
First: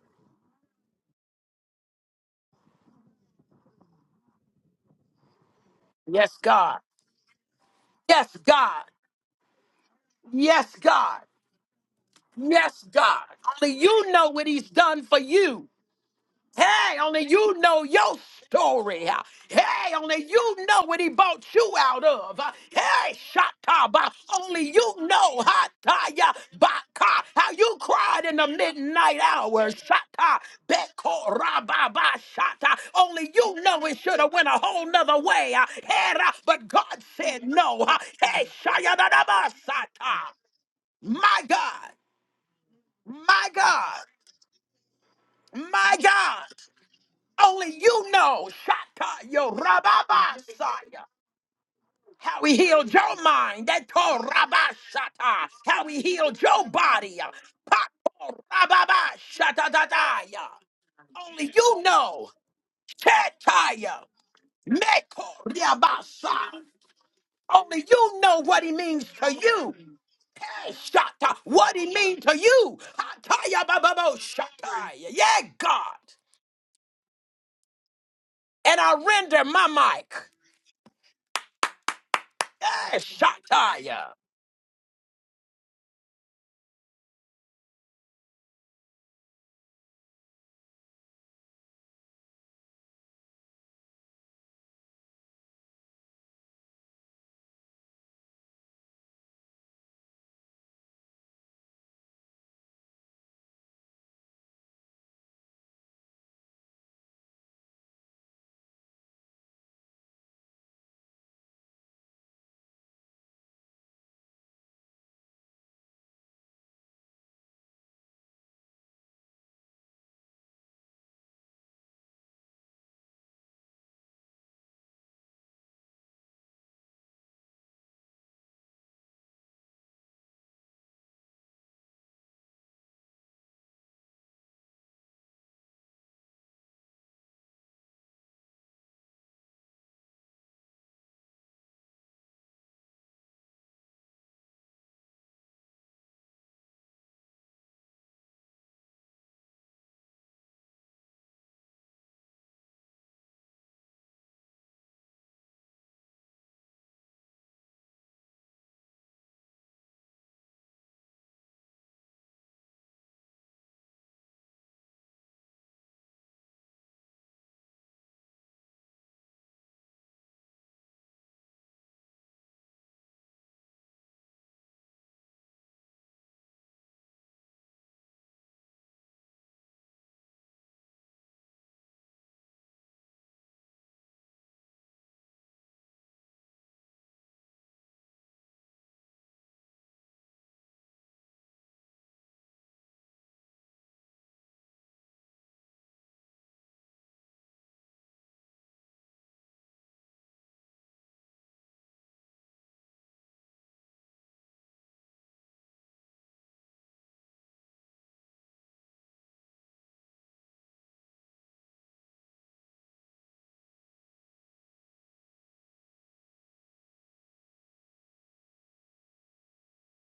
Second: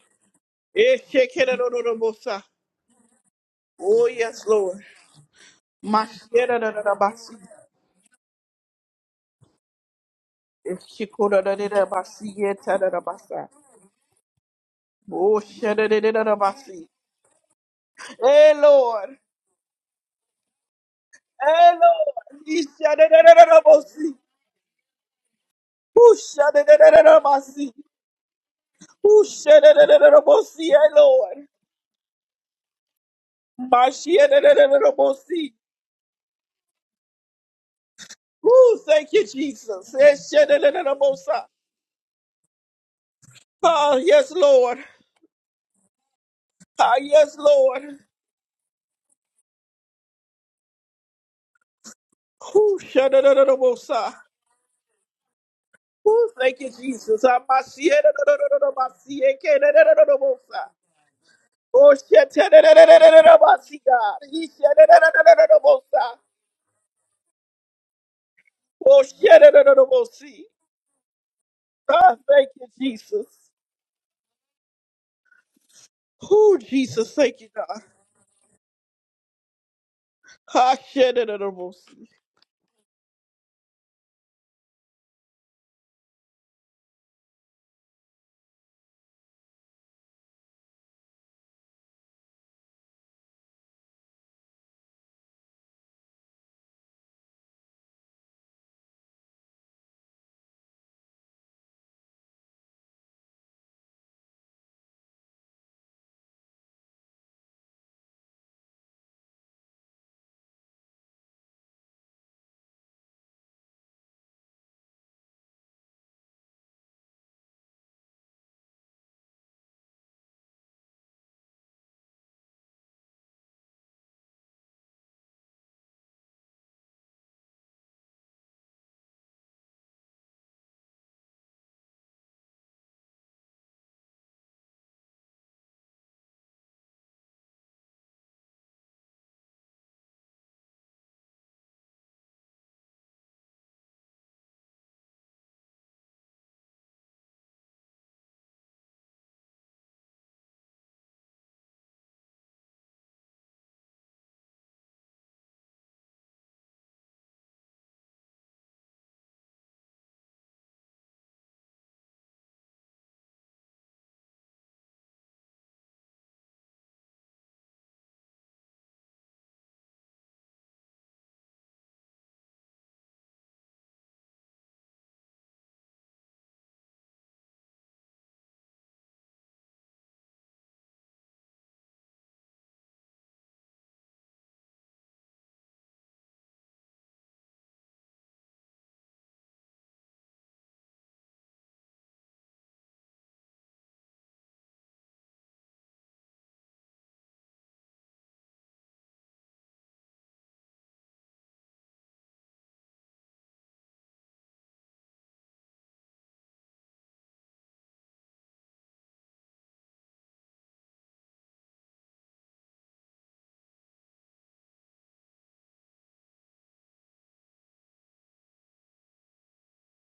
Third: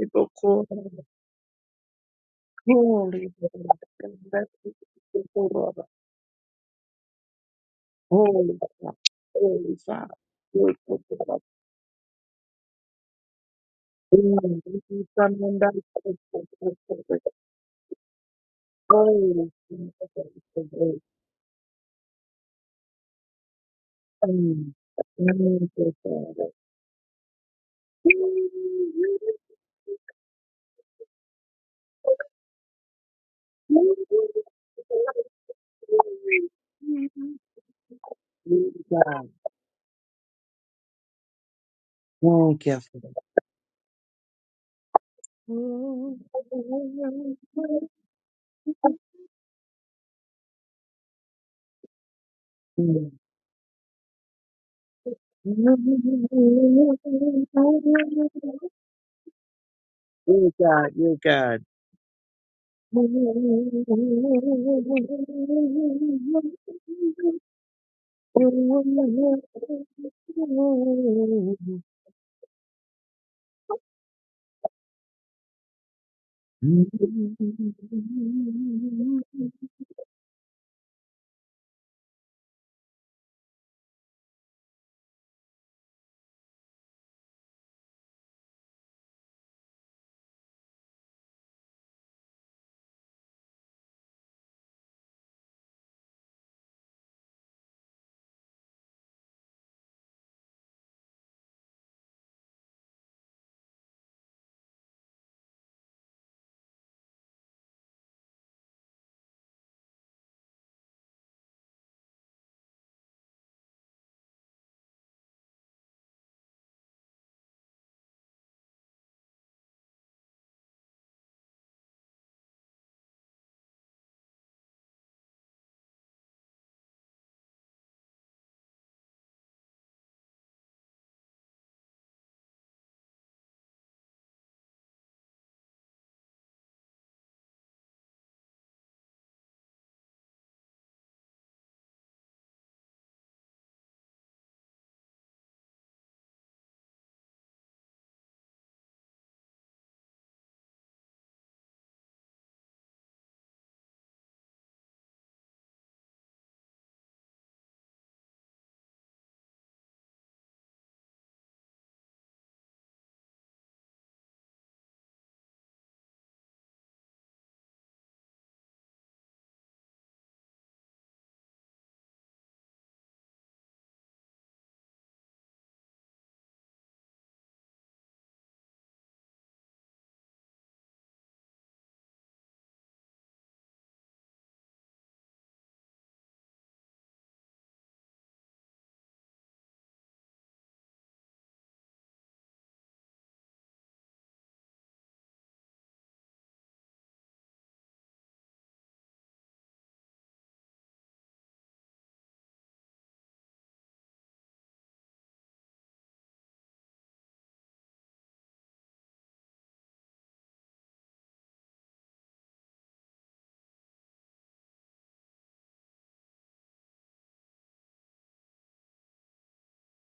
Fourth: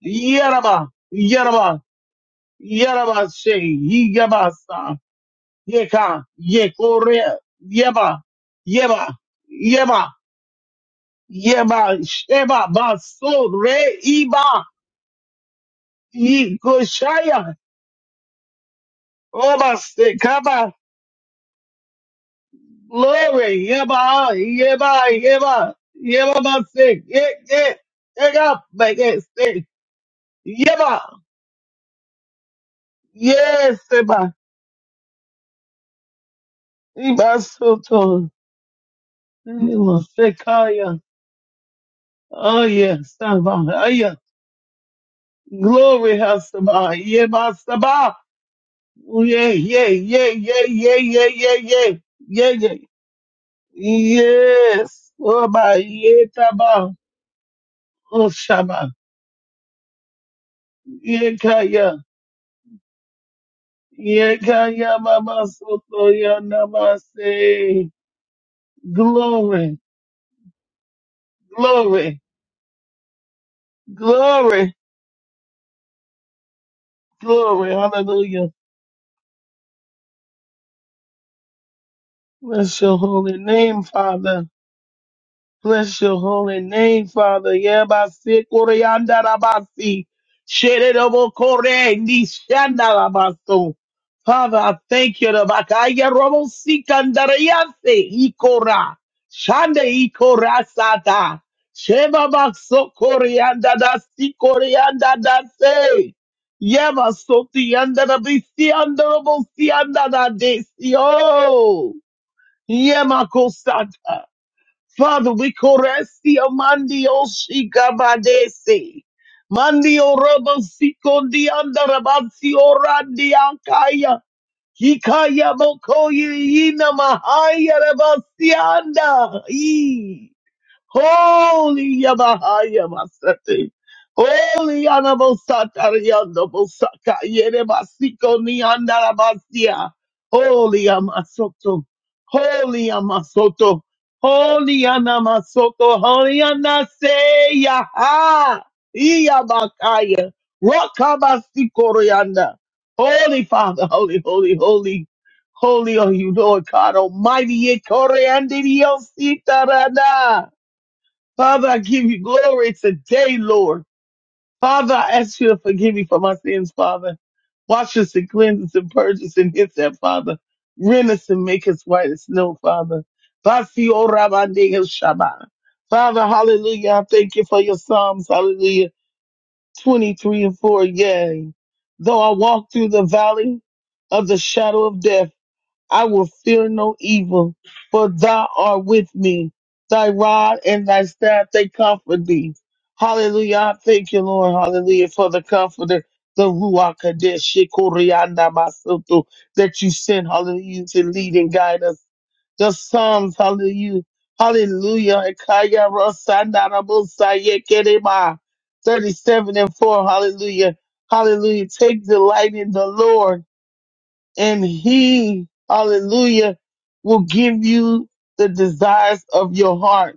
Speaker 3: yeraba
Speaker 2: yes,
Speaker 3: yeraba
Speaker 2: Lord.
Speaker 4: holy,
Speaker 3: yeraba she
Speaker 2: Oh, yes, Lord.
Speaker 3: yebasa
Speaker 4: holy
Speaker 2: da da da da da da da
Speaker 4: Father.
Speaker 3: yeka
Speaker 1: Yes, God.
Speaker 2: da da
Speaker 3: yekore
Speaker 2: basi,
Speaker 3: yeba
Speaker 1: Yes,
Speaker 4: Holy
Speaker 1: God.
Speaker 3: yeba yeba
Speaker 4: Father.
Speaker 1: Yes,
Speaker 4: holy
Speaker 1: God.
Speaker 4: Father.
Speaker 3: yeba
Speaker 2: basi,
Speaker 3: sheba
Speaker 2: yeta
Speaker 1: Yes,
Speaker 2: da da
Speaker 1: God.
Speaker 2: basa.
Speaker 3: baso
Speaker 1: Only
Speaker 3: re
Speaker 1: you know
Speaker 3: iba
Speaker 1: what he's done for
Speaker 2: Oh,
Speaker 1: you.
Speaker 2: shada da da da da basi,
Speaker 1: Hey, only
Speaker 3: yikoshaya
Speaker 1: you know your
Speaker 2: Hey,
Speaker 1: story.
Speaker 2: Lord.
Speaker 3: Oh my
Speaker 1: Hey,
Speaker 3: stick,
Speaker 1: only
Speaker 3: come
Speaker 1: you
Speaker 3: on,
Speaker 1: know what he bought you
Speaker 2: Hey,
Speaker 1: out of.
Speaker 2: Lord. Ishada
Speaker 1: Hey,
Speaker 2: da da da da
Speaker 3: glory,
Speaker 1: Shataba,
Speaker 2: basi.
Speaker 3: yeba,
Speaker 1: only you
Speaker 3: yeba,
Speaker 1: know
Speaker 3: yeba,
Speaker 1: Hataya
Speaker 3: yeba, my
Speaker 2: Ushada da da
Speaker 3: stick,
Speaker 2: da da
Speaker 1: Baka,
Speaker 3: it,
Speaker 1: how
Speaker 2: basi.
Speaker 1: you
Speaker 3: it,
Speaker 1: cried
Speaker 3: it
Speaker 1: in the
Speaker 3: up, make
Speaker 1: midnight
Speaker 3: it stick,
Speaker 1: hour.
Speaker 2: Ushada da da basi, basi, da da
Speaker 1: Shata
Speaker 2: basi, Hey,
Speaker 3: yeba,
Speaker 1: Beko
Speaker 2: Lord.
Speaker 1: Rababa Shata. Only you
Speaker 3: yes,
Speaker 1: know it should
Speaker 2: Mashera
Speaker 1: have
Speaker 3: yeba,
Speaker 2: da
Speaker 1: went a
Speaker 2: da da
Speaker 1: whole
Speaker 2: da
Speaker 1: nother
Speaker 2: basi,
Speaker 1: way. Hera, but God
Speaker 3: yeba,
Speaker 1: said no.
Speaker 3: soto,
Speaker 1: Hey,
Speaker 2: Ooh, thank you,
Speaker 1: Shayadadaba
Speaker 2: Jesus.
Speaker 3: yeba,
Speaker 2: Hey,
Speaker 1: Sata.
Speaker 2: shada da da da
Speaker 3: sikaya,
Speaker 1: My
Speaker 2: Esharararabosa.
Speaker 1: God.
Speaker 3: oh yeah,
Speaker 1: My
Speaker 3: saba, oh
Speaker 2: Ah,
Speaker 1: God.
Speaker 3: yeah,
Speaker 2: yes, Lord.
Speaker 1: My
Speaker 3: glory,
Speaker 1: God,
Speaker 2: Ah,
Speaker 3: hasaba,
Speaker 2: yes,
Speaker 3: yeba,
Speaker 1: only
Speaker 2: Lord.
Speaker 1: you
Speaker 3: saba,
Speaker 1: know, Shata,
Speaker 3: yeah,
Speaker 1: yo,
Speaker 3: yeah, yeah, yeah, yeah,
Speaker 1: Rababasaya,
Speaker 3: yeah, yeah, yeah,
Speaker 1: how
Speaker 3: yeah,
Speaker 1: he
Speaker 3: yeah,
Speaker 2: Ooh,
Speaker 1: healed
Speaker 4: Thank you.
Speaker 1: your mind, that
Speaker 2: sharararabosa.
Speaker 1: told
Speaker 3: yes,
Speaker 1: Rabashata,
Speaker 3: oh
Speaker 4: you
Speaker 3: my,
Speaker 1: how he
Speaker 2: Ooh,
Speaker 1: healed
Speaker 2: thank
Speaker 1: your
Speaker 2: you,
Speaker 3: yetaba,
Speaker 1: body,
Speaker 2: Jesus.
Speaker 3: oh
Speaker 1: Pato
Speaker 3: shaba,
Speaker 1: Rababashatataya.
Speaker 2: Amashiedodododododomasiekedededededebosa.
Speaker 4: God, you
Speaker 1: Only
Speaker 4: God.
Speaker 1: you
Speaker 3: yekaya,
Speaker 1: know,
Speaker 2: Oshietededededededobosi,
Speaker 1: Chetaya,
Speaker 2: God.
Speaker 3: Yekaya
Speaker 1: Meko
Speaker 3: Baba Soto
Speaker 2: Ishiededededededobosa.
Speaker 1: Rabasa. Only
Speaker 3: Yanabase.
Speaker 1: you know what he means to you.
Speaker 3: Glory,
Speaker 2: Oshiededededobosi.
Speaker 1: Hey, Shata, what he
Speaker 2: Ah,
Speaker 3: glory,
Speaker 1: means to
Speaker 2: Thank you,
Speaker 1: you.
Speaker 2: Jesus.
Speaker 1: Hataya Bababo
Speaker 3: glory,
Speaker 1: Shataya. Yeah, God.
Speaker 2: Oh, Jesus, thank you,
Speaker 3: glory.
Speaker 2: God.
Speaker 3: Hallelujah.
Speaker 1: And I render my mic.
Speaker 2: Ashiededededobosi.
Speaker 3: Bless your
Speaker 1: Yes,
Speaker 3: holy name,
Speaker 1: Shataya.
Speaker 3: Father. Bless your holy name, Father. Yabasi koryanda rabasi. Shererobo kore ni shanda rabaso. Father, I thank you. Rabakaya robo sikandarayase ikora. Shanda ikora sata. Sheba bakso koryanda dasi koryanda dase. Yeba soti yanda rabisi yanda robo si yanda da desi. Oh. Yema kosata. Father, we corresti amandi o shikabadesi. Mandi o robo sikondi andarabasi o randi ankaya. Hikaya mokoye ina mahaya rabasi anda. Holy Yamahaya Masate. Holy Anabosatariando Bosaka Yerebasiko Niandarabasia. Holy Amasoto. Holy Amasoto. Holy Anamasoto. Holy Anaseya. Iyabakaya. Rakabastikorianda. Holy Father, holy, holy, holy. Holy are you, Lord God Almighty. Ekoreandidiosita Father, I give you glory today, Lord. Father, I ask you to forgive me for my sins, Father. Wash us and cleanse us and purge us and hit that, Father. Rend us and make us white as snow, Father. Vasi ora bandega shaba. Father, hallelujah. I thank you for your Psalms, hallelujah. 23 and 4, yay. Though I walk through the valley of the shadow of death, I will fear no evil, for thou art with me. Thy rod and thy staff, they comfort thee. Hallelujah. I Thank you, Lord. Hallelujah. For the comforter, the Ruach Kadesh, Shikorianda Masutu, that you sent, hallelujah, to lead and guide us. The Psalms, hallelujah. Hallelujah. Ekaya Rosanda Rabusaye Kerema. 37 and 4. Hallelujah. Hallelujah. Take delight in the Lord and he, hallelujah, will give you the desires of your heart.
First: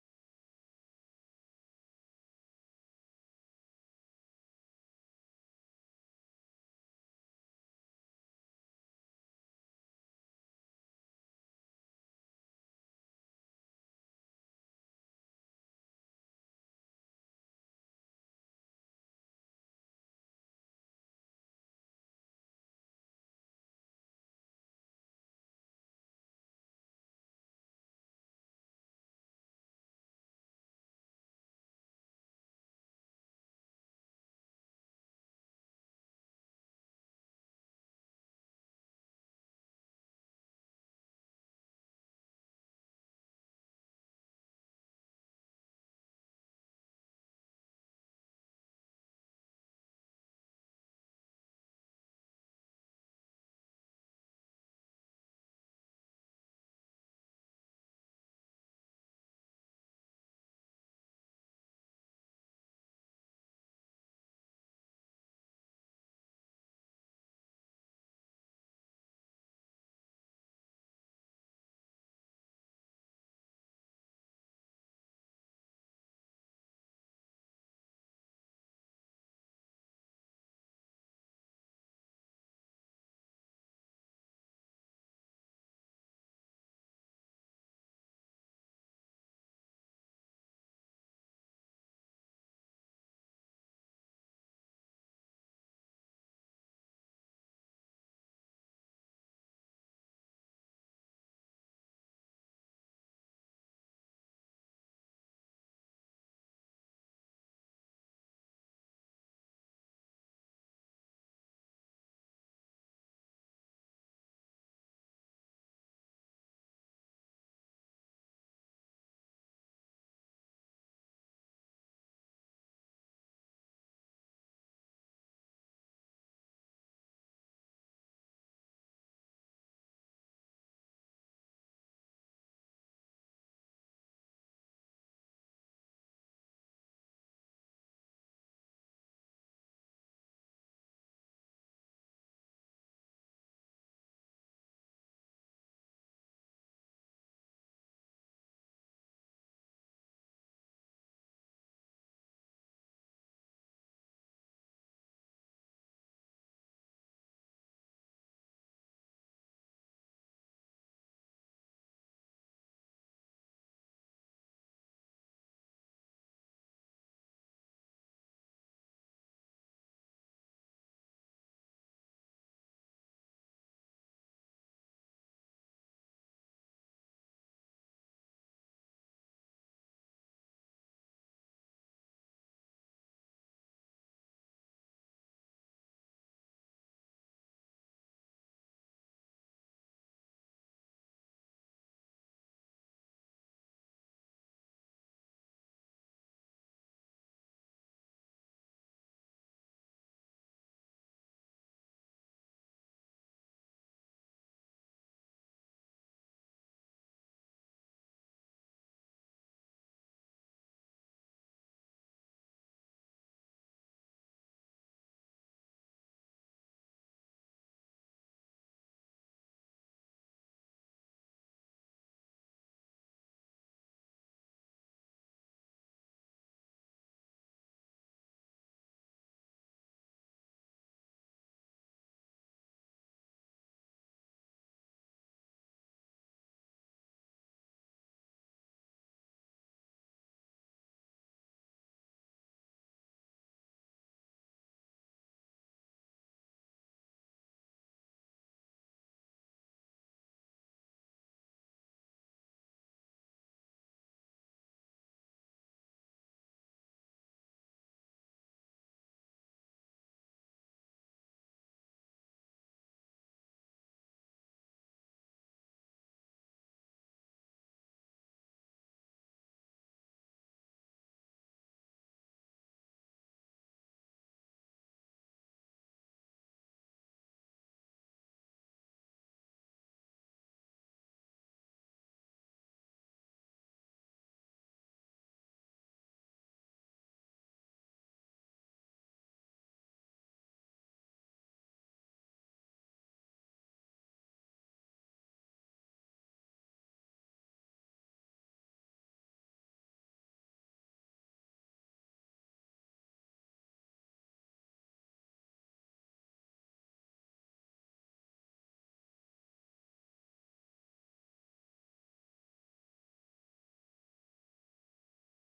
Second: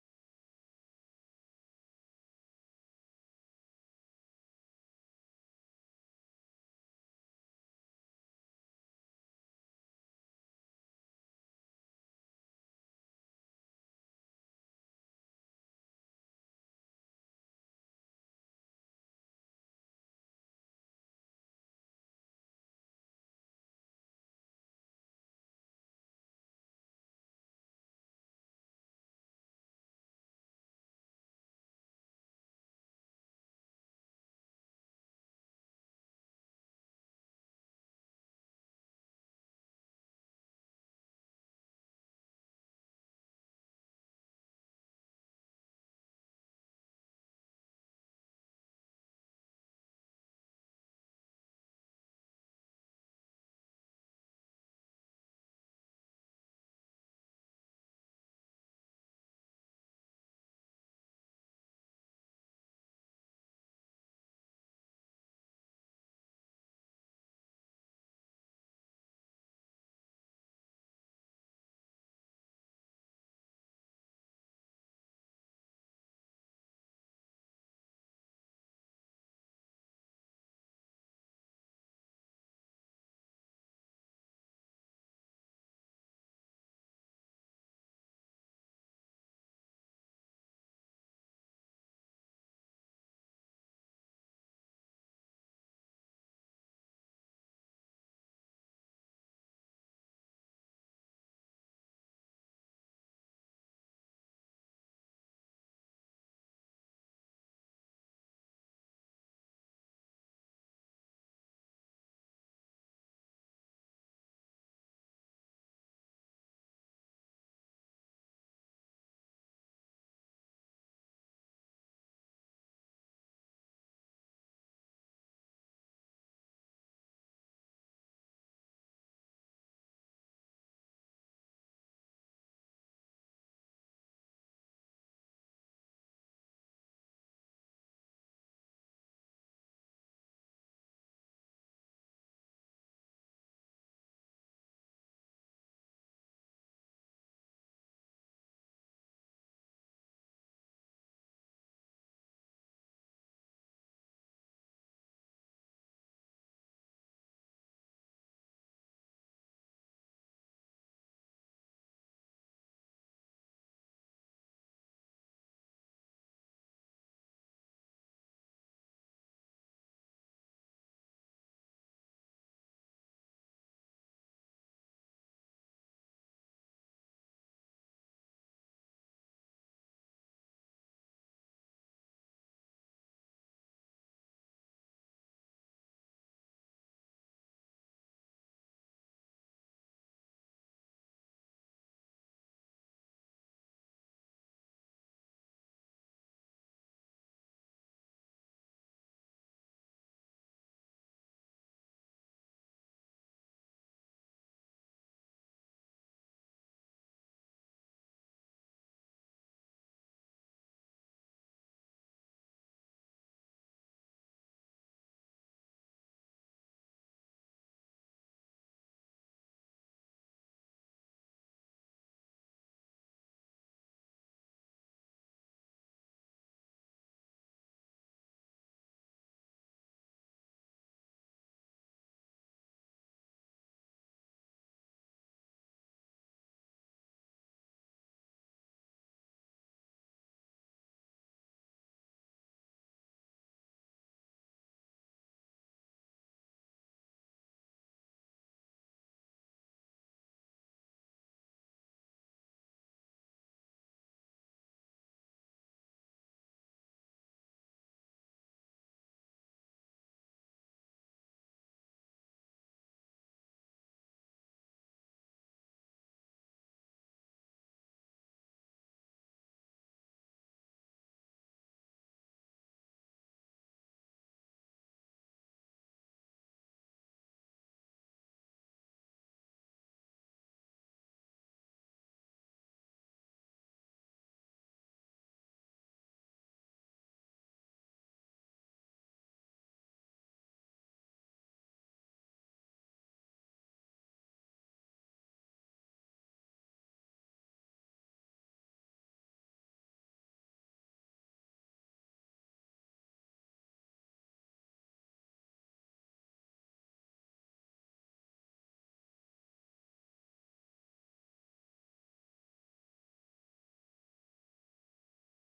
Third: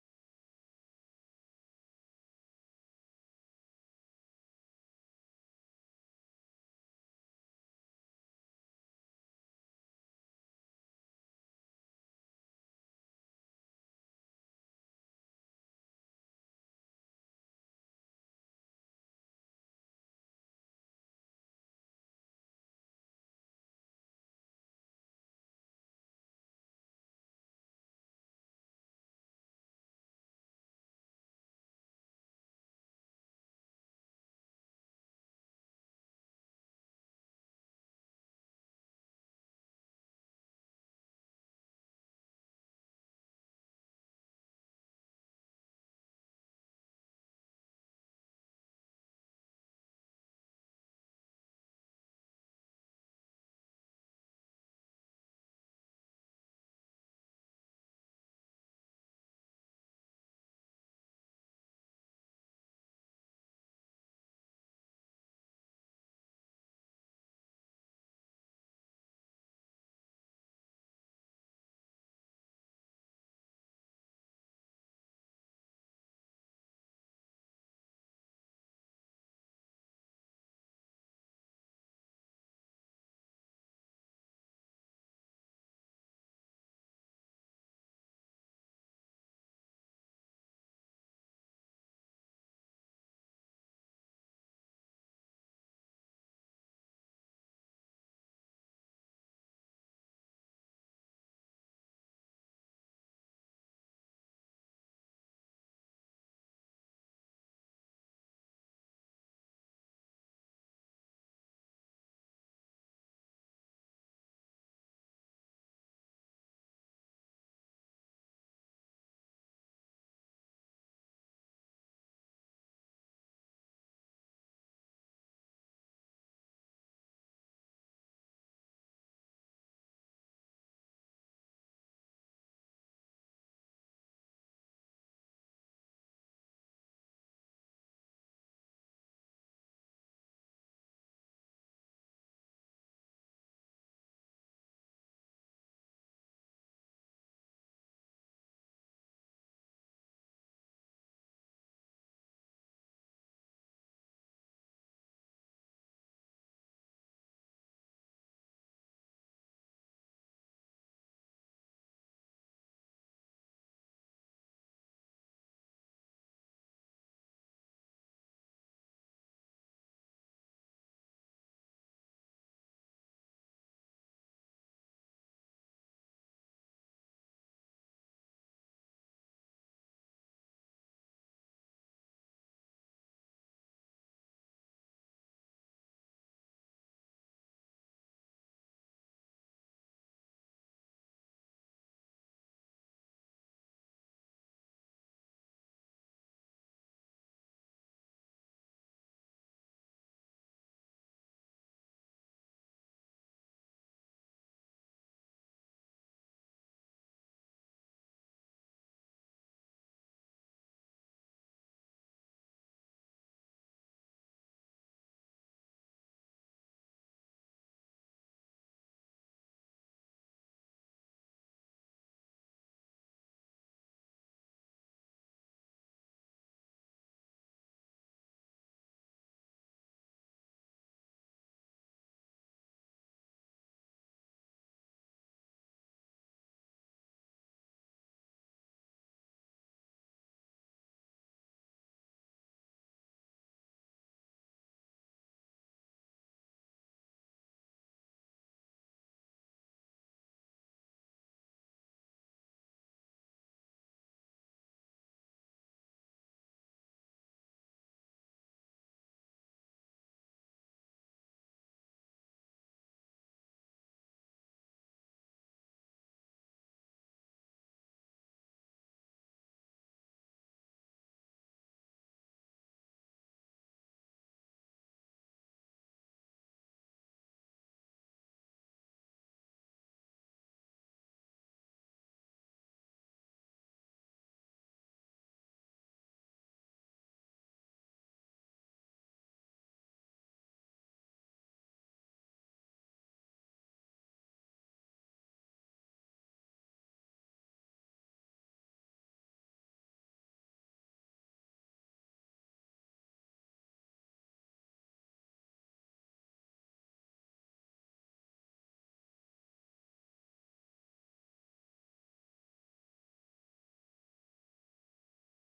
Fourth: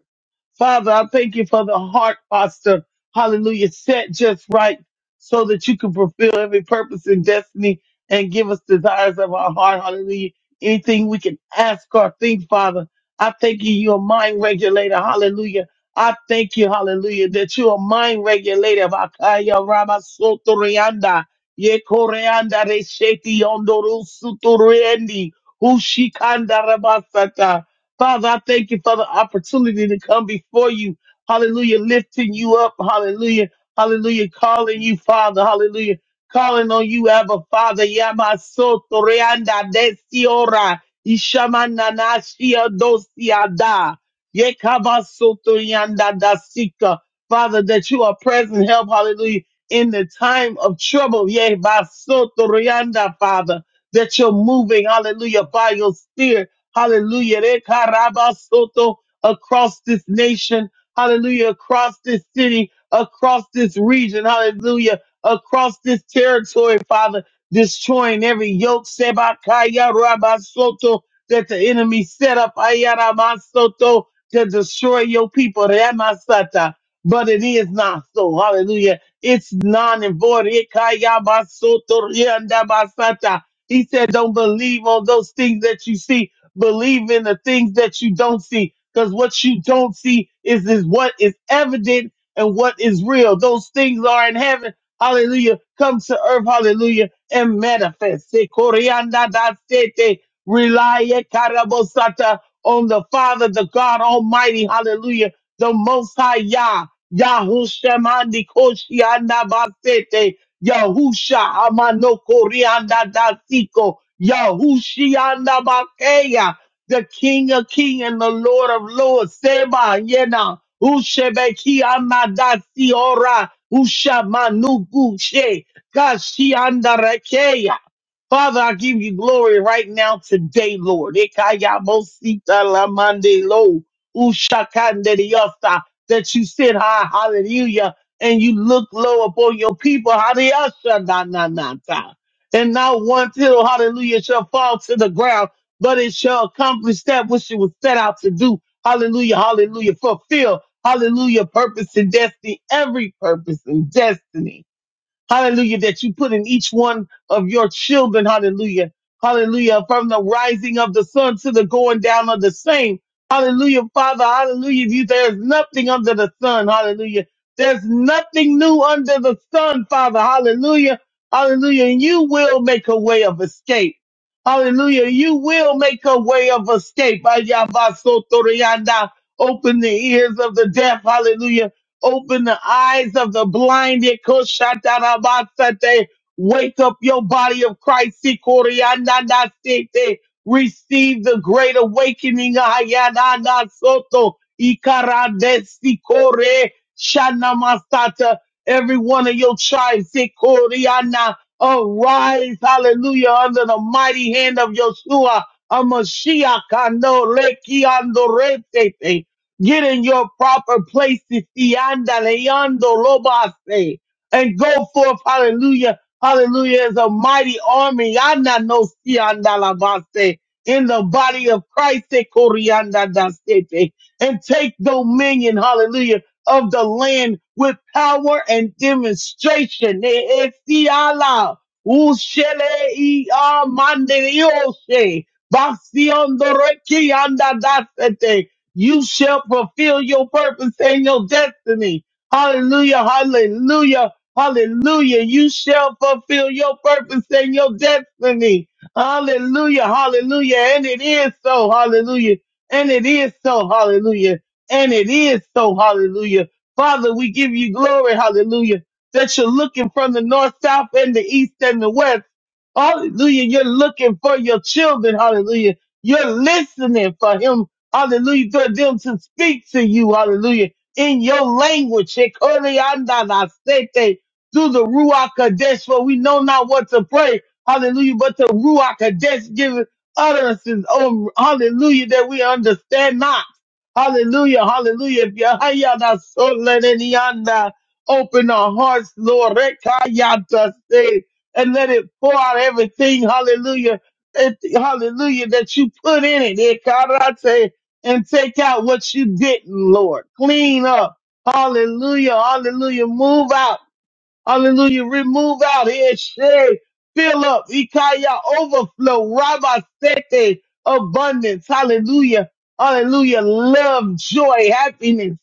Speaker 3: Father, I thank you for the heart posture. Hallelujah. Set just right so that you can fulfill every purpose and destiny and give us desires of our heart. Hallelujah. Anything we can ask or think, Father. I thank you. You're a mind regulator. Hallelujah. I thank you. Hallelujah. That you're a mind regulator. Vakaya raba soto rianda. Ye koreanda resheti yondoru sutu riendi. Ushikanda rabasata. Father, I thank you for the opportunity to come before you. Hallelujah. Lifting you up. Hallelujah. Hallelujah. Calling you, Father. Hallelujah. Calling on you, Abba, Father. Yamaso toreanda desiora. Ishamananashia dosiada. Yekabaso toreanda dasika. Father, that you are present help. Hallelujah. In the time of trouble. Yebaso toreanda, Father. That you're moving. Hallelujah. By your spirit. Hallelujah. Rekarabasoto, Across this nation. Hallelujah. Across this city. Across this region. Hallelujah. Across this territory, Father. Destroying every yoke. Sebakaya rabasoto that the enemy set up Ayaramasoto to destroy your people. Ramasata. But it is not so. Hallelujah. It's non and void. Ikayabasoto riandabasata. He said, Don't believe on those things that you see Believe in the things that you don't see, because what you don't see is, is what is evident and what is real. Those things are in heaven. Hallelujah. Come to earth. Hallelujah. And manifest. Se corianda da sete. Rely e carabosata on the Father, the God Almighty. Hallelujah. The Most High Yah. Yahushemandi Koshianda Basete. Yahusha Hamano Korianda Dasiko Yahushianda Bakeya, the King of King and the Lord of Lords, Seba Yena, Ushebeki Amadasi Ora, Usha Manuguche, Kashianda Rekeya. Father, I give you glory right now today, Lord. Ekaya Mosita Lamande Lo, Ushakande Diosa, that you sit high, hallelujah and you look low upon your people, hallelujah, shall not, not, not die. And not one tittle, hallelujah, shall fall to the ground, but it shall accomplish that which it was set out to do. Hallelujah, hallelujah, fulfill, hallelujah, purpose and destiny, every purpose and destiny hallelujah, that you put in each one of your children, hallelujah, hallelujah, from the rising of the sun to the going down of the same, hallelujah, Father, hallelujah, you, there's nothing under the sun, hallelujah, there's nothing new under the sun, Father, hallelujah, hallelujah, and you will make a way of escape. Hallelujah. You will make a way of escape. Ayabasotorianda. Open the ears of the deaf. Hallelujah Open the eyes of the blinded. Koshatarabasate. Wake up your body of Christ. Sikorianandasete. Receive the great awakening. Ayananasoto. Ikarandesikore. Shanamasata. Every one of your tribes. Sikoriana. Arise, hallelujah, under the mighty hand of Yeshua, a Mashiach, no, Get in your proper places, Tianda Leando Lobase, and go forth, hallelujah, hallelujah, as a mighty army, Yanda no Tianda Labase, in the body of Christ, eh, Corianda da Sete, and take dominion, hallelujah, of the land with power and demonstration. Eh, eh, Tiala, Ushele i Amande Dioshe, Basiondo Rekianda da Sete, you shall fulfill your purpose and your destiny. Hallelujah, hallelujah, hallelujah. You shall fulfill your purpose and your destiny. Hallelujah, hallelujah. And it is so, hallelujah. And it is so, hallelujah. And it is so, hallelujah. Father, we give you glory, hallelujah, that you're looking from the north, south, and the east and the west. Hallelujah. You're looking for your children. Hallelujah. You're listening for him. Hallelujah. For them to speak to you. Hallelujah. In your language. Shekoriandabasete, Through the Ruach Kadesh, for we know not what to pray. Hallelujah. But the Ruach Kadesh gives utterances. Oh, hallelujah. That we understand not. Hallelujah. Hallelujah. Yahayandasolelenianda. Open our hearts, Lord. Rekayatase, And let it pour out everything. Hallelujah. It- hallelujah, that you put in it. It karate and take out what you didn't, Lord. Clean up. Hallelujah. Hallelujah. Move out. Hallelujah. Remove out here, Shay, fill up, Ikaya, overflow, Rabba Sete, abundance. Hallelujah. Hallelujah. Love, joy, happiness.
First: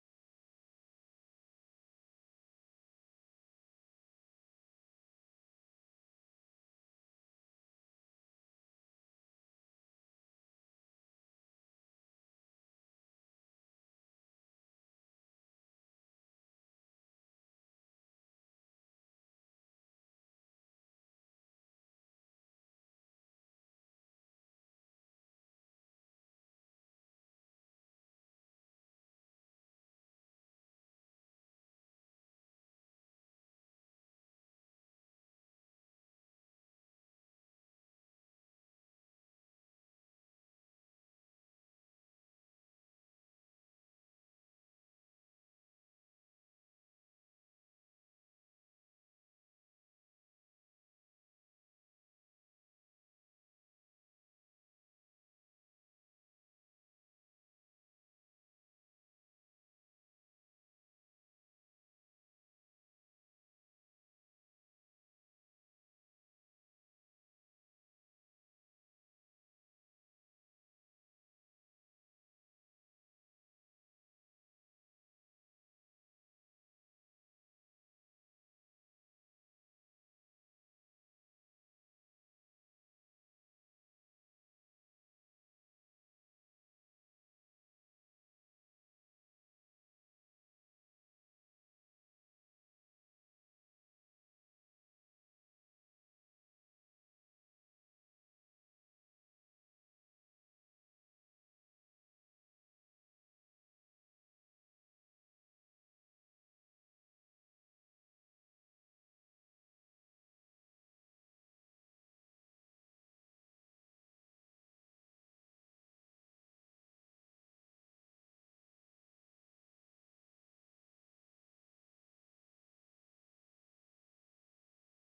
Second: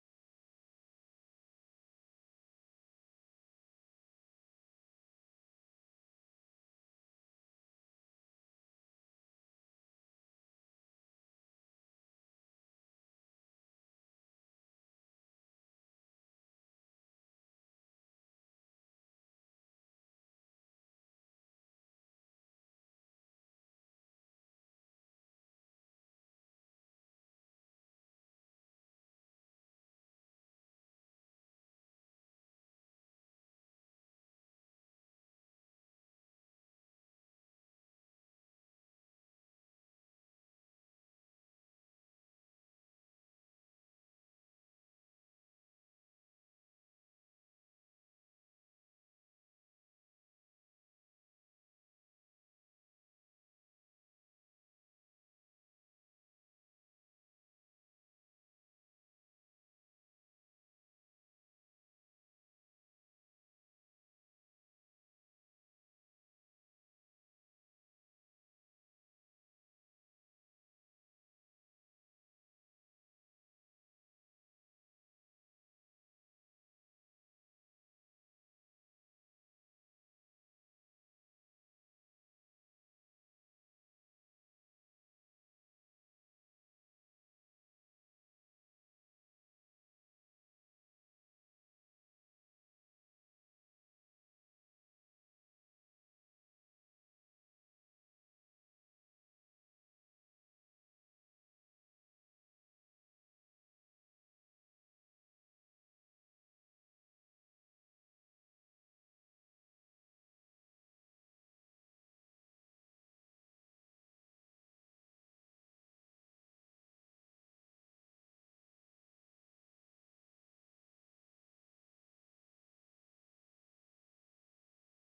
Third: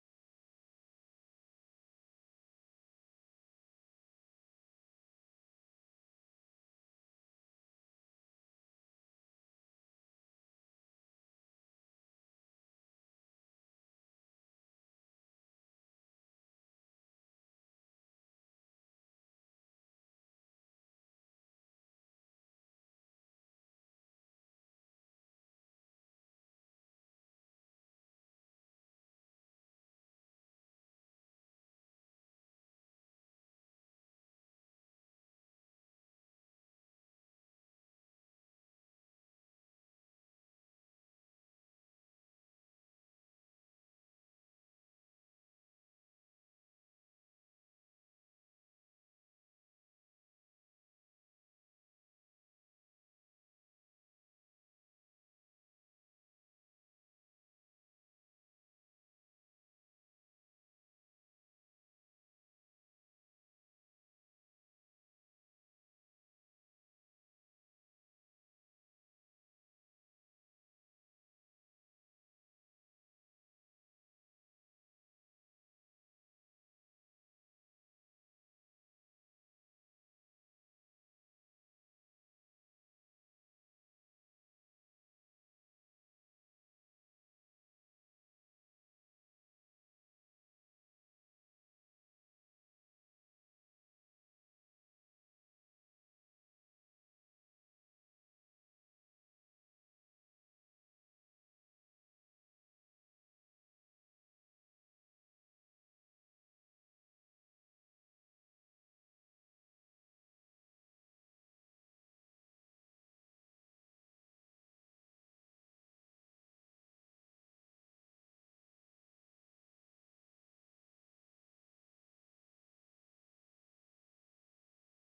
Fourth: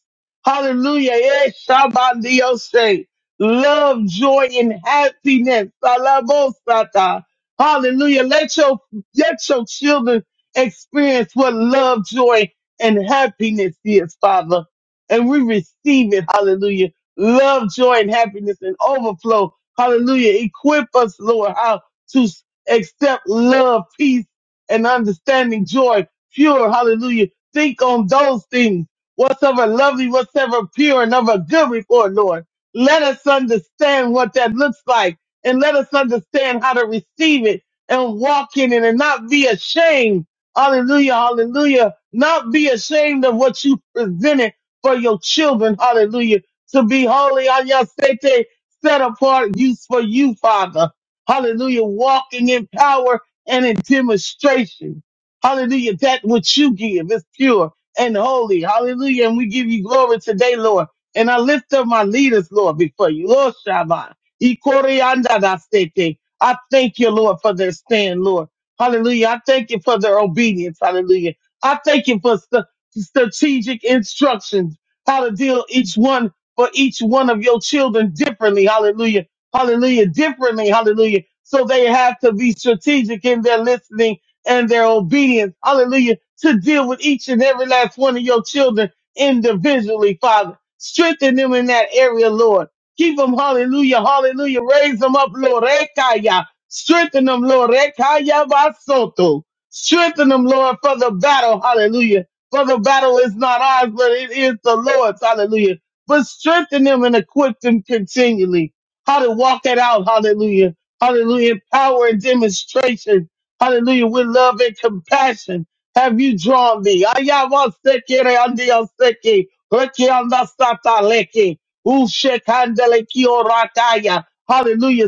Speaker 3: Hallelujah. Eh, Shabbat Dioshe. Love, joy, and happiness. Alabosata. Hallelujah. Let your, let your children experience what love, joy, and happiness is, Father. And we receive it. Hallelujah love, joy, and happiness and overflow. Hallelujah. Equip us, Lord, how to s- accept love, peace, and understanding, joy, pure. Hallelujah. Think on those things, whatsoever lovely, whatsoever pure, and of a good report, Lord. Let us understand what that looks like and let us understand how to receive it and walk in it and not be ashamed. Hallelujah. Hallelujah. Not be ashamed of what you presented for your children. Hallelujah to be holy on your sete, set apart use for you, Father. Hallelujah. Walking in power and in demonstration. Hallelujah. That which you give is pure and holy. Hallelujah. And we give you glory today, Lord. And I lift up my leaders, Lord, before you. Lord Shabbat. Ikoriandadasete. I thank you, Lord, for their stand, Lord. Hallelujah. I thank you for their obedience. Hallelujah. I thank you for st- strategic instructions, how to deal each one for each one of your children differently. Hallelujah. Hallelujah. Differently. Hallelujah. So they have to be strategic in their listening and their obedience. Hallelujah. To deal with each and every last one of your children individually, Father. Strengthen them in that area, Lord. Keep them, hallelujah, hallelujah. Raise them up, Lord. Rekaya. Strengthen them, Lord. Rekaya basoto. Strengthen them, Lord, for the battle. Hallelujah. For the battle is not ours, but it is the Lord's. Hallelujah but strengthen them and equip them continually. How to walk that out. Hallelujah. Hallelujah. Power and demonstration. Hallelujah. With love and compassion have you drawn me. Ayahuaseke reandioseke, rekiandasataleke, ushekandeleki orakaya. Hallelujah.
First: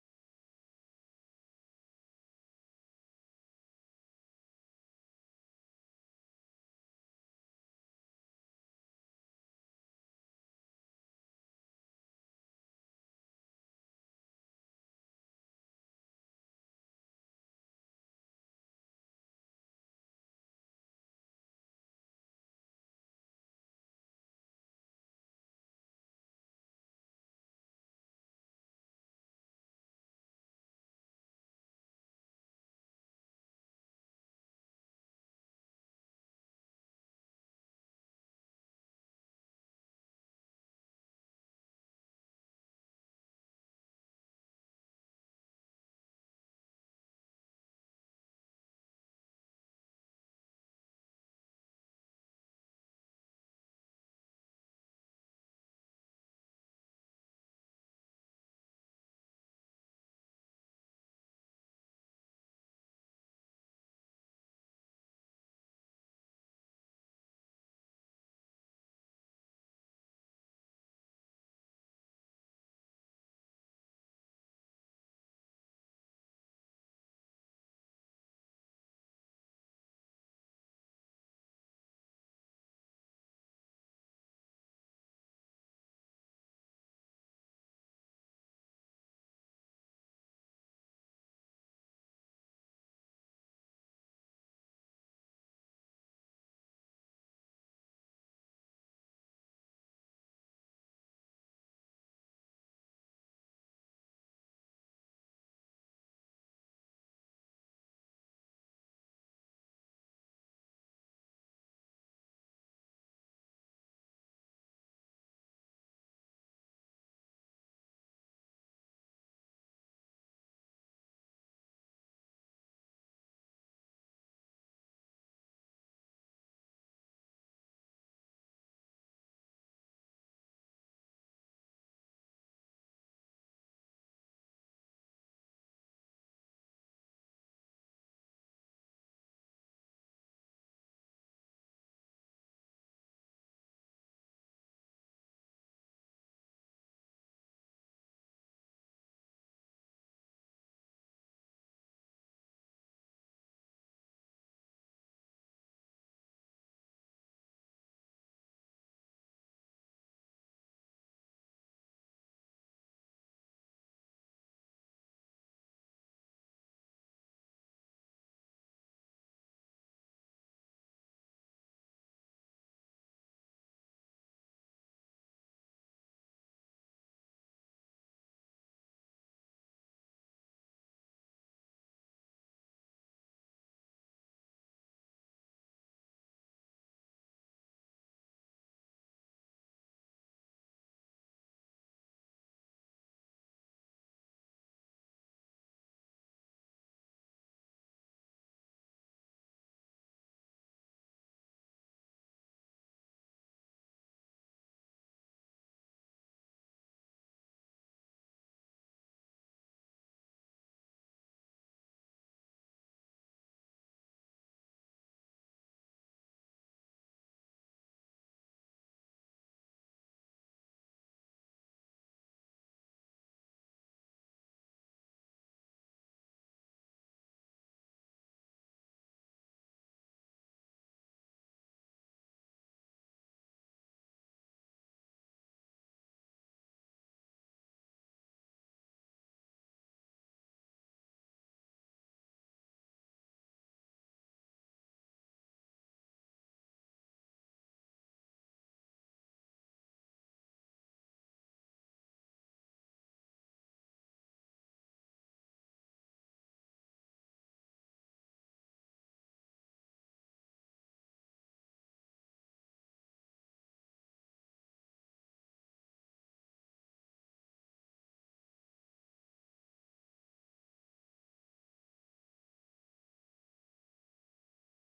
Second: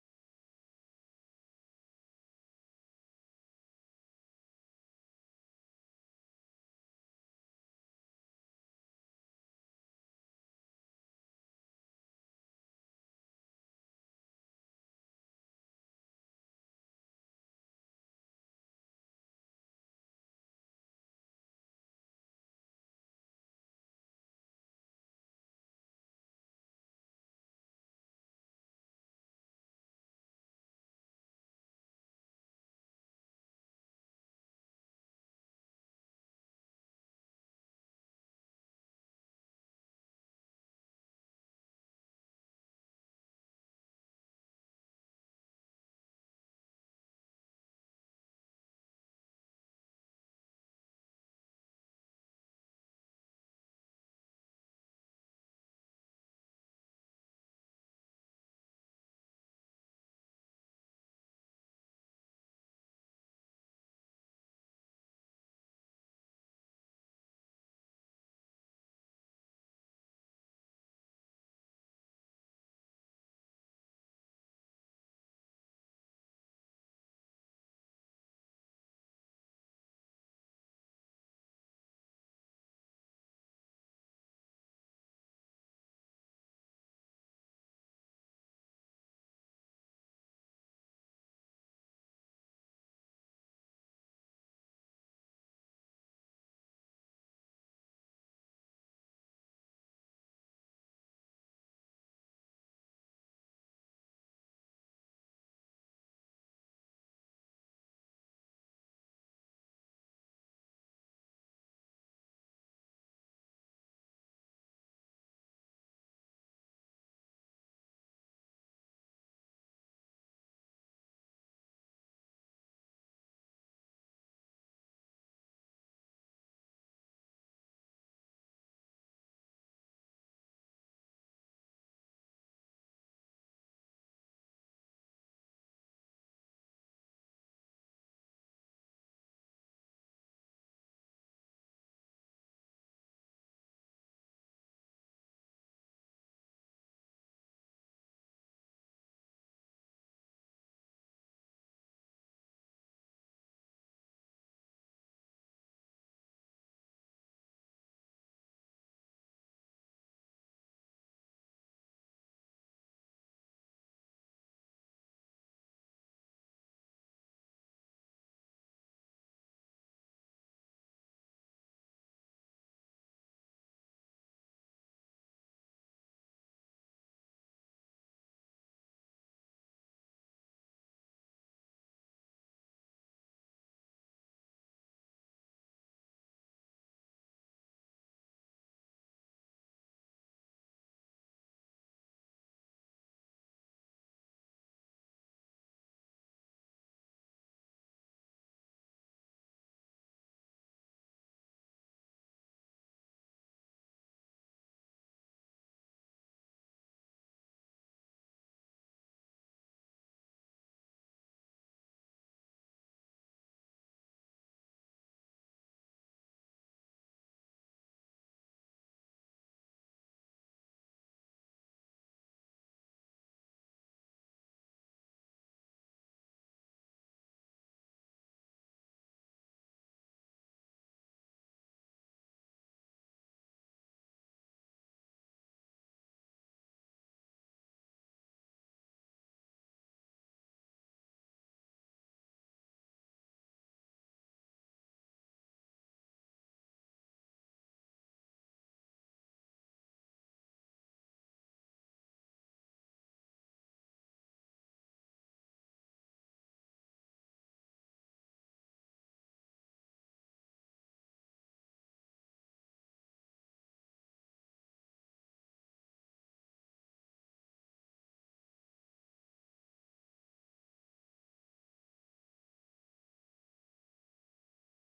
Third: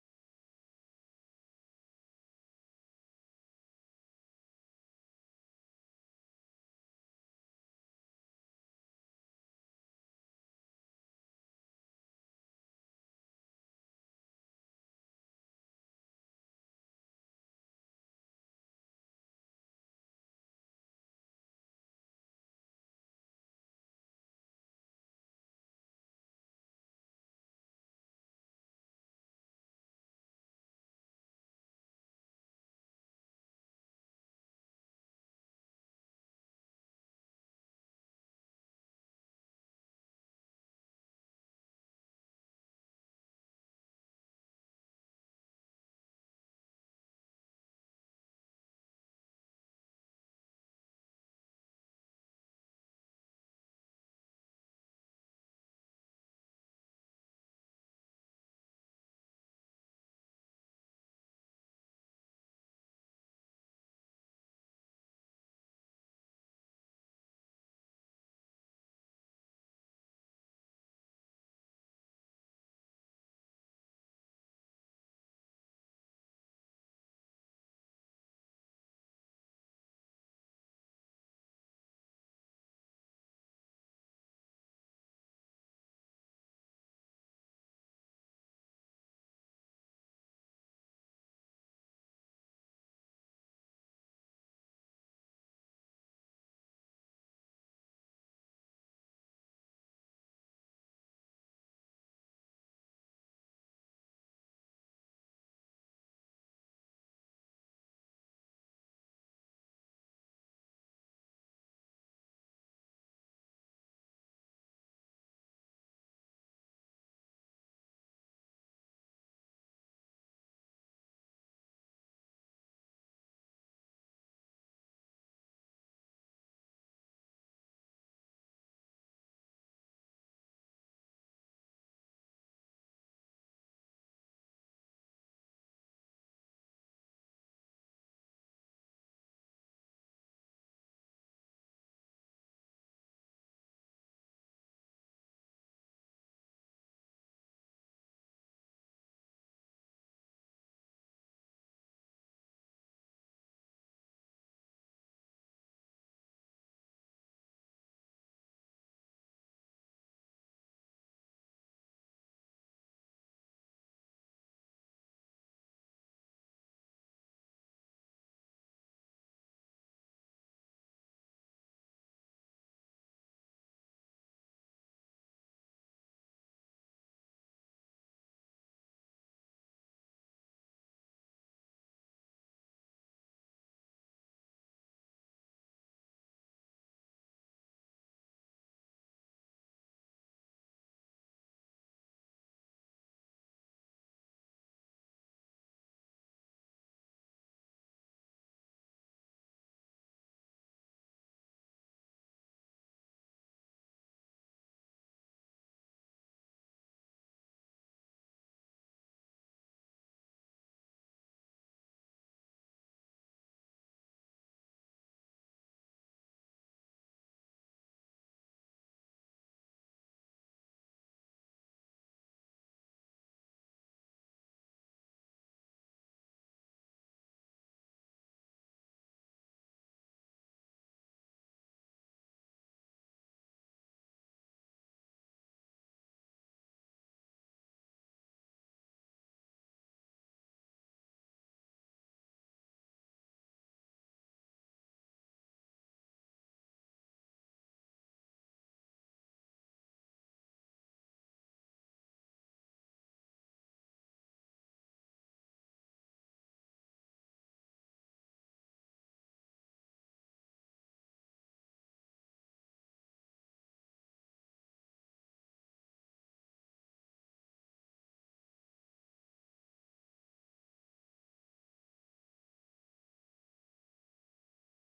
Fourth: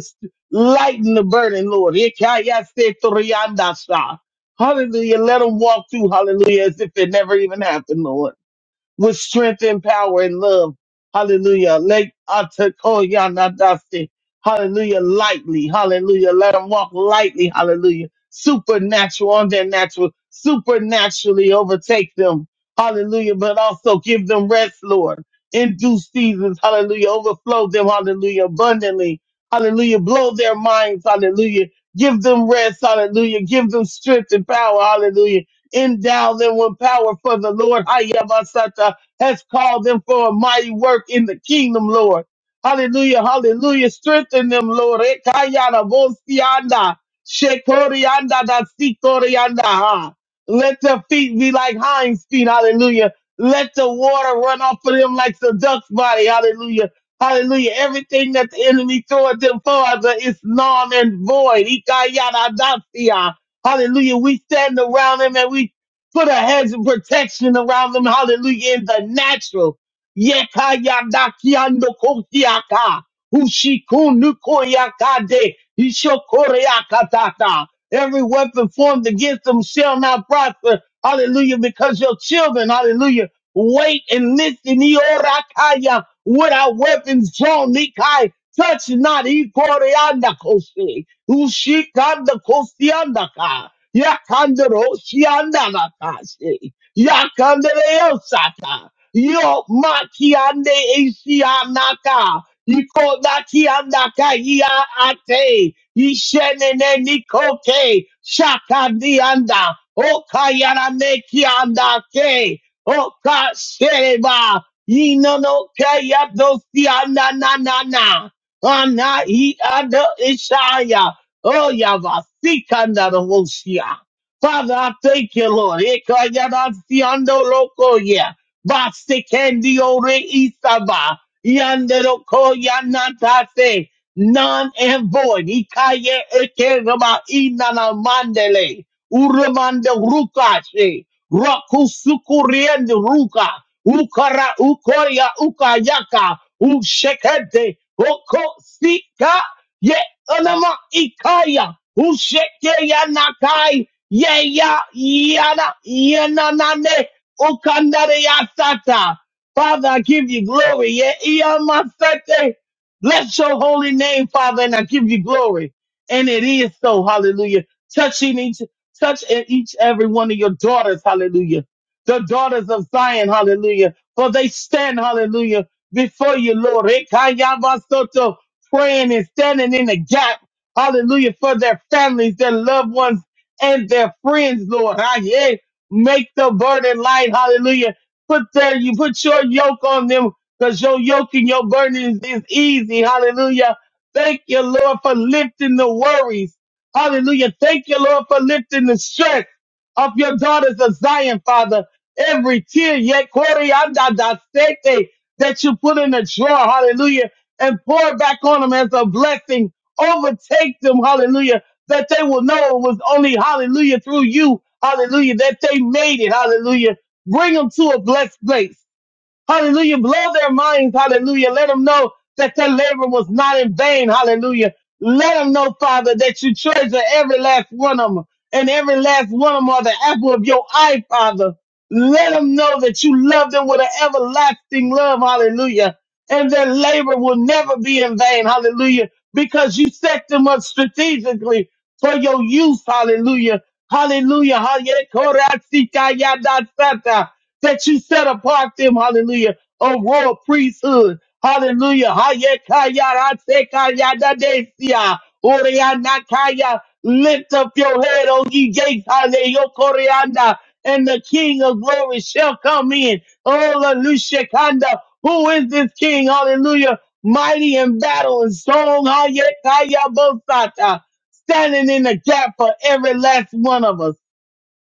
Speaker 3: Lighten the burden, Lord. Ikayasetoriandasa. Hallelujah. Let them walk through. Hallelujah. As if it never even happened, Lord with strength and power and love. Hallelujah. Let Atakoyanadasi. Hallelujah. Lightly. Hallelujah. Let them walk lightly. Hallelujah. Supernatural on their natural. Supernaturally overtake them. Hallelujah. But also give them rest, Lord. In due seasons. Hallelujah. Overflow them. Hallelujah. Abundantly. Hallelujah. Blow their minds. Hallelujah. Give them rest. Hallelujah. Give them strength and power. Hallelujah endow them with power for the Lord Hayabasata has called them for a mighty work in the kingdom, Lord. Hallelujah, hallelujah. Strengthen them, Lord. Ekayana vosianda, shekorianda da sikorianda, ha. Let their feet be like hinds feet, hallelujah. Let the water run off of them like the duck's body, hallelujah. Hallelujah. Everything that the enemy throw at them, Father, is non and void. Ikayana dasia. Hallelujah. We stand around them and we put a hedge of protection around them. Hallelujah. In the natural. Yeka yada kokiaka. Ushikunu Ishokoreakatata. Every weapon formed against them shall not prosper. Hallelujah. Because your children, hallelujah, wait and listen. Iorakaya. Without weapons drawn, Nikai, touch not. Ikoreanda Ushikanda kosiandaka. Yakandero shiandalakase. Yakandereo sata. Yo makiande ishianaka. Iko nakiandaka ya ate. Ishenene nikoke. Shakandianda. Okayarane kiandake. Okashereba. Inono kaya dosianda na na na. Ana i ada ishaya. Oh, Yavasikandarabosia. Father, I thank you, Lord. Ekayarasiando loko ya. Vasikendio ore isaba. Yanderoko yanatate. None and void. Ikaye ekerama inana mandele. Urumande rukache. Rakusukuriende ruka. Ukara ukoria ukayaka. Ushekete. Oko sika. Anama Ikaya, Ushekeya Nakai, Yeya Yana Yananane, Ukandare Yasata. Father, I give you glory. Ye Iyamasate. Bless your holy name, Father, and I give you glory. And it is so, hallelujah. Touching each, touch in each every one of your daughters, hallelujah. The daughters of Zion, hallelujah. For they stand, hallelujah, before you, Lord praying and standing in the gap. Hallelujah. For their families, their loved ones, and their friends, Lord. Ah, yeah. Make the burden light. Hallelujah. Put their, you put your yoke on them because your yoke and your burden is, is easy. Hallelujah. Thank you, Lord, for lifting the worries. Hallelujah. Thank you, Lord, for lifting the stress of your daughters of Zion, Father. Every tear, yet, Corey, that you put in the drawer. Hallelujah and pour it back on them as a blessing. Overtake them, hallelujah, that they will know it was only, hallelujah, through you, hallelujah, that they made it, hallelujah. Bring them to a blessed place. Hallelujah. Blow their minds. Hallelujah. Let them know that their labor was not in vain. Hallelujah. Let them know, Father, that you treasure every last one of them and every last one of them are the apple of your eye, Father. Let them know that you love them with an everlasting love. Hallelujah. And their labor will never be in vain. Hallelujah. Because you set them up strategically for your use. Hallelujah. Hallelujah. Hallelujah. Korasitayadasata. That you set apart them. Hallelujah. A royal priesthood. Hallelujah. Hayekayarasekayadadesia. Oreanakaya. Lift up your head, O ye gates. Hallelujah. Koreanda. And the King of glory shall come in. Hallelujah. Kanda. Who is this King? Hallelujah mighty in battle and strong. Hayekaya standing in the gap for every last one of us.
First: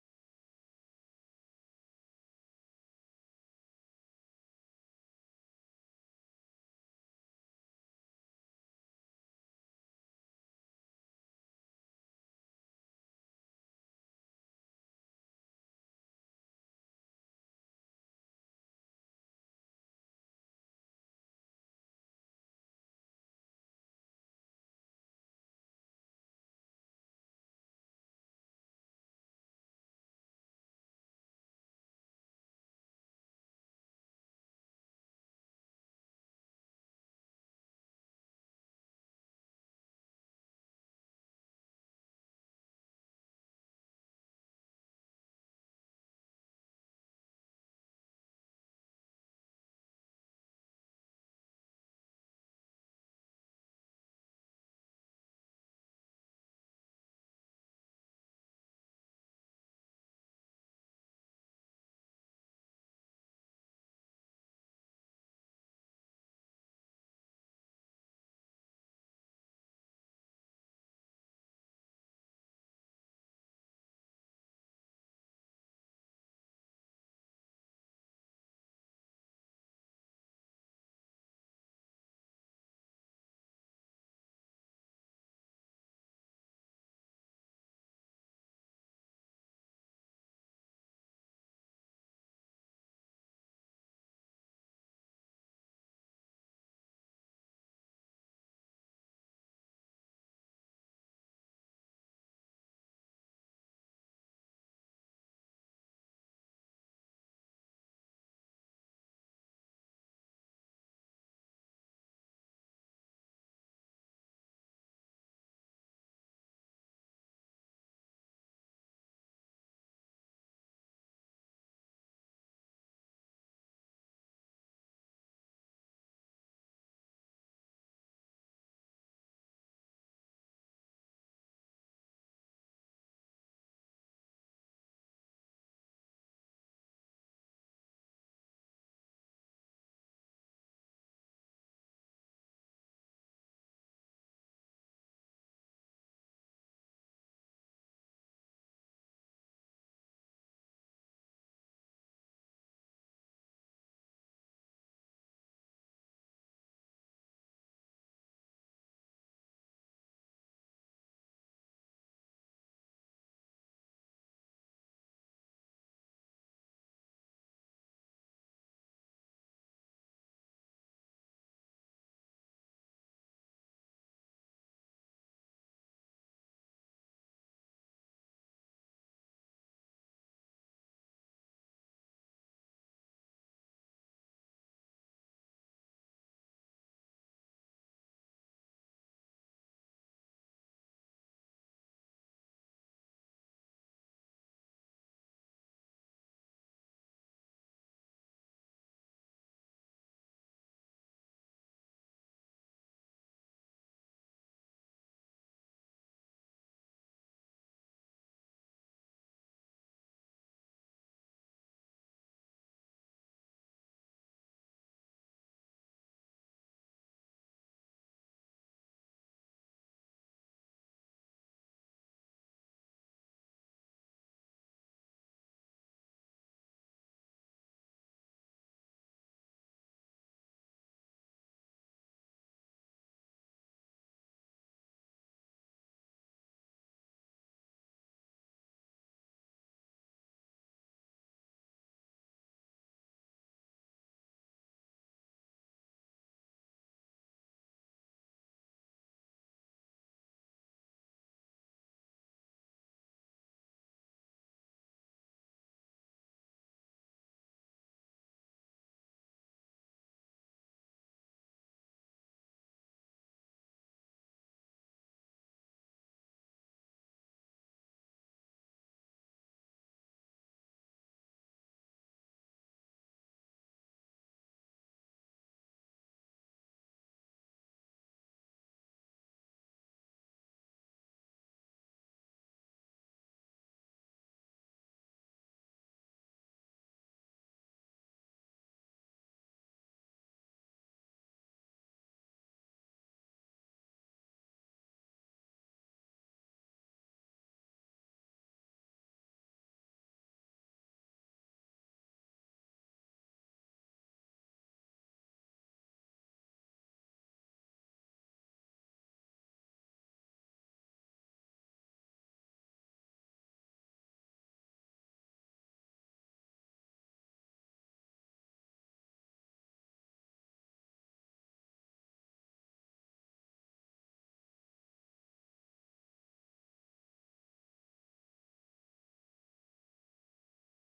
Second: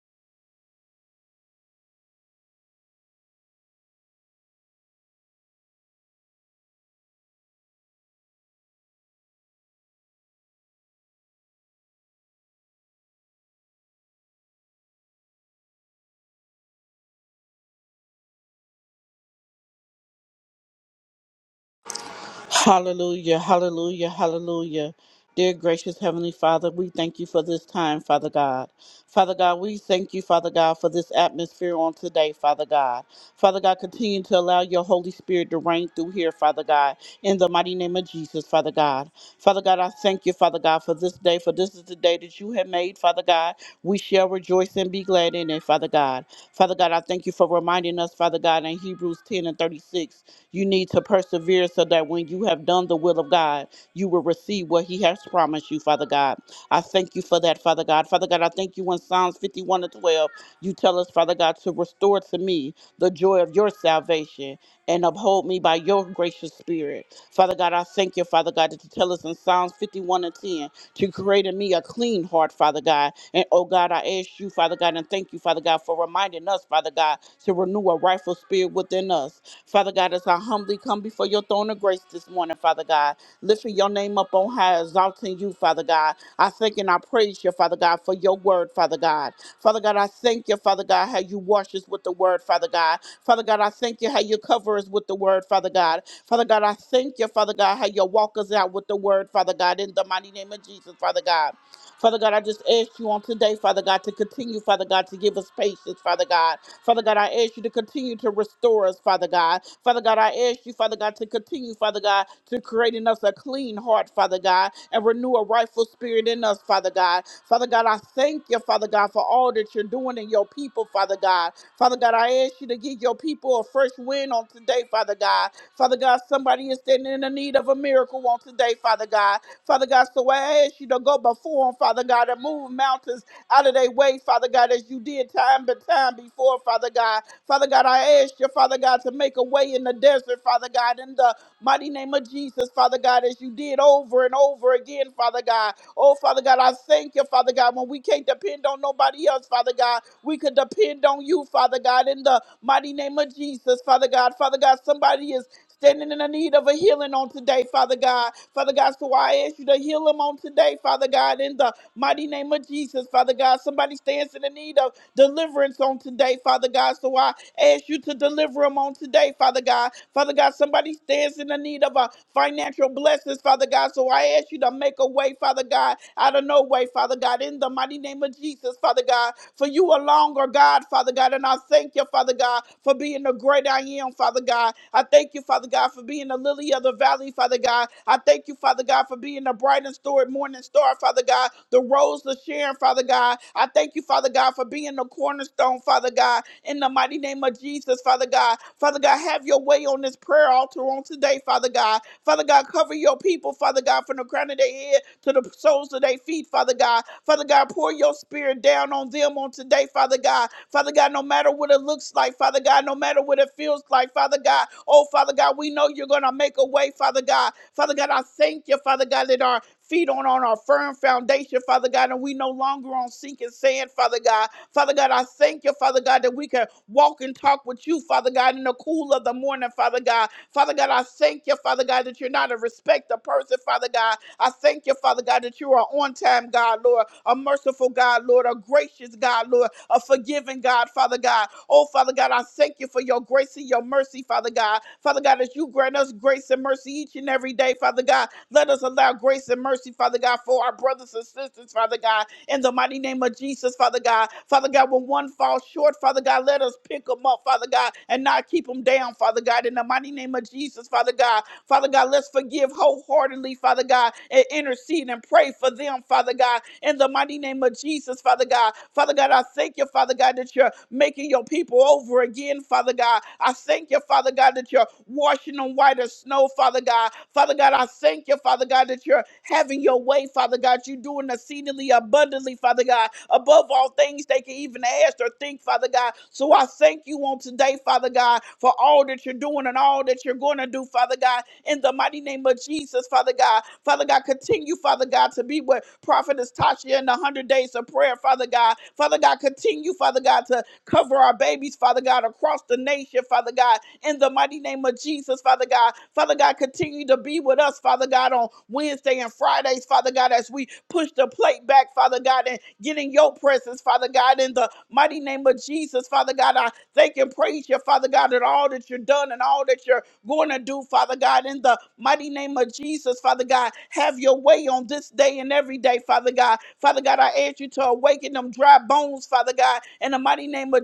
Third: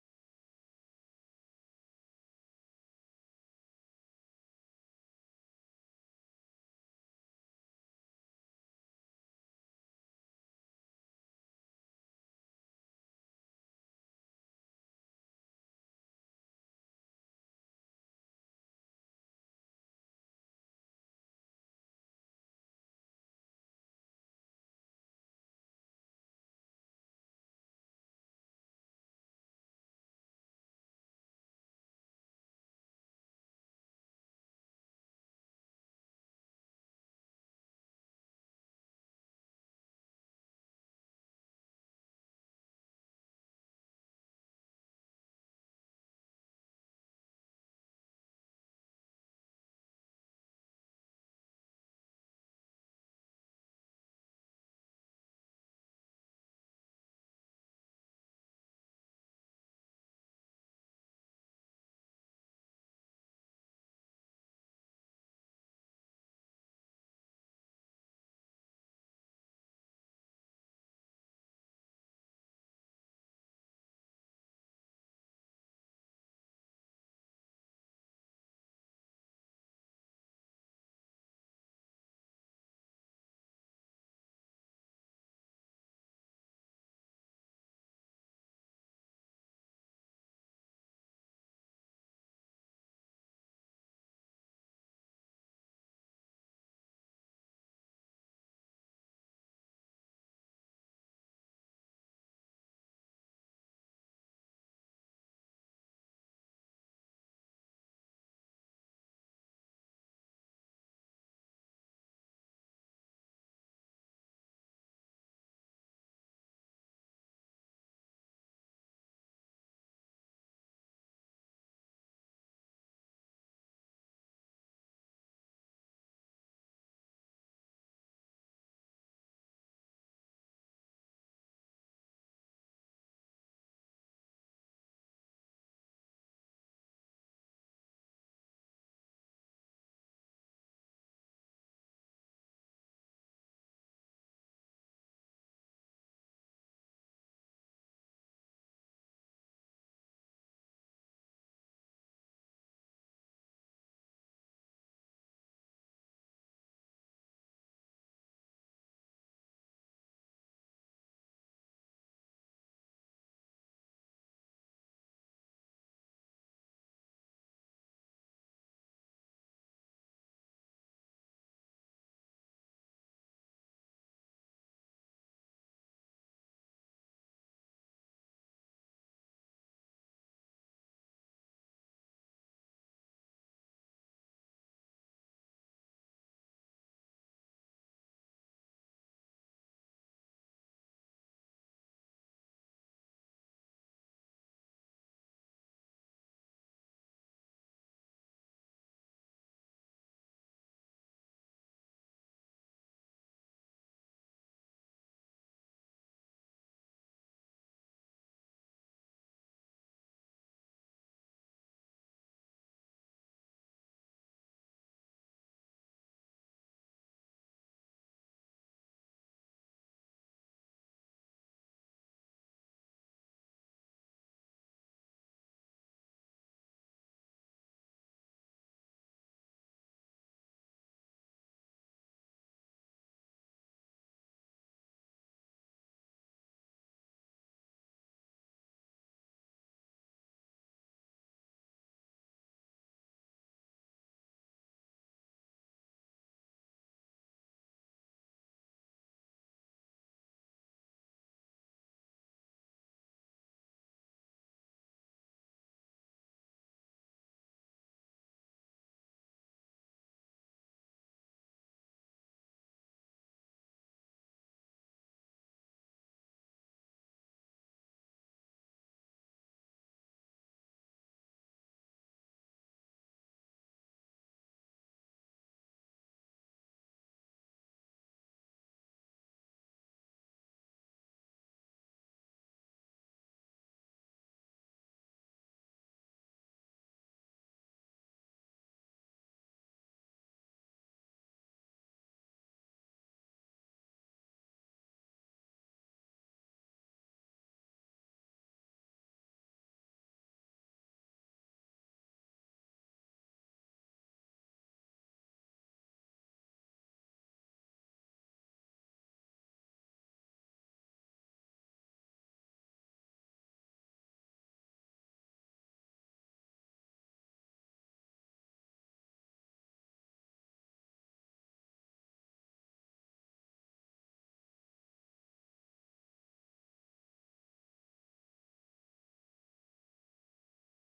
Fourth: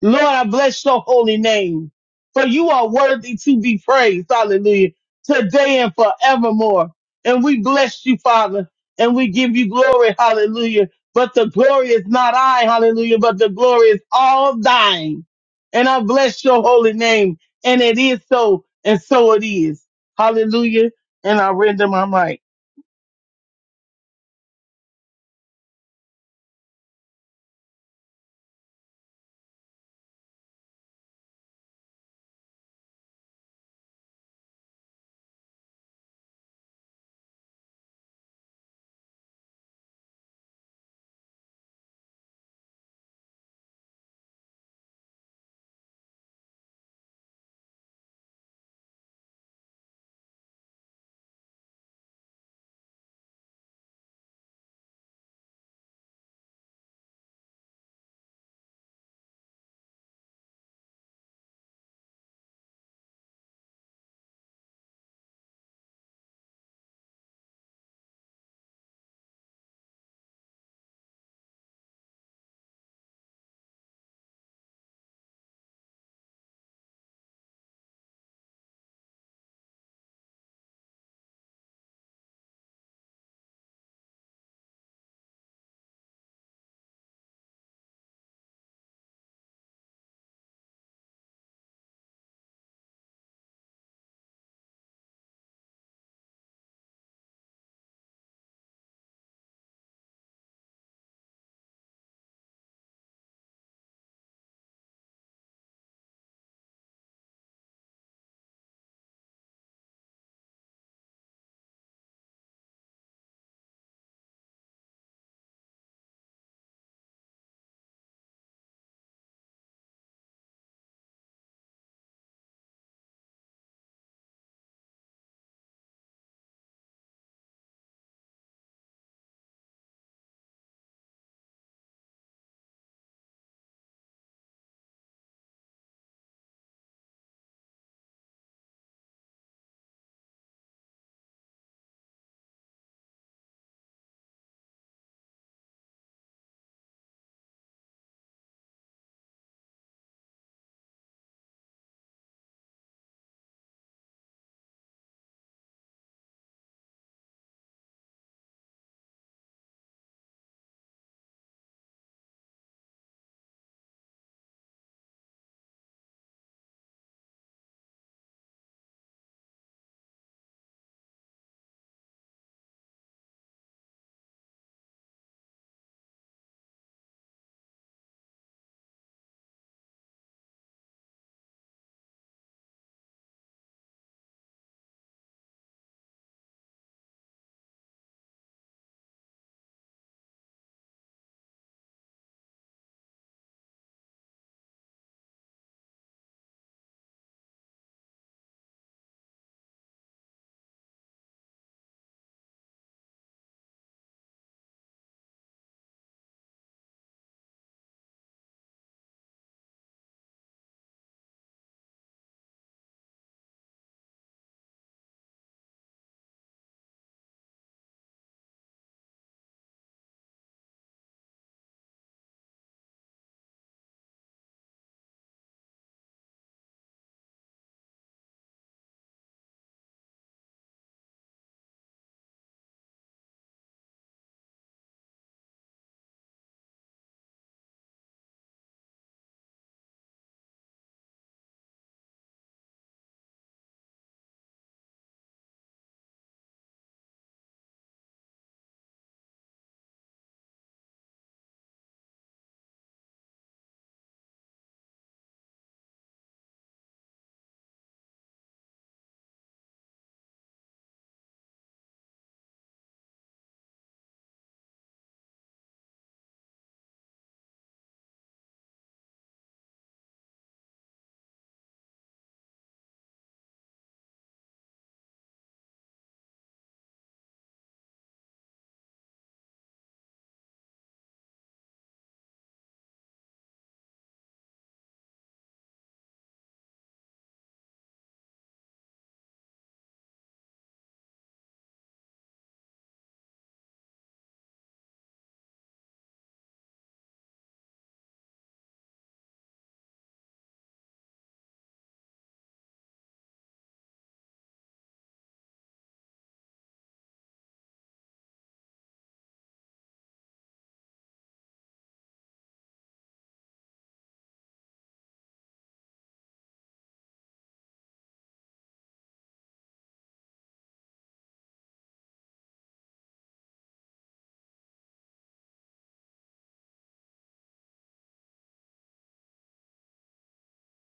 Speaker 3: Lord, I bless your holy name, for you are worthy to be praised. Hallelujah. Today and forevermore. And we bless you, Father, and we give you glory. Hallelujah. But the glory is not I, hallelujah, but the glory is all thine. And I bless your holy name. And it is so, and so it is. Hallelujah. And I render my mic.
Speaker 2: Hallelujah, hallelujah, hallelujah. Dear gracious Heavenly Father, we thank you for this time, Father God. Father God, we thank you, Father God, for this atmosphere on today, Father God. Father God, continue to allow your Holy Spirit to reign through here, Father God, in the mighty name of Jesus, Father God. Father God, I thank you, Father God, for this day, for this is the day that you have made, Father God. We shall rejoice and be glad in it, Father God. Father God, I thank you for reminding us, Father God, in Hebrews 10 and 36 you need to persevere so that when you have done the will of God, you will receive what He has promised you, Father God. I thank you for that, Father God. Father God, I thank you in Psalms 51 and 12. You tell us, Father God, to restore to me the joy of your salvation and uphold me by your gracious spirit. Father God, I thank you, Father God, that you tell us in Psalms 51 and 10 to create in me a clean heart, Father God. And oh God, I ask you, Father God, and thank you, Father God, for reminding us, Father God, to renew a rightful spirit within us. Father God, as I humbly come before your throne of grace this morning, Father God, lifting your name up on high, exalting you, Father God. I thank and I praise you, Father God, for your word, Father God. Father God, I thank you, Father God, how you wash us with the word, Father God. Father God, I thank you how you cover us with the word, Father God. Father God, I thank you, Father God, how you walk us out with the word, Father God, in the mighty name of Jesus, Father God. Father God, I just ask you on today, Father God, to continue, Father God, to give us patience, Father God. Father God, I ask you to continue to restore us, Father God. Father God, I ask you, Father God, to continue, Father God, to create in us a clean heart, Father God, and renew a rightful spirit in us, Father God. Father God, I thank you, Father God, for all that you're doing in your people, Father God. Father God, I ask you to give your people a fresh win on today, Father God. Father God, somebody is standing in the need of a miracle on today, Father God. Father God, so I ask you to go before them, Father God, and move mountains out of their way, Father God, as you did time but time before, Father God. Father God, I ask you, Father God, to make a way in the desert, Father God, in the mighty name of Jesus, Father God, as you did over and over again, Father God. Oh, Father God, I thank you, Father God, when we can't depend on nobody else, Father God, we could depend on you, Father God, in the mighty name of Jesus, Father God. Father God, somebody is standing in the need of a healing on today, Father God. Father God, so I ask you to heal them on today, Father God, in the mighty name of Jesus, Father God. Somebody stands in the need of deliverance on today, Father God. So I ask you to deliver them on today, Father God. Father God, somebody stands in the need of a financial blessings, Father God. So I ask you to make a way, Father God, out of no way, Father God, in the mighty name of Jesus, Father God. For you are longer, God, Father God. And I thank you, Father God, for being the great I am, Father God. I thank you, Father God, for being the lily of the valley, Father God. I thank you, Father God, for being the bright and stored morning star, Father God, the rose of Sharon, Father God. I thank you, Father God, for being the cornerstone, Father God, in the mighty name of Jesus, Father God. Father God, have your way on this prayer altar on today, Father God. Father God, cover your people, Father God, from the crown of their head to the soles of their feet, Father God. Father God, pour your spirit down on them on today, Father God. Father God, no matter what it looks like, Father God, no matter what it feels like, Father God. Oh, Father God, we know you're going to make a way, Father God. Father God, I thank you, Father God, that our feet on, on our firm foundation, Father God, and we no longer on sinking sand, Father God. Father God, I thank you, Father God, that we can walk and talk with you, Father God, in the the cool of the morning, Father God. Father God, I thank you, Father God, that you're not a respecter person, Father God. I thank you, Father God, that you are on time, God, Lord, a merciful God, Lord, a gracious God, Lord, a forgiving God, Father God. Oh, Father God, I thank you for your grace and your mercy, Father God. Father God, as you grant us grace and mercy each and every day, Father God, let us allow grace and mercy, Father God, for our brothers and sisters, Father God in the mighty name of Jesus, Father God. Father God, when one falls short, Father God, let us pick them up, Father God, and not keep them down, Father God, in the mighty name of Jesus, Father God. Father God, let's forgive wholeheartedly, Father God, and intercede and pray for them, Father God, in the mighty name of Jesus, Father God. Father God, I thank you, Father God, that you're making your people over again, Father God. I thank you, Father God, that you're washing them white as snow, Father God. Father God, I thank you, Father God, that you're having your way, Father God. You do doing exceedingly abundantly, Father God, above all things they can even ask or think, Father God. So I thank you on today, Father God, for all that you're doing and all that you're going to do, Father God, in the mighty name of Jesus, Father God. Father God, continue, Father God, to be with Prophetess Tasha in the 100 days of prayer, Father God. Father God, continue, Father God, to Cover our babies, Father God, across the nation, Father God, in the mighty name of Jesus, Father God. Father God, continue to be with us, Father God, on Wednesday and Fridays, Father God, as we push the plate back, Father God, and get in your presence, Father God, in the mighty name of Jesus, Father God. I thank and praise you, Father God, at all that you're done and all that you're going to do, Father God, in the mighty name of Jesus, Father God. Have your way on this day and every day, Father God. Father God, I ask you to awaken them dry bones, Father God, in the mighty name name of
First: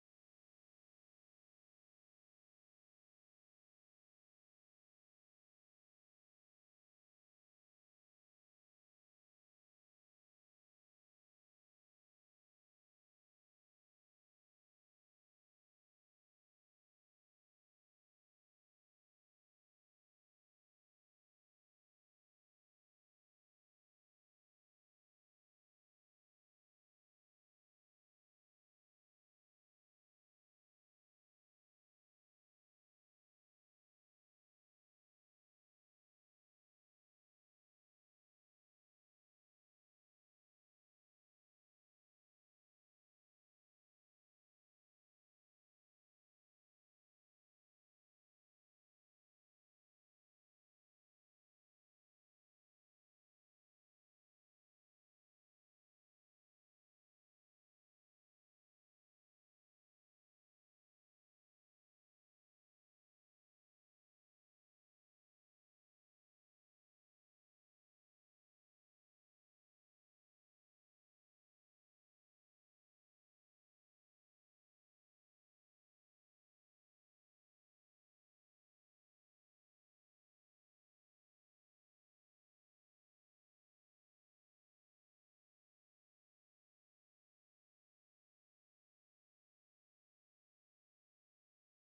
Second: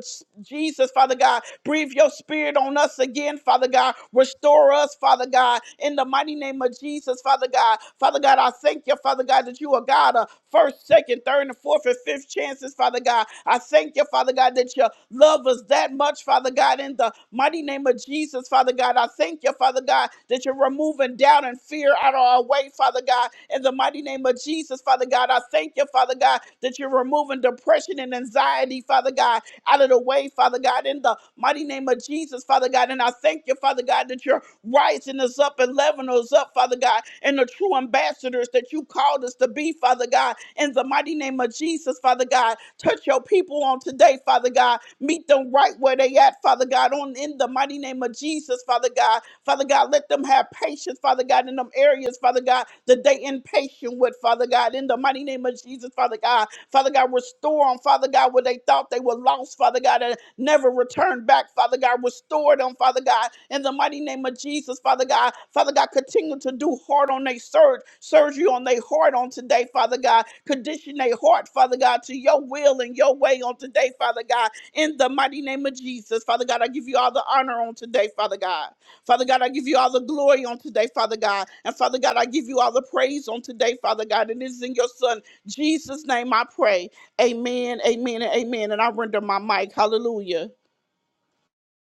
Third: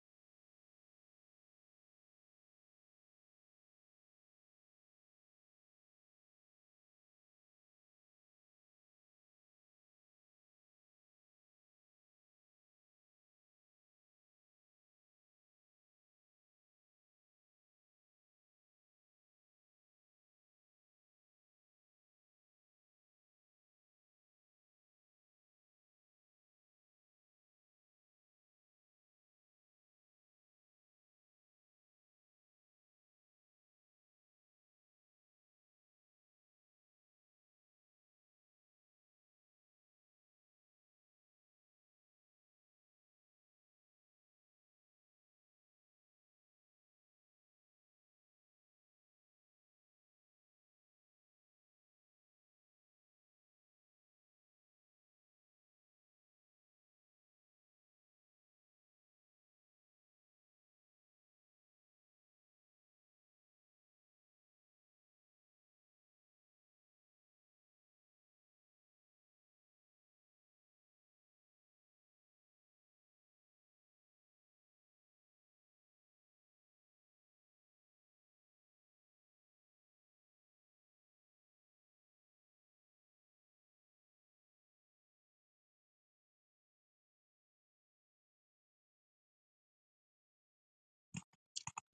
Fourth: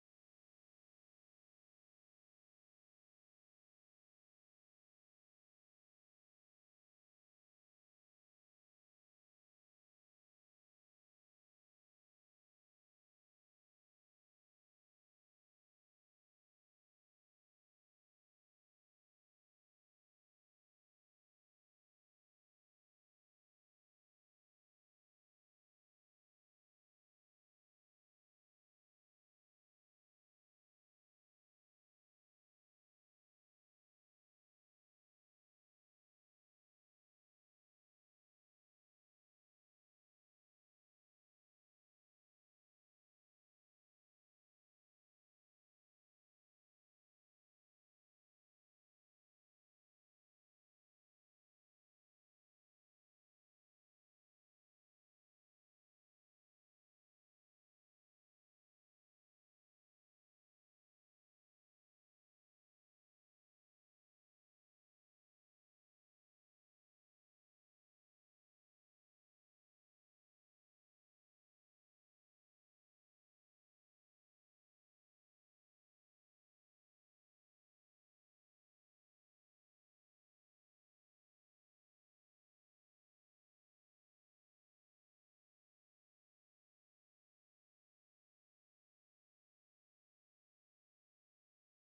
Speaker 2: Jesus, Father God. Breathe your spirit on us again, Father God. Restore us, Father God, in the mighty name of Jesus, Father God. Father God, I thank you, Father God, that you are God of first, second, third, and fourth, and fifth chances, Father God. I thank you, Father God, that you love us that much, Father God, in the mighty name of Jesus, Father God. I thank you, Father God, that you're removing doubt and fear out of our way, Father God, in the mighty name of Jesus, Father God. I thank you, Father God, that you're removing depression and anxiety, Father God, out of the way, Father God, in the mighty name of Jesus, Father God. And I thank you, Father God, that you're rising us up and leveling us up, Father God, and the true ambassadors that you called us to be, Father God, in the mighty name of Jesus, Father God. Touch your people on today, Father God. Meet them right where they at, Father God, on in the mighty name of Jesus, Father God. Father God, let them have patience, Father God, in them areas, Father God, that they impatient with, Father God, in the mighty name of Jesus, Father God. Father God, restore them, Father God, where they thought they were lost, Father God, and never returned back, Father God, restore them, Father God, in the mighty name of Jesus, Father God. Father God, continue to do hard on their surge, surgery on their heart on today, Father God. Condition their heart, Father God, to your will and your way on today, Father God, in the mighty name of Jesus, Father God. I give you all the honor on today, Father God. Father God, I give you all the glory on today, Father God. And Father God, I give you all the praise on today, Father God. And it is in your Son. Jesus' name I pray. Amen, amen, and amen. And I render my mic. Hallelujah.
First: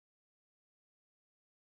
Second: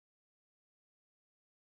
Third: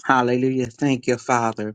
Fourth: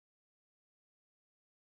Speaker 4: Hallelujah. Thank you, Father.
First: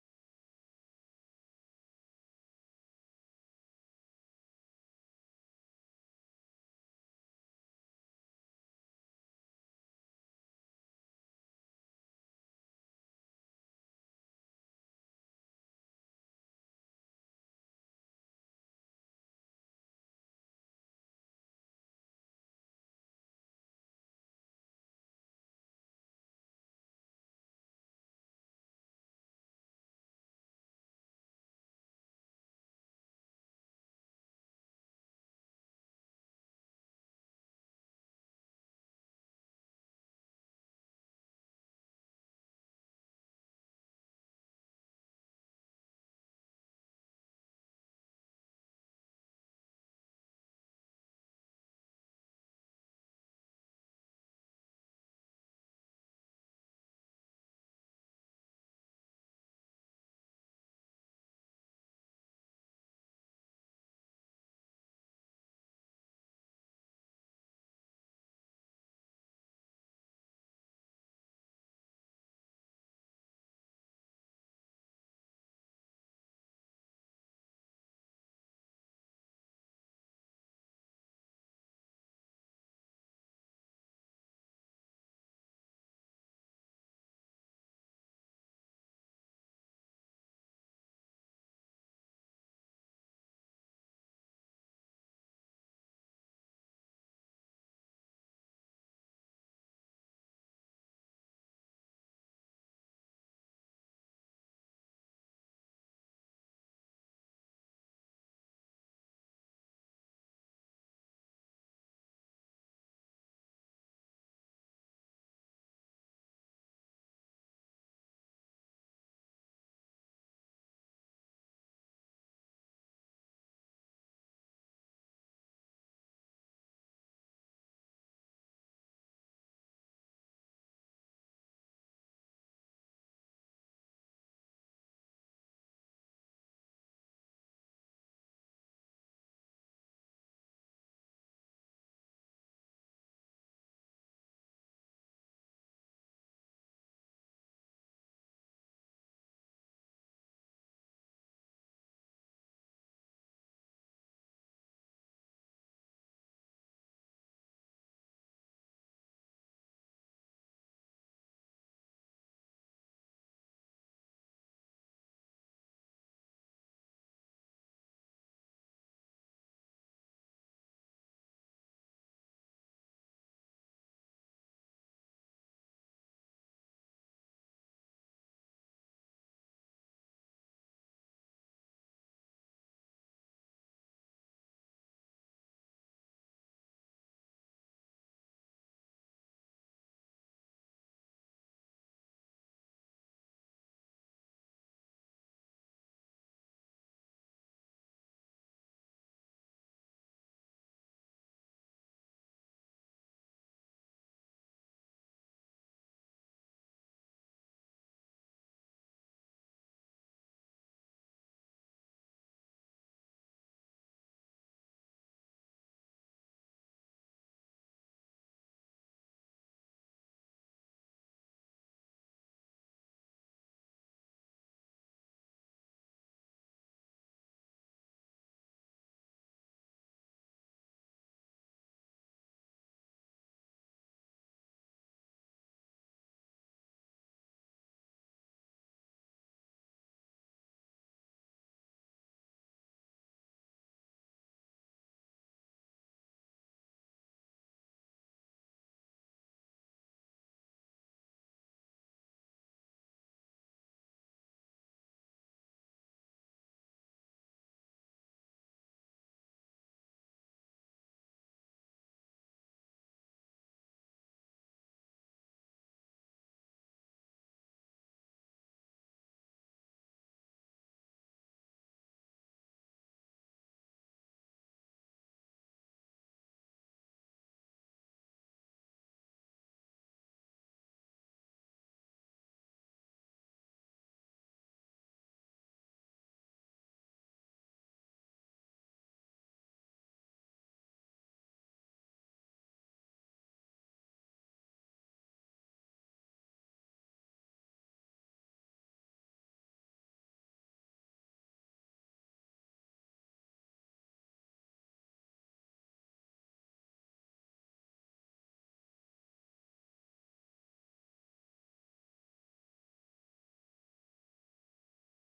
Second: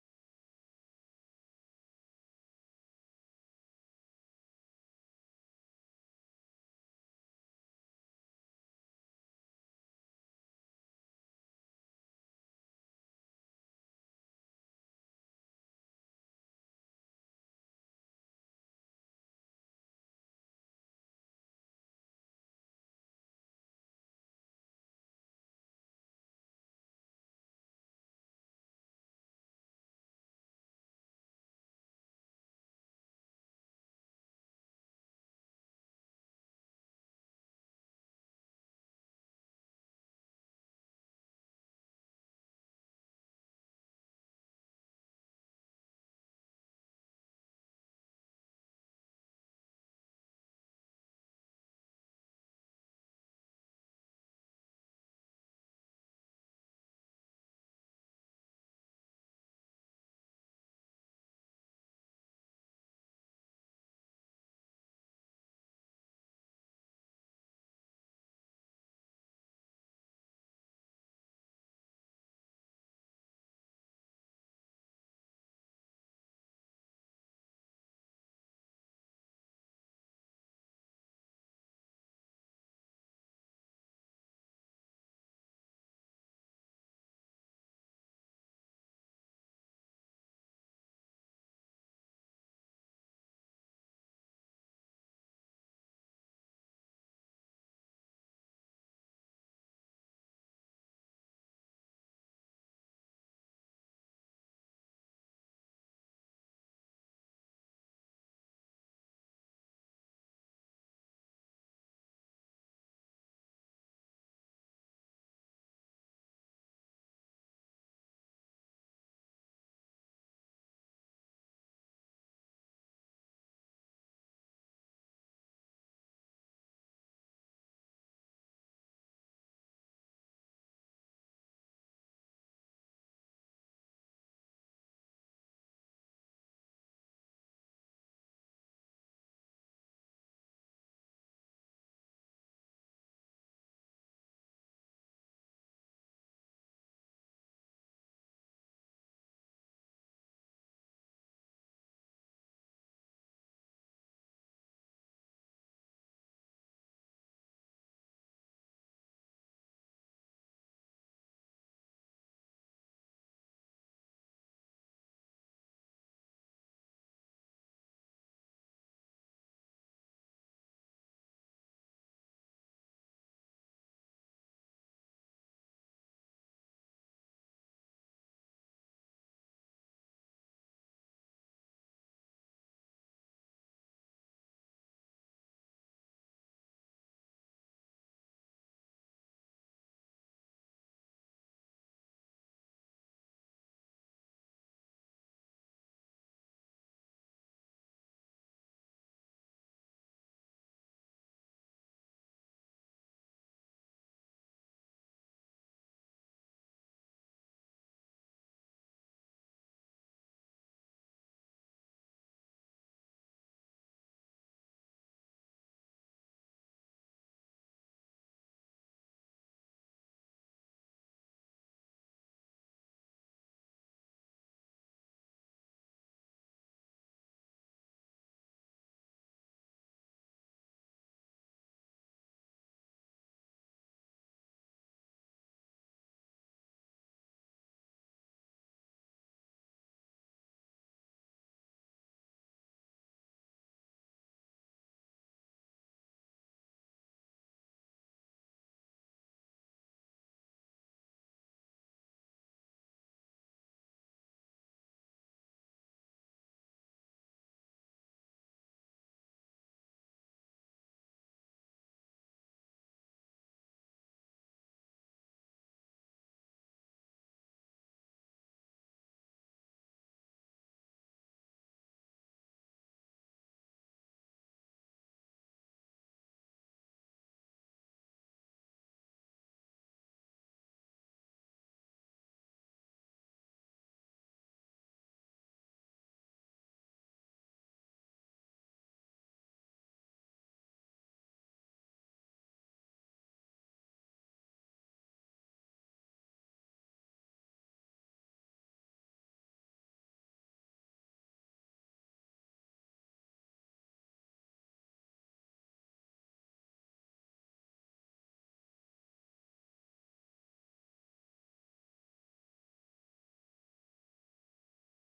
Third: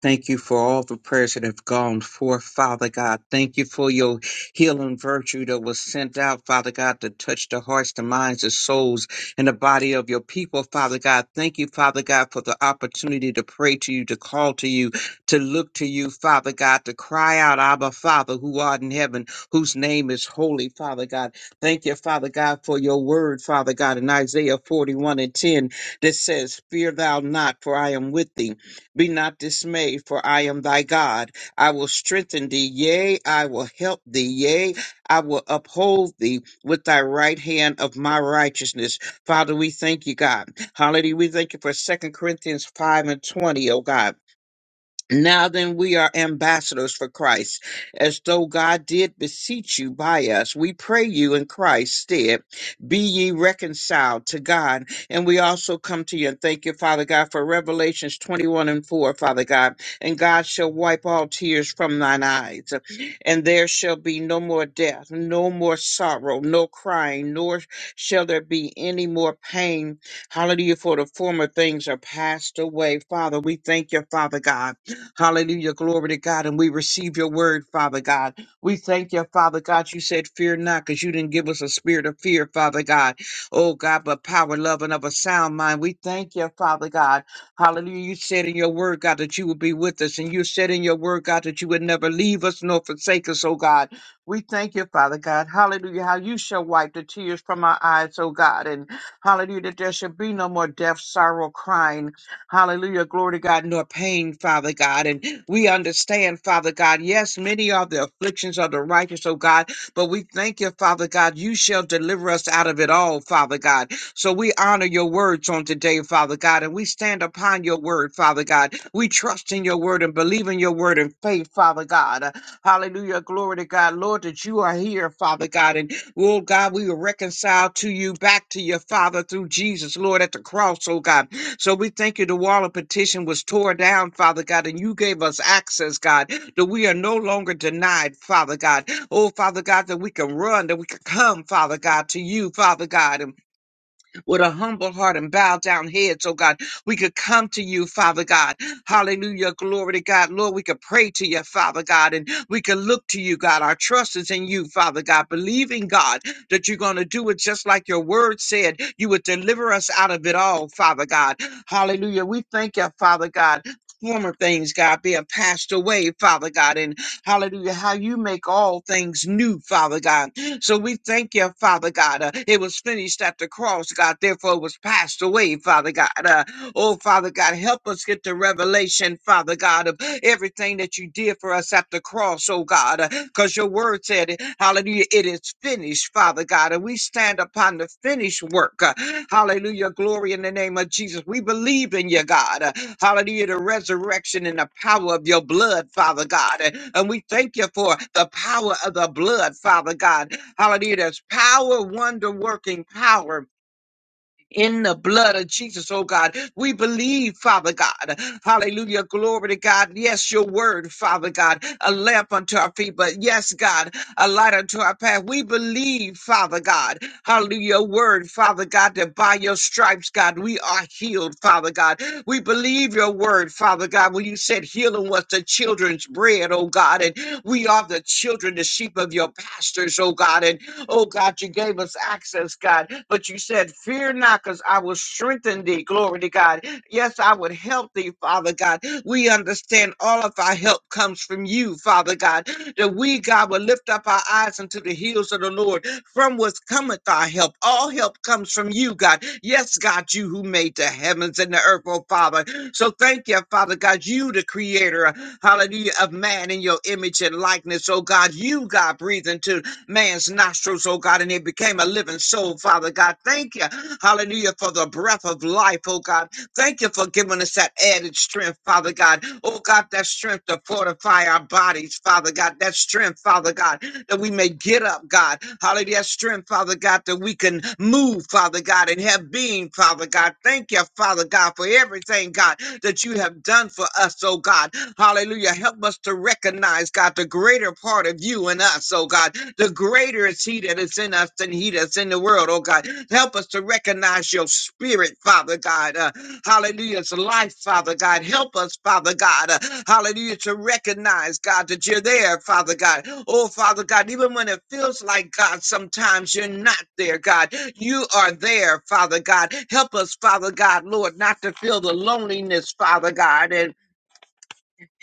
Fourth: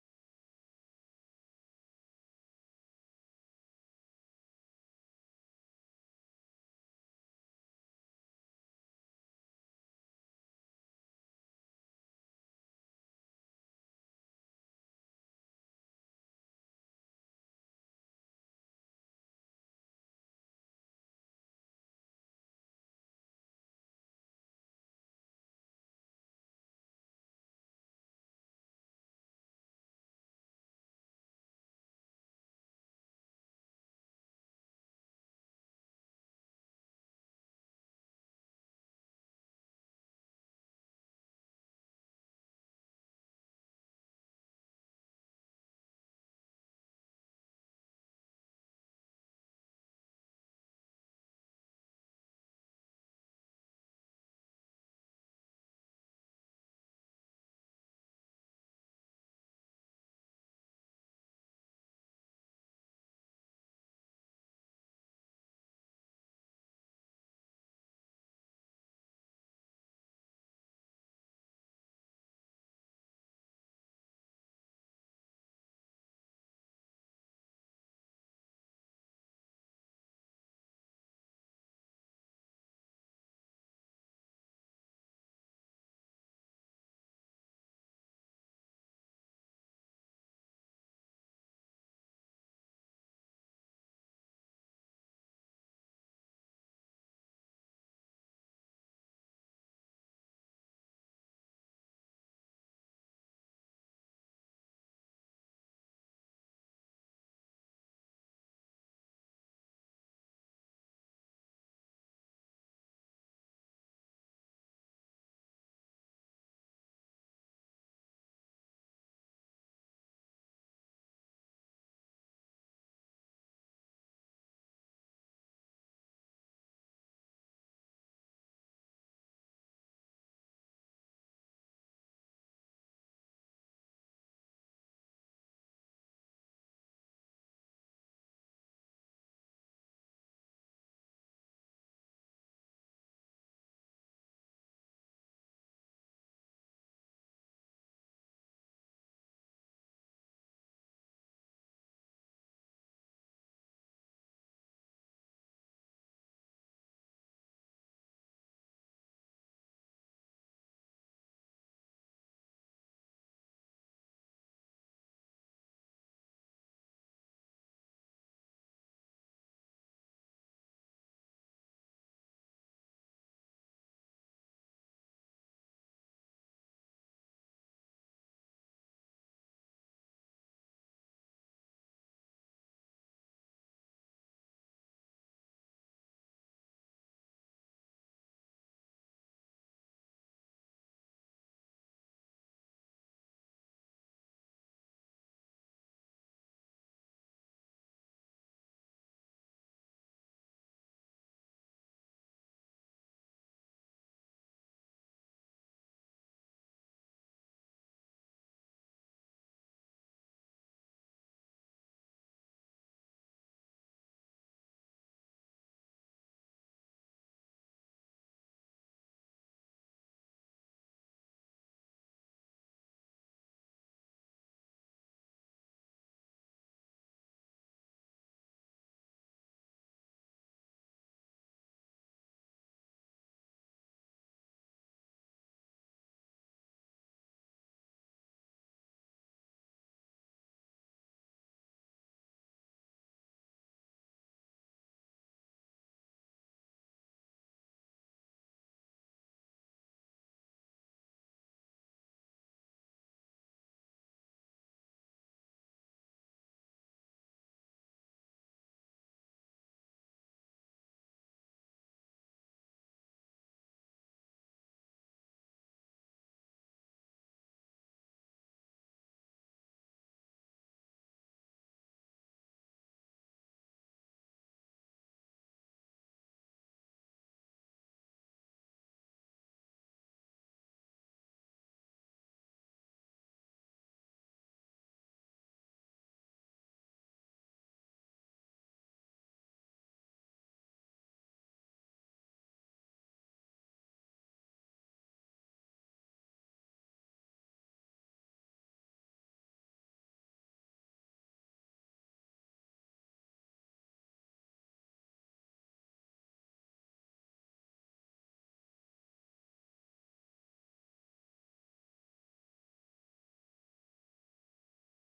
Speaker 4: Thank you for all the prayers that have gone forth, Father God. Thank you for your healing virtue that was sent out, Father God, to touch the hearts, the minds, the souls, and the body of your people, Father God. Thank you, Father God, for the opportunity to pray to you, to call to you, to look to you, Father God, to cry out, Abba, Father, who art in heaven, whose name is holy, Father God. Thank you, Father God, for your word, Father God, in Isaiah 41 and 10 that says, Fear thou not, for I am with thee be not dismayed, for I am thy God. I will strengthen thee, yea, I will help thee, yea, I will uphold thee with thy right hand of my righteousness. Father, we thank you, God. Hallelujah. We thank you for Second Corinthians 5 and 20, oh God. Now then, we are ambassadors for Christ, as though God did beseech you by us. We pray you in Christ's stead, be ye reconciled to God. And we also come to you and thank you, Father God, for Revelations 21 and 4, Father God. And God shall wipe all tears from thine eyes, and there shall be no more death, no more sorrow, no crying, nor shall there be any more pain. Hallelujah, for the former things are passed away. Father, we thank you, Father God. Hallelujah. Glory to God. And we receive your word, Father God. We thank you, Father God. You said, Fear not, because you didn't give us a spirit of fear, Father God. Oh, God, but power, love, and of a sound mind. We thank you, Father God. Hallelujah. You said in your word, God, that you would be with us. And you said in your word, God, that you would never leave us nor forsake us, oh God. We thank you, Father God. Hallelujah. How you shall wipe the tears from our eyes, oh God. And hallelujah, that there shall be no more death, sorrow, crying. Hallelujah. Glory to God, nor pain, Father God. And we understand, Father God, yes, many are the afflictions of the righteous, oh God, but we thank you, Father God, you shall deliver us out of it all, Father God. So we honor your words on today, Father God, and we stand upon your word, Father God. We trust in your word and believe in your word in faith, Father God. Uh, Hallelujah. Glory to God, Lord, that you are here, Father God. And Lord God, we were reconciled to you back to your Father through Jesus, Lord, at the cross, oh God. So we thank you. The wall of petition was torn down, Father God, and you gave us access, God, that we are no longer denied, Father God. Oh, Father God, that we can run, that we can come, Father God, to you, Father God with a humble heart and bow down heads, oh God. We could come to you, Father God. Hallelujah. Glory to God. Lord, we could pray to you, Father God, and we could look to you, God. Our trust is in you, Father God, believing, God, that you're going to do it just like your word said. You would deliver us out of it all, Father God. Hallelujah. We thank you, Father God. Former things, God, being passed away, Father God, and hallelujah, how you make all things new, Father God. So we thank you, Father God. Uh, it was finished at the cross, God. Therefore, it was passed away, Father God. Uh, oh, Father God, help us get the revelation, Father God, of everything that you did for us at the cross, oh God. Because your word said, hallelujah, it is finished, Father God. And we stand upon the finished work. Uh, hallelujah, glory in the name of Jesus. We believe in you, God. Uh, hallelujah, the resurrection and the power of your blood, Father God. And and we thank you for the power of the blood, Father God. Hallelujah. There's power, wonder working power. In the blood of Jesus, oh God, we believe, Father God. Hallelujah. Glory to God. Yes, your word, Father God, a lamp unto our feet, but yes, God, a light unto our path. We believe, Father God. Hallelujah. Your word, Father God, that by your stripes, God, we are healed, Father God. We believe your word, Father God, when you said healing was the children's bread, oh God, and we are the children, the sheep of your pastors, oh God. And Oh God, you gave us access, God. But you said, Fear not, because I will strengthen thee. Glory to God. Yes, I would help thee, Father God. We understand all of our help comes from you, Father God. That we, God, will lift up our eyes unto the hills of the Lord, from whence cometh our help. All help comes from you, God. Yes, God, you who made the heavens and the earth, oh Father. So thank you, Father God. You, the creator, hallelujah, of man in your image and likeness. Oh God, you, God, breathe into man's nostrils, oh God, and it became a living soul, Father God. Thank you, hallelujah, for the breath of life, oh God. Thank you for giving us that added strength, Father God. Oh God, that strength to fortify our bodies, Father God. That strength, Father God, that we may get up, God. Hallelujah. Strength, Father God, that we can move, Father God, and have being, Father God. Thank you, Father God, for everything, God, that you have done for us, oh God. Hallelujah. Help us to recognize, God, the greater part of you and us, oh God. The greater is He that is in us than He that's in the world, oh God. Help us to recognize recognize your spirit, Father God. Uh, hallelujah. It's life, Father God. Help us, Father God. Uh, hallelujah. To recognize, God, that you're there, Father God. Oh, Father God, even when it feels like, God, sometimes you're not there, God. You are there, Father God. Help us, Father God, Lord, not to feel the loneliness, Father God. And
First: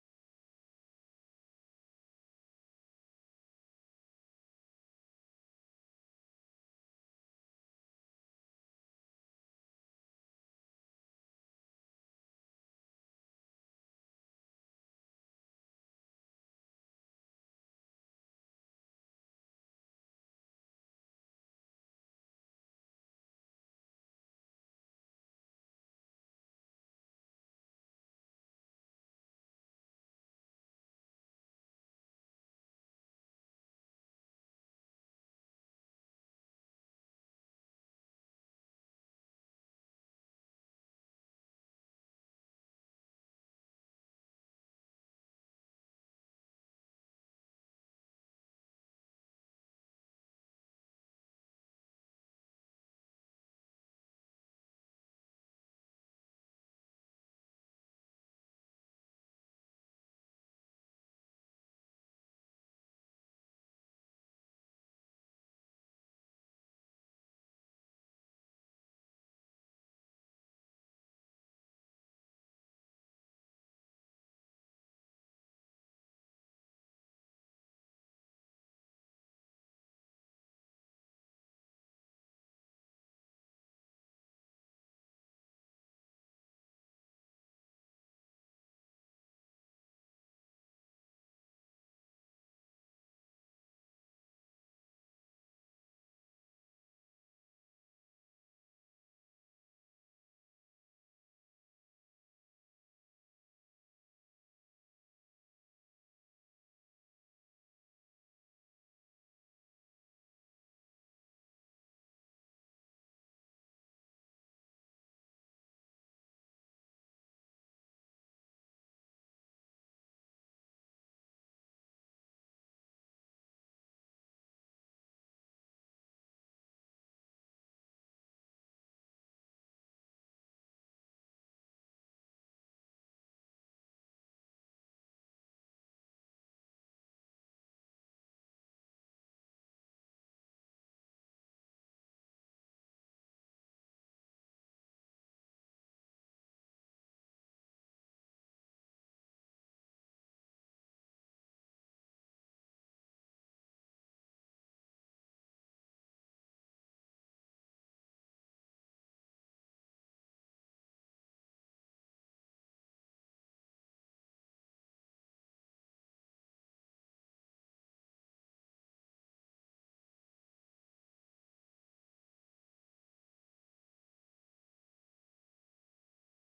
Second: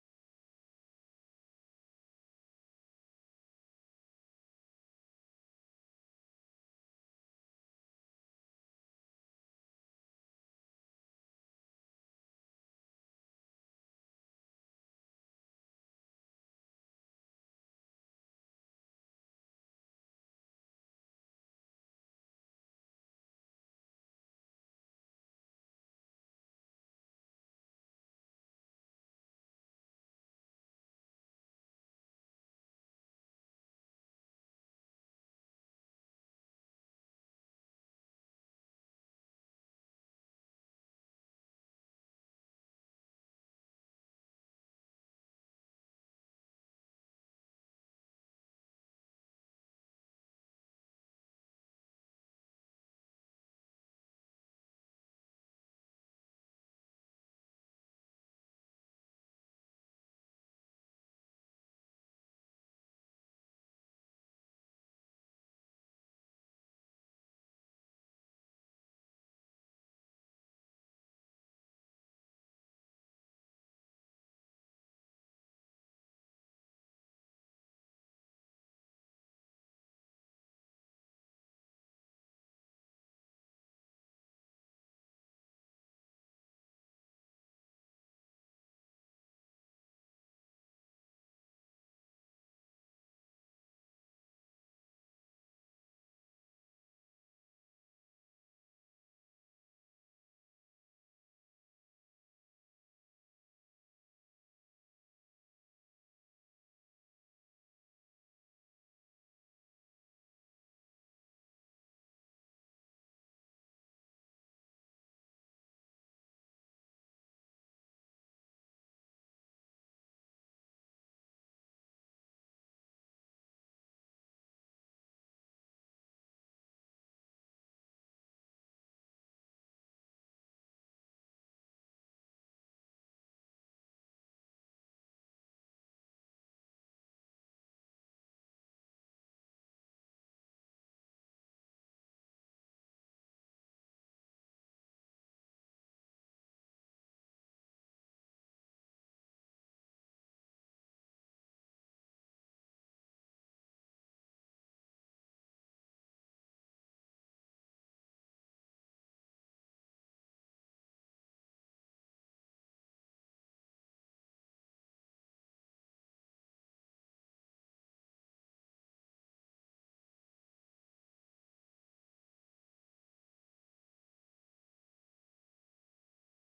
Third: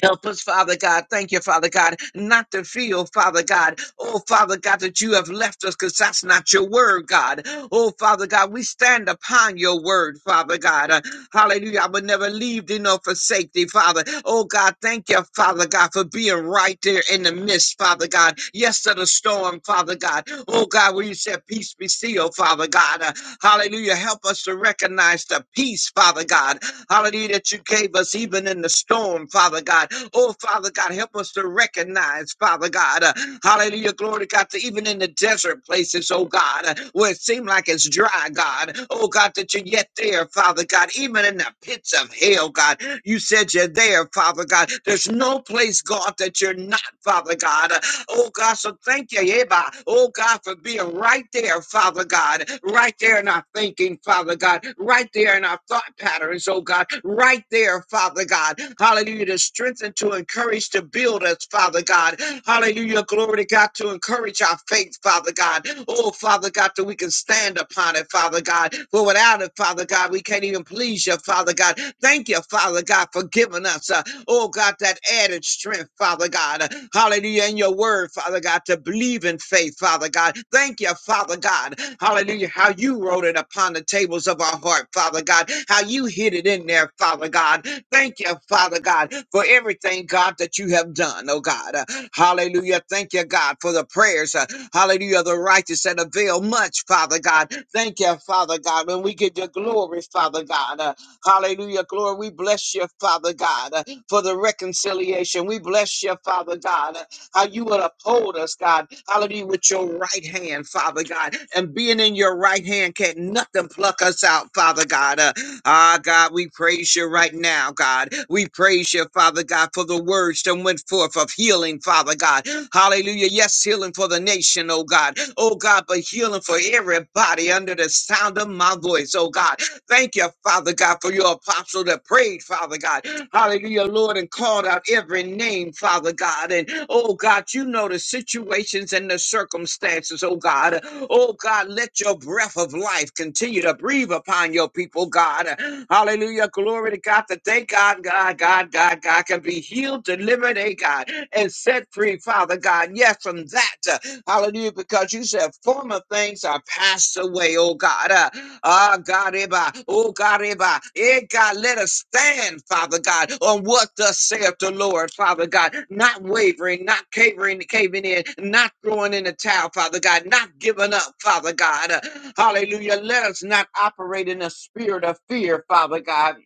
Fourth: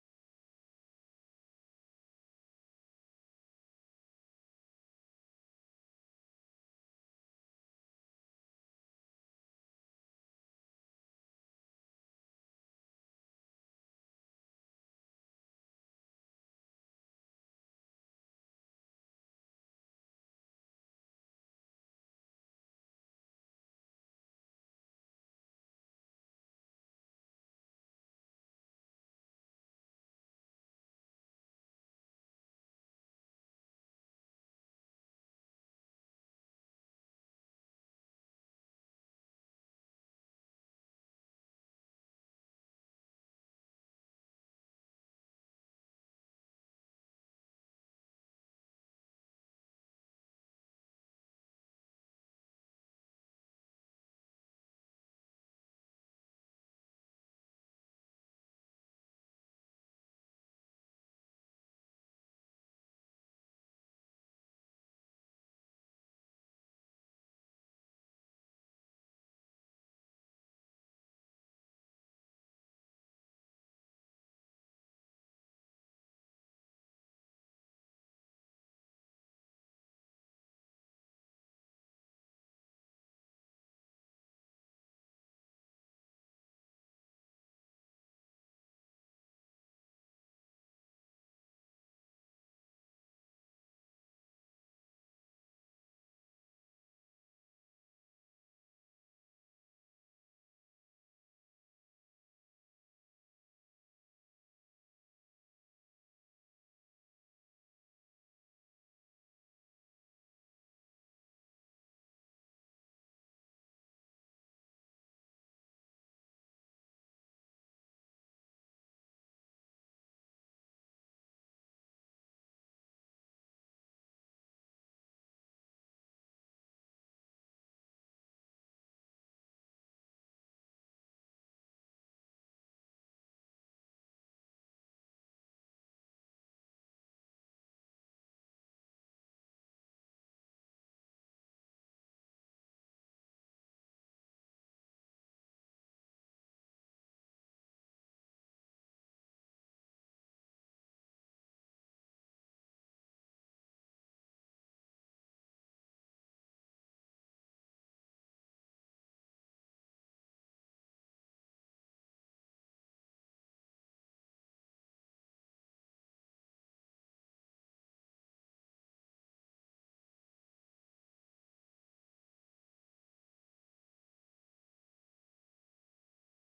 Speaker 4: Help us, Father God. Thank you, Father God, not to feel, Father God. Oh, Father God, that you have left us because that's not your word, God. Oh, Father God, we stand upon your word, Father God. Uh, hallelujah. I will never leave thee nor forsake thee, Father. Oh, God, thank you, Father God, for being right there in the midst, Father God. Yes, to the storm, Father God. Oh, God, where you said, peace be still, Father God. Uh, hallelujah. Help us to recognize the peace, Father God hallelujah, that you gave us even in the storm, Father God. Oh, Father God, help us to recognize, Father God, uh, hallelujah, glory to God, that even in the desert places, oh God, uh, where it seems like it's dry, God, oh God, that you're yet there, Father God, even in the pits of hell, God, you said you're there, Father God. There's no place, God, that you're not Father God. Oh God, so thank you, Yeba. Oh God, for being right there, Father God, right there in our thinking, Father God, right there in our thought patterns, oh God, right there, Father God. Hallelujah, to strengthen, to encourage, to build us, Father God. Hallelujah, glory to God, to encourage our faith, Father God. Oh, Father God, that we can stand upon it, Father God. For without it, Father God, we can't even please you, Father God. Thank you, Father God, for giving us. uh, Oh God, that added strength, Father God. Hallelujah. In your word, Father God, to believe in faith, Father God. Thank you, Father God. Hallelujah. How you wrote it upon the tables of our heart, Father God. How you hid it in there, Father God. Thank you, Father God, for everything, God, that you have done, oh God. Uh, Hallelujah. Thank you, God, for the prayers. uh, Hallelujah. of The righteous that avail much, Father God. Thank you, Father God. When we give you glory, Father God. Uh, Hallelujah. Glory. We bless you, Father God for the reconciliation. We bless you, Father God, how you will uphold us, God. Hallelujah, with your right hand, Father God. And being in your right hand can't nothing pluck us out, Father God. Uh, ah, God, we praise you right now, God. We praise you, Father God, for the words that went forth of healing, Father God. Hallelujah. Yes, healing for the nation, oh God. Oh God, but healing for everybody under the sound of my voice, oh God. Thank you, Father God, for your apostle that prayed, Father God. Hallelujah, Lord, and called out every name, Father God. And oh God, you know the situations and the circumstances, oh God. Oh God, let your breath of life continue to breathe upon your people, God. Hallelujah, glory to God. That they, God, God, God, God, God, can be healed, delivered, eh, God, and set free, Father God. Yes yeah, from that. uh, Hallelujah, because you said former things are passed away, oh God. Uh, Ah, God, Eba, oh God, Eba, eh, God, let us stand, Father God, on what thus saith the Lord, Father God, not wavering, not cavering, caving in, not throwing in the towel, Father God, not giving up, Father God. Uh, Hallelujah. Let us not operate in a spirit of fear, Father God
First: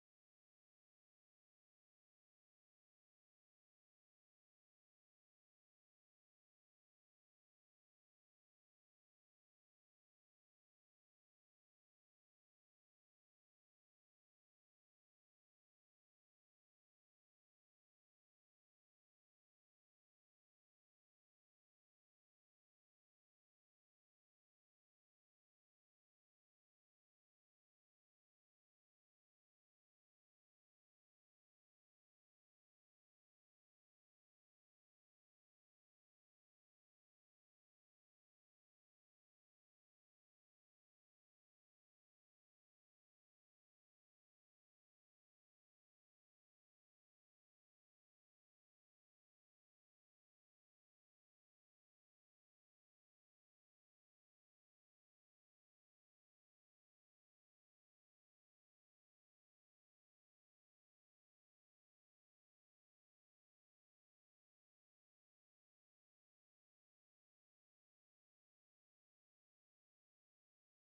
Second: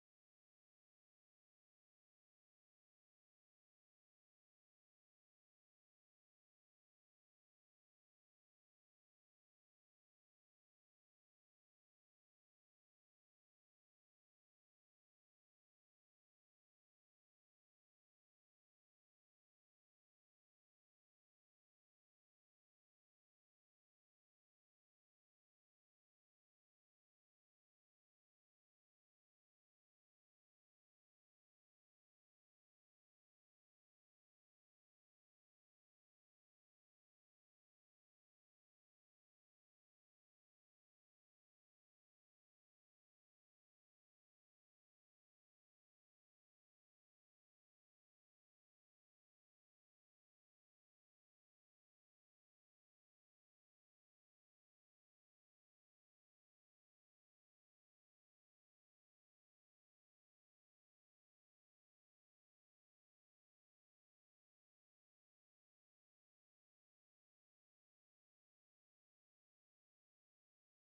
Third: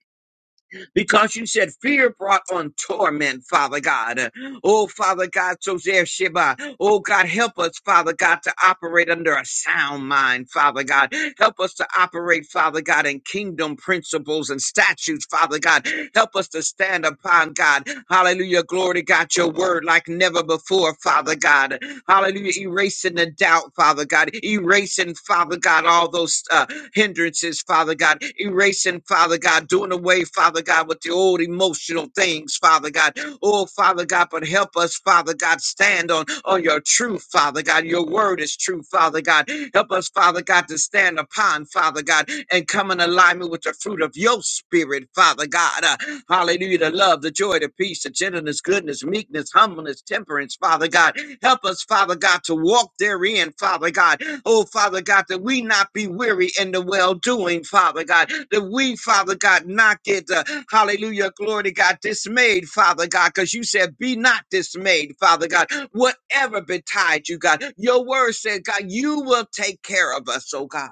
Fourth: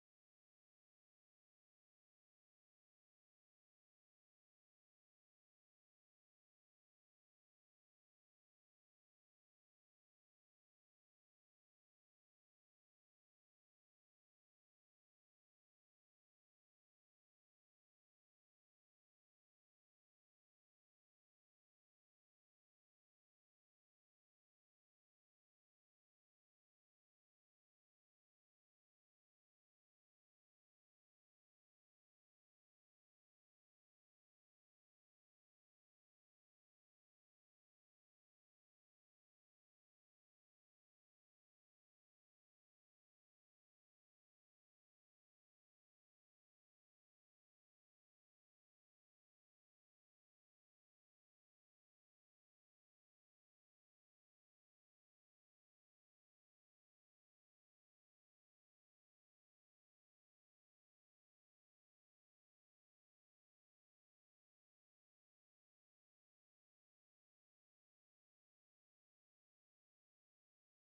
Speaker 4: because you said fear brought on torment, Father God. Oh, Father God, so there, Sheba. Oh, God, help us, Father God, to operate under a sound mind, Father God. Help us to operate, Father God, in kingdom principles and statutes, Father God. Help us to stand upon, God. Hallelujah. Glory to God, your word like never before, Father God. Hallelujah. Erasing the doubt, Father God. Erasing, Father God, all those uh, hindrances, Father God, erasing, Father God, doing away, Father God, with the old emotional things, Father God. Oh, Father God, but help us, Father God, stand on, on your truth, Father God. Your word is true, Father God. Help us, Father God, to stand upon, Father God, and come in alignment with the fruit of your spirit, Father God. Uh, hallelujah. The love, the joy, the peace, the gentleness, goodness, meekness, humbleness, temperance, Father God. Help us, Father God, to walk therein, Father God Oh, Father God, that we not be weary in the well doing, Father God, that we, Father God, not get, uh, hallelujah, glory to God, dismayed, Father God, because you said, be not dismayed, Father God, whatever betide you, God. Your word said, God, you will take care of us, oh God.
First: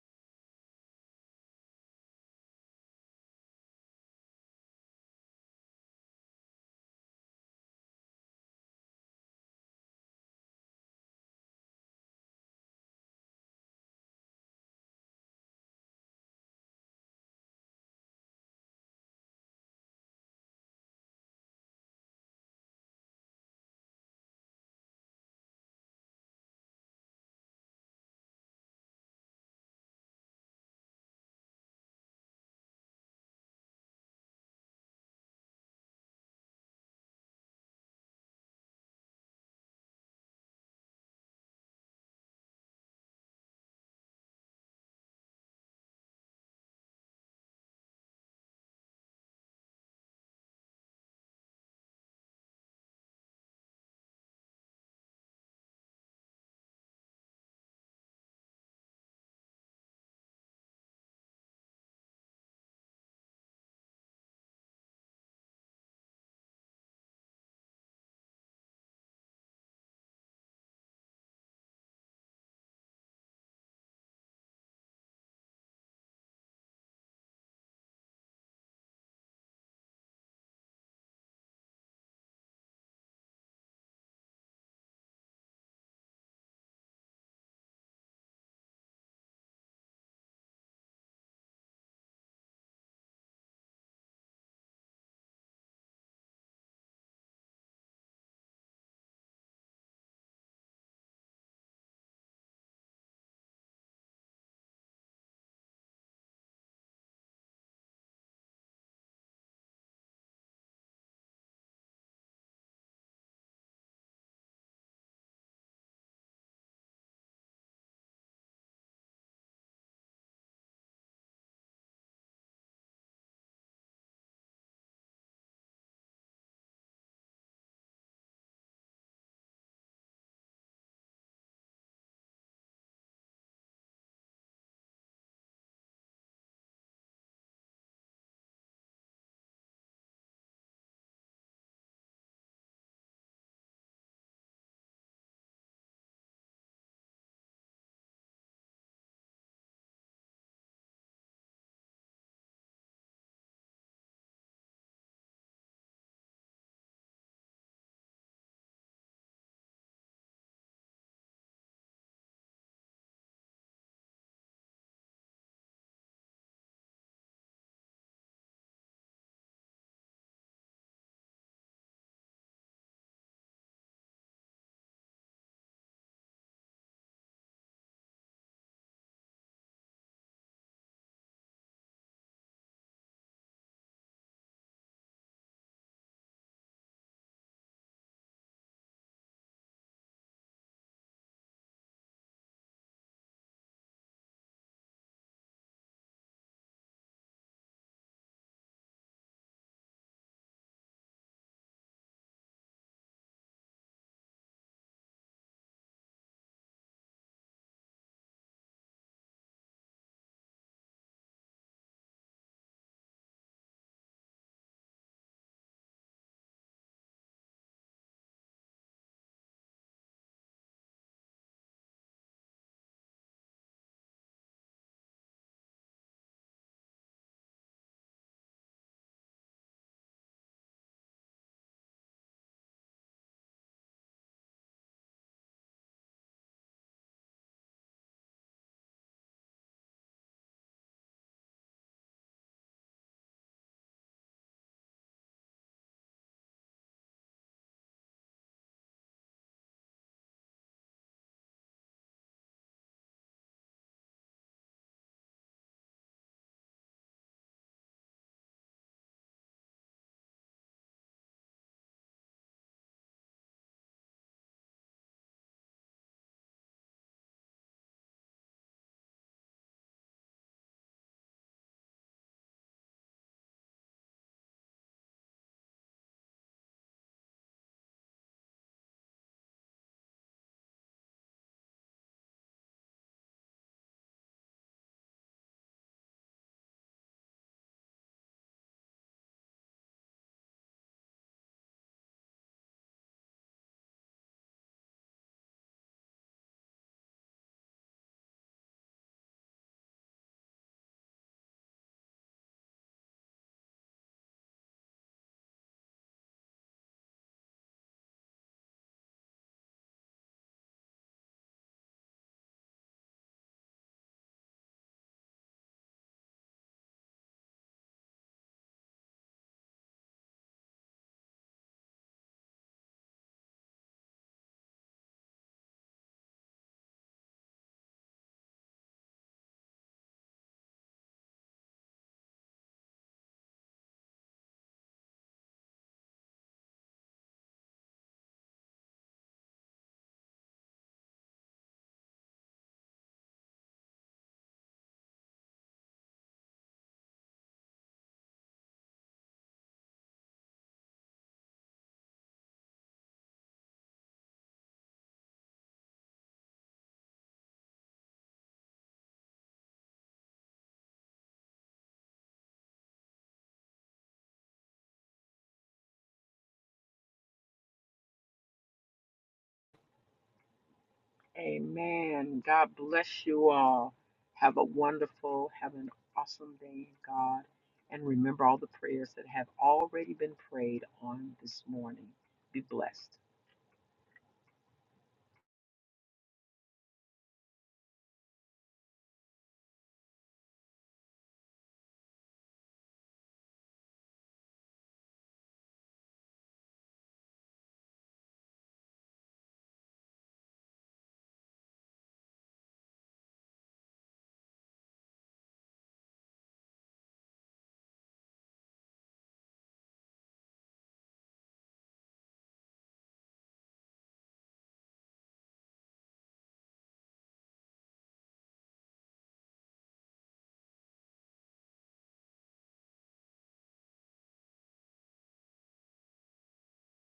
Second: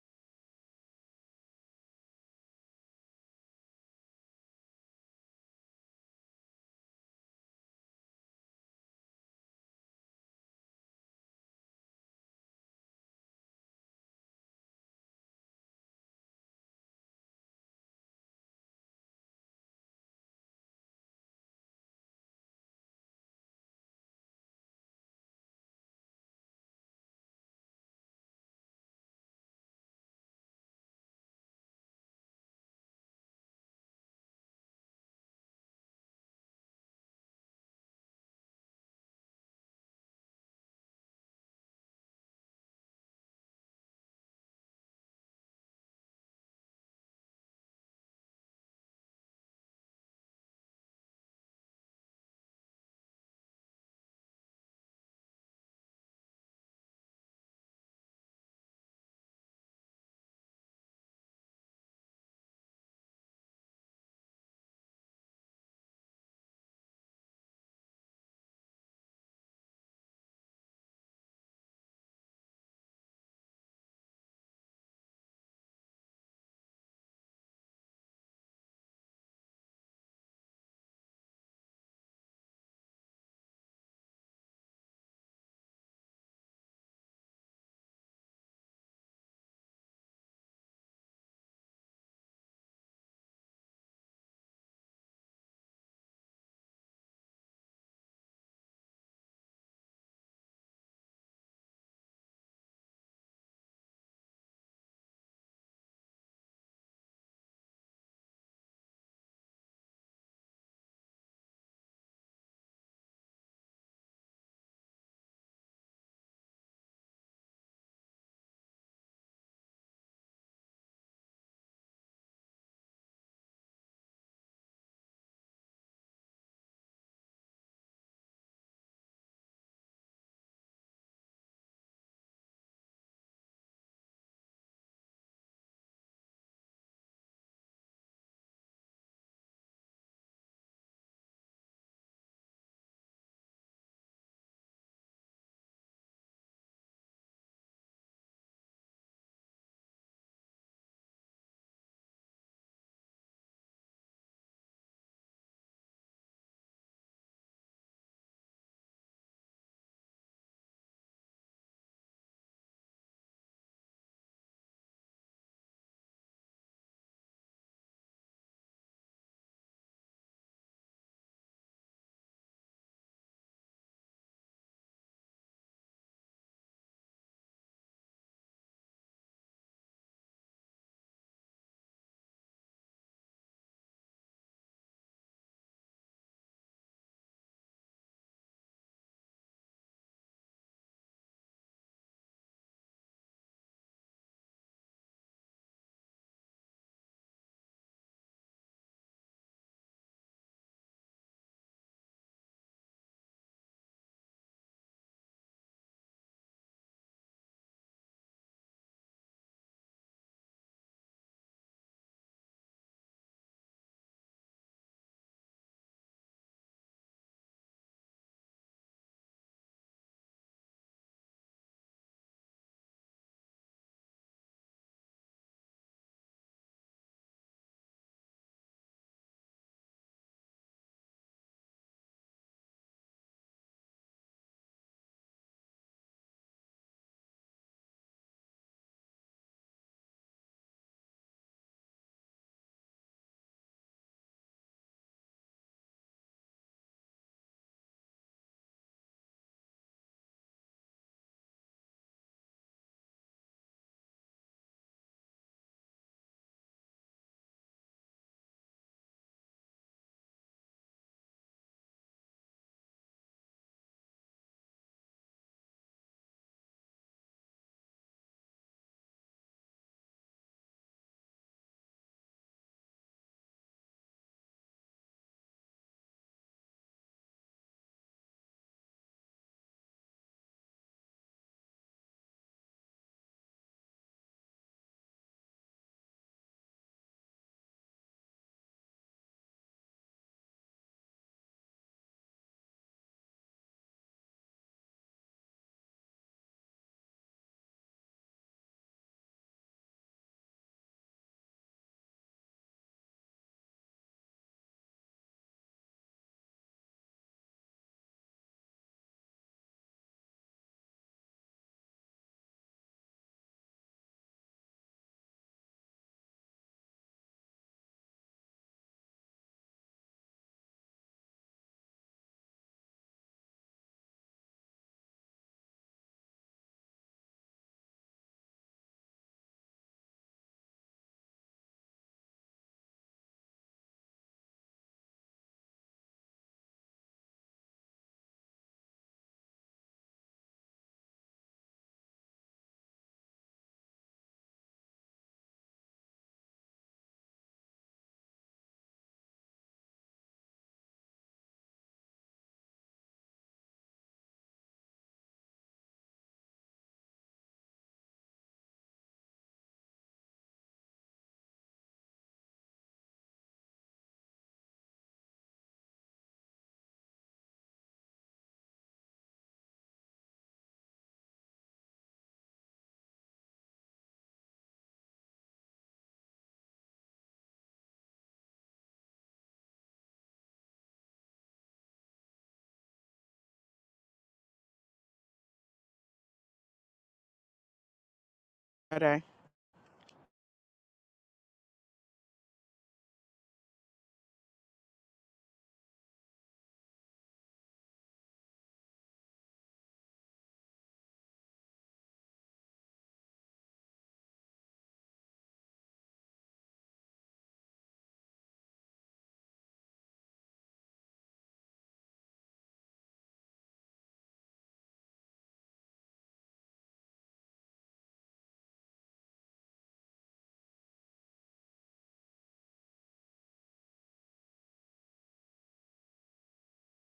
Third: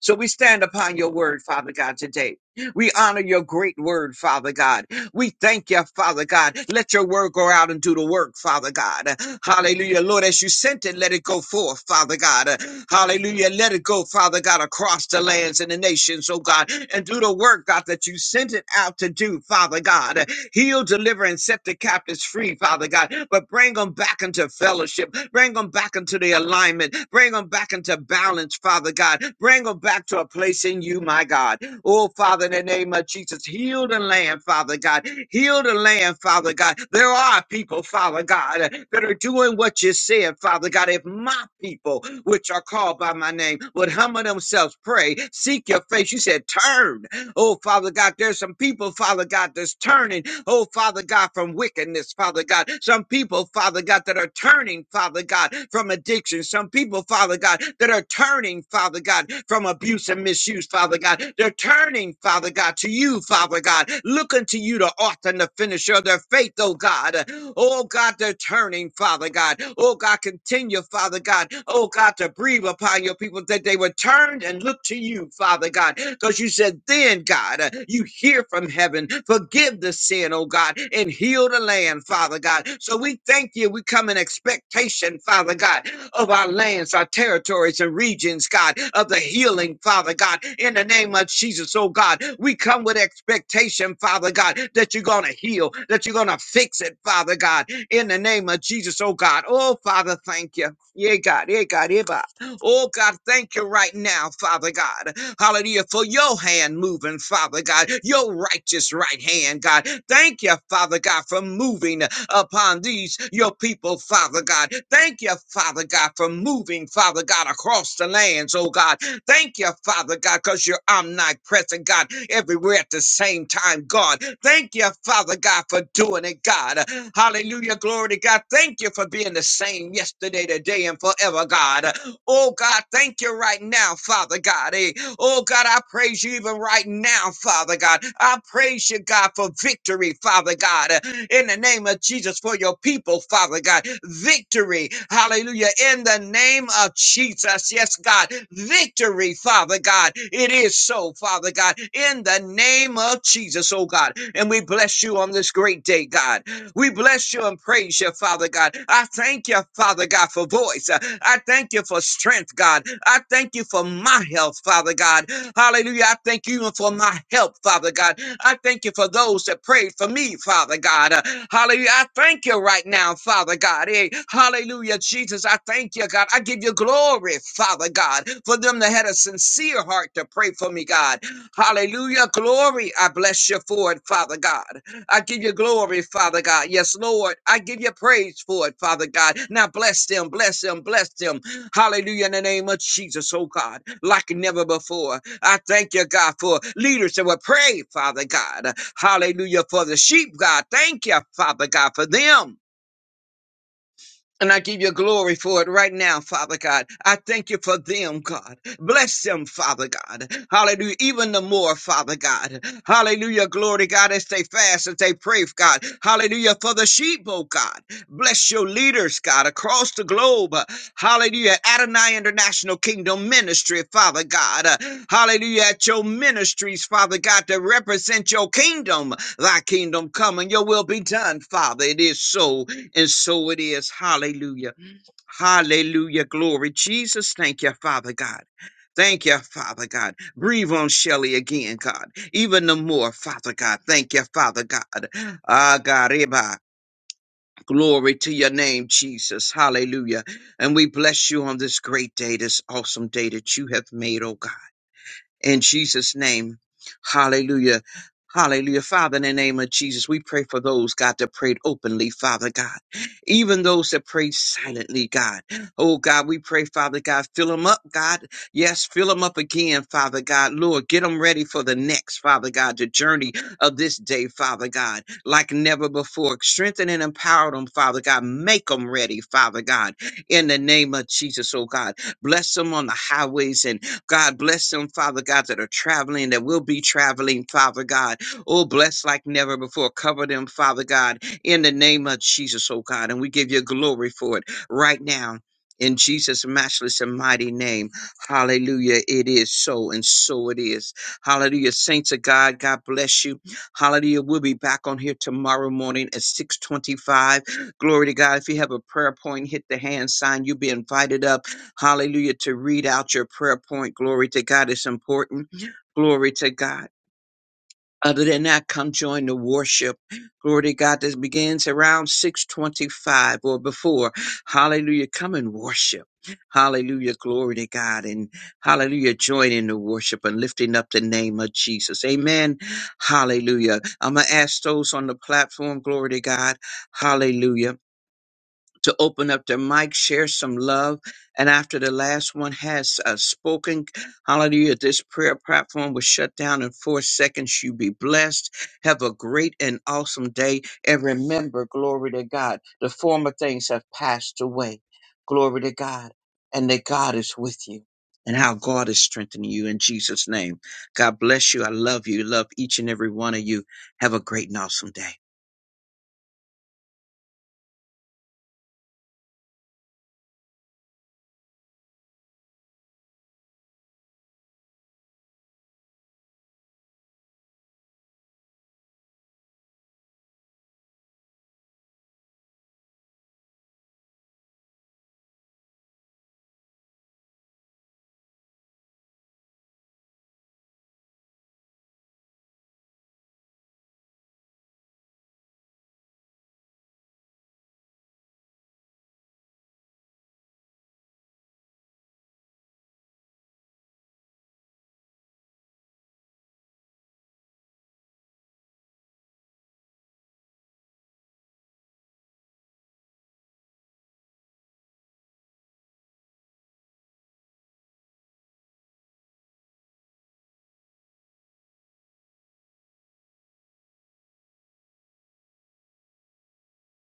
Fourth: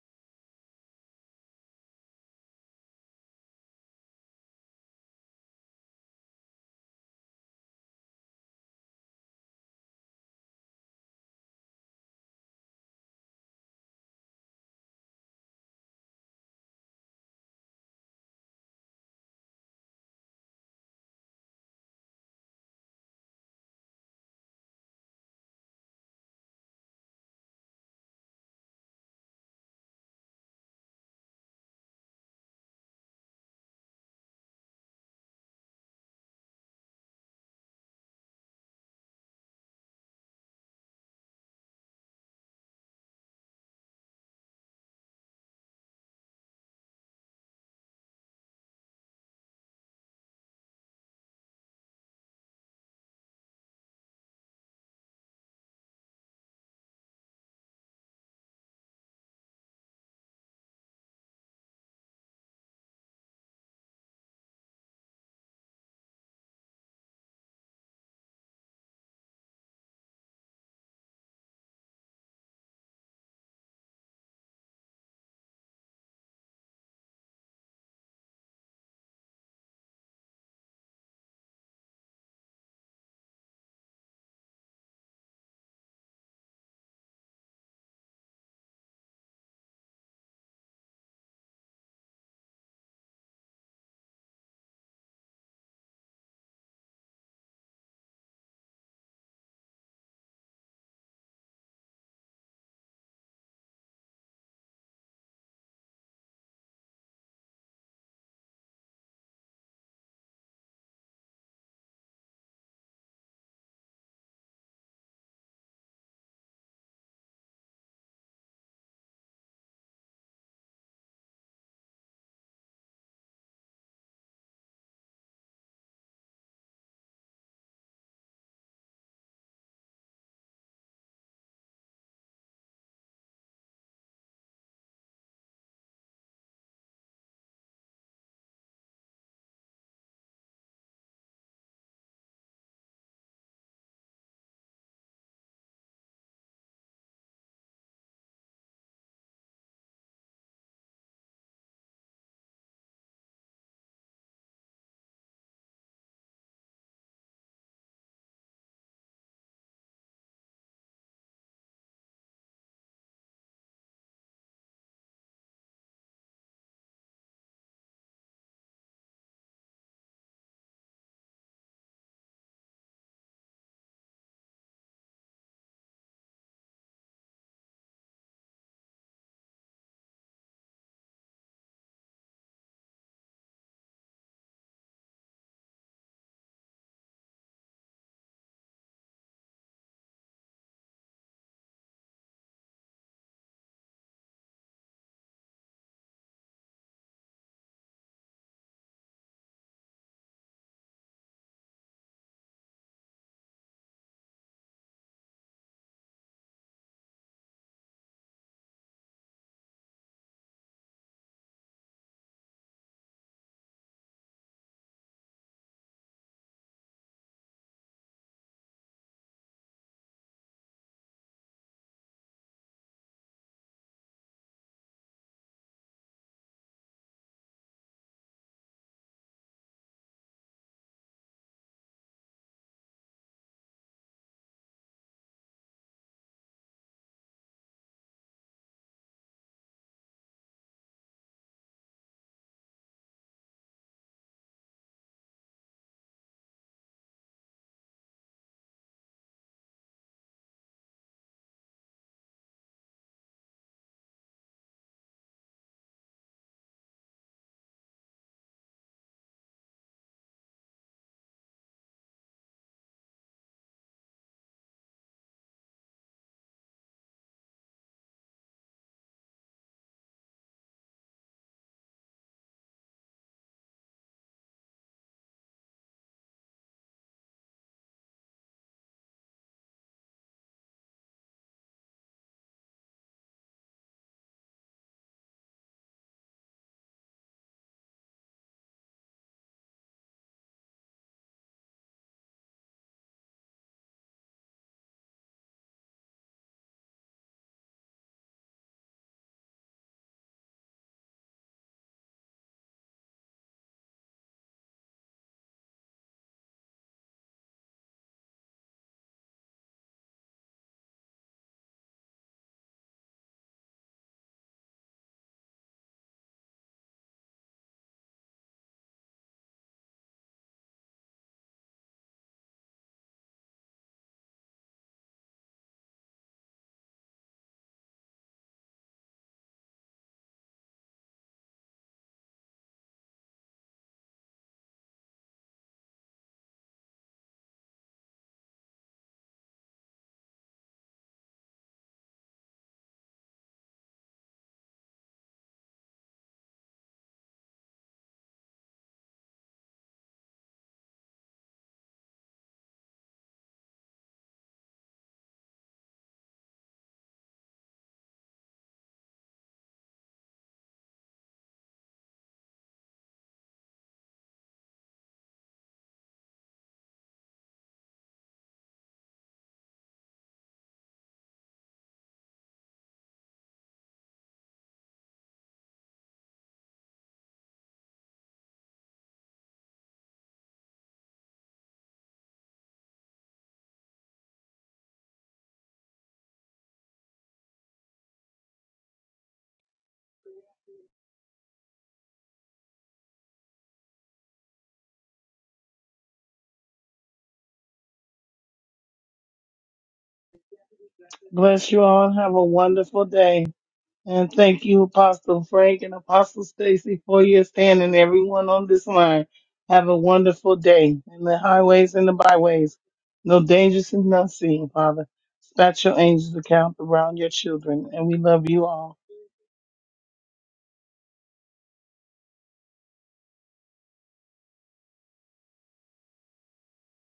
Speaker 4: So we stand upon your word, Father God, today. We honor your great word, Father God. We thank you, Father God. Let your word go out and do the work, Father God. Hallelujah. Lord, as you sent it, let it go forth, Father God. Hallelujah. Let it go, Father God, across the lands and the nations, oh God, and do the work, God, that you sent it out to do, Father God. Heal, deliver, and set the captives free, Father God, but bring them back into fellowship. Bring them back into the alignment. Bring them back into balance, Father God. Bring them back to a place in you, my God. Oh, Father, in the name of Jesus, heal the land, Father God. Heal the land, Father God. There are people, Father God, that are doing what you said, Father God. If my people, which are called by my name, would humble themselves, pray, seek your face, you said, turn. Oh, Father God, there's some people, Father God, that's turning. Oh, Father God, from wickedness, Father God. Some people, Father God, that are turning, Father God, from addiction. Some people, Father God, that are turning, Father God, from abuse and misuse, Father God. They're turning, Father God, to you, Father God, looking to you, the author and the finisher of their faith, oh God. Oh God, they're turning, Father God. Oh God, continue, Father God. Oh God, to bring breathe upon your people that they would turn and look to you, Father God, because you said, then, God, uh, you hear from heaven, forgive the sin, oh God, and heal the land, Father God. So we thank you. We come in expectation, Father God, of our lands, our territories, and regions, God, of the healing, Father God, in the name of Jesus, oh God. We come with expectation, Father God, that you're going to heal, that you're going to fix it, Father God, in the name of Jesus, oh God. Oh, Father, thank you. Yeah, God, yeah, God, yeah, God. Oh God, thank you right now, Father God. Hallelujah. For your hand moving, Father God, your righteous right hand, God. Thank you, Father God, for moving upon these, your people, Father God. Thank you, Father God, for moving, Father God, across the lands, oh God. Thank you, Father God, because you're omnipresent, God, everywhere at the same time, God. Thank you, Father God, for doing it, God. Hallelujah. Glory to God. Thank you for being the same yesterday, today, and forever, God. Oh God, thank you right now, Father God. Eh, Oh God, I praise you even right now, Father God. I praise you, God, for victory, Father God. eh, In the name of Jesus, for your people, Father God. Victory, hallelujah. In the name of Jesus, yes, God. Victory, Father God. It is so, Father God. In the name of Jesus, oh God. And we bless you on this great day, God. We bless you and praise you, Father God. I thank you, Father God, for voice. I thank you for strength, God. I thank you for my health, Father God. Hallelujah. I thank you for my help, Father God. I thank you for those that prayed for me, Father God. Uh, Hallelujah. I thank you right now, Father God. Hey, hallelujah, Jesus. I thank you, God. I give you glory, Father God, for them that had a sincere heart to pray for me, God. Hallelujah. Glory. I bless you for it, Father God. I give you glory, Father God. Yes, Lord. I give you praise for it, Father God. Now bless them, bless them, bless them. Hallelujah in the name of Jesus, oh God, like never before. I thank you, God, for leaders that will pray, Father God. Hallelujah for the sheep, God. Thank you, Father God, for them. And I give you glory for it right now, Father God. I thank you for them, God. Bless them, Father God. Hallelujah. Even the more, Father God. Hallelujah. Glory, God, as they fast, as they pray, God. Hallelujah. For the sheep, oh God. Bless your leaders, God, across the globe. Hallelujah. Adonai International Kingdom Ministry, Father God. Hallelujah. At your ministries, Father God, to represent your kingdom. Thy kingdom come and your will be done, Father. It is so. And so it is. Hallelujah. Hallelujah. Glory. Jesus, thank you, Father God. Thank you, Father God. Breathe on Shelley again, God. Even the more, Father God. Thank you, Father God. Ah, God, Eba. Glory to your name, Jesus. Hallelujah. And we bless you on this great day, this awesome day that you have made, oh God in Jesus' name. Hallelujah. Hallelujah. Father, in the name of Jesus, we pray for those, God, that prayed openly, Father God. Even those that prayed silently, God. Oh, God, we pray, Father God, fill them up, God. Yes, fill them up again, Father God. Lord, get them ready for the next, Father God, the journey of this day, Father God, like never before. Strengthen and empower them, Father God. Make them ready, Father God, in the name of Jesus, oh God. Bless them on the highways and God bless them, Father God, that are traveling, that will be traveling, Father God. Oh, bless like never before. Cover them, Father God, in the name of Jesus, oh God. And we give you glory for it right now. In Jesus' matchless and mighty name. Hallelujah. It is so, and so it is. Hallelujah. Saints of God, God bless you. Hallelujah. We'll be back on here tomorrow morning at 625. Glory to God. If you have a prayer point, hit the hand sign. You'll be invited up. Hallelujah. To read out your prayer point. Glory to God. It's important. Glory to God. Other than that, come join the worship. Glory to God. This begins around 625 or before. Hallelujah. Come and worship. Hallelujah. Glory to God. And hallelujah. Join in the worship and lifting up the name of Jesus. Amen. Hallelujah. I'm going to ask those on the platform. Glory to God. Hallelujah to open up their mic, share some love. And after the last one has uh, spoken, hallelujah, this prayer platform was shut down in four seconds. You be blessed. Have a great and awesome day. And remember, glory to God, the former things have passed away. Glory to God. And that God is with you. And how God is strengthening you in Jesus' name. God bless you. I love you. Love each and every one of you. Have a great and awesome day.
Speaker 1: Amen. God bless you all. Have a wonderful, have an awesome day in God. And remember all the prayers that have already been prayed on this morning. Be blessed.
Speaker 3: Bless you all. Have a wonderful day. And thank you, Apostle Frank and Apostle Stacy, for your stand and everyone on this line. Have a wonderful day in the highways and the byways. No dangers and none seen, Father. Dispatch your angels to count around your children, and we love you all.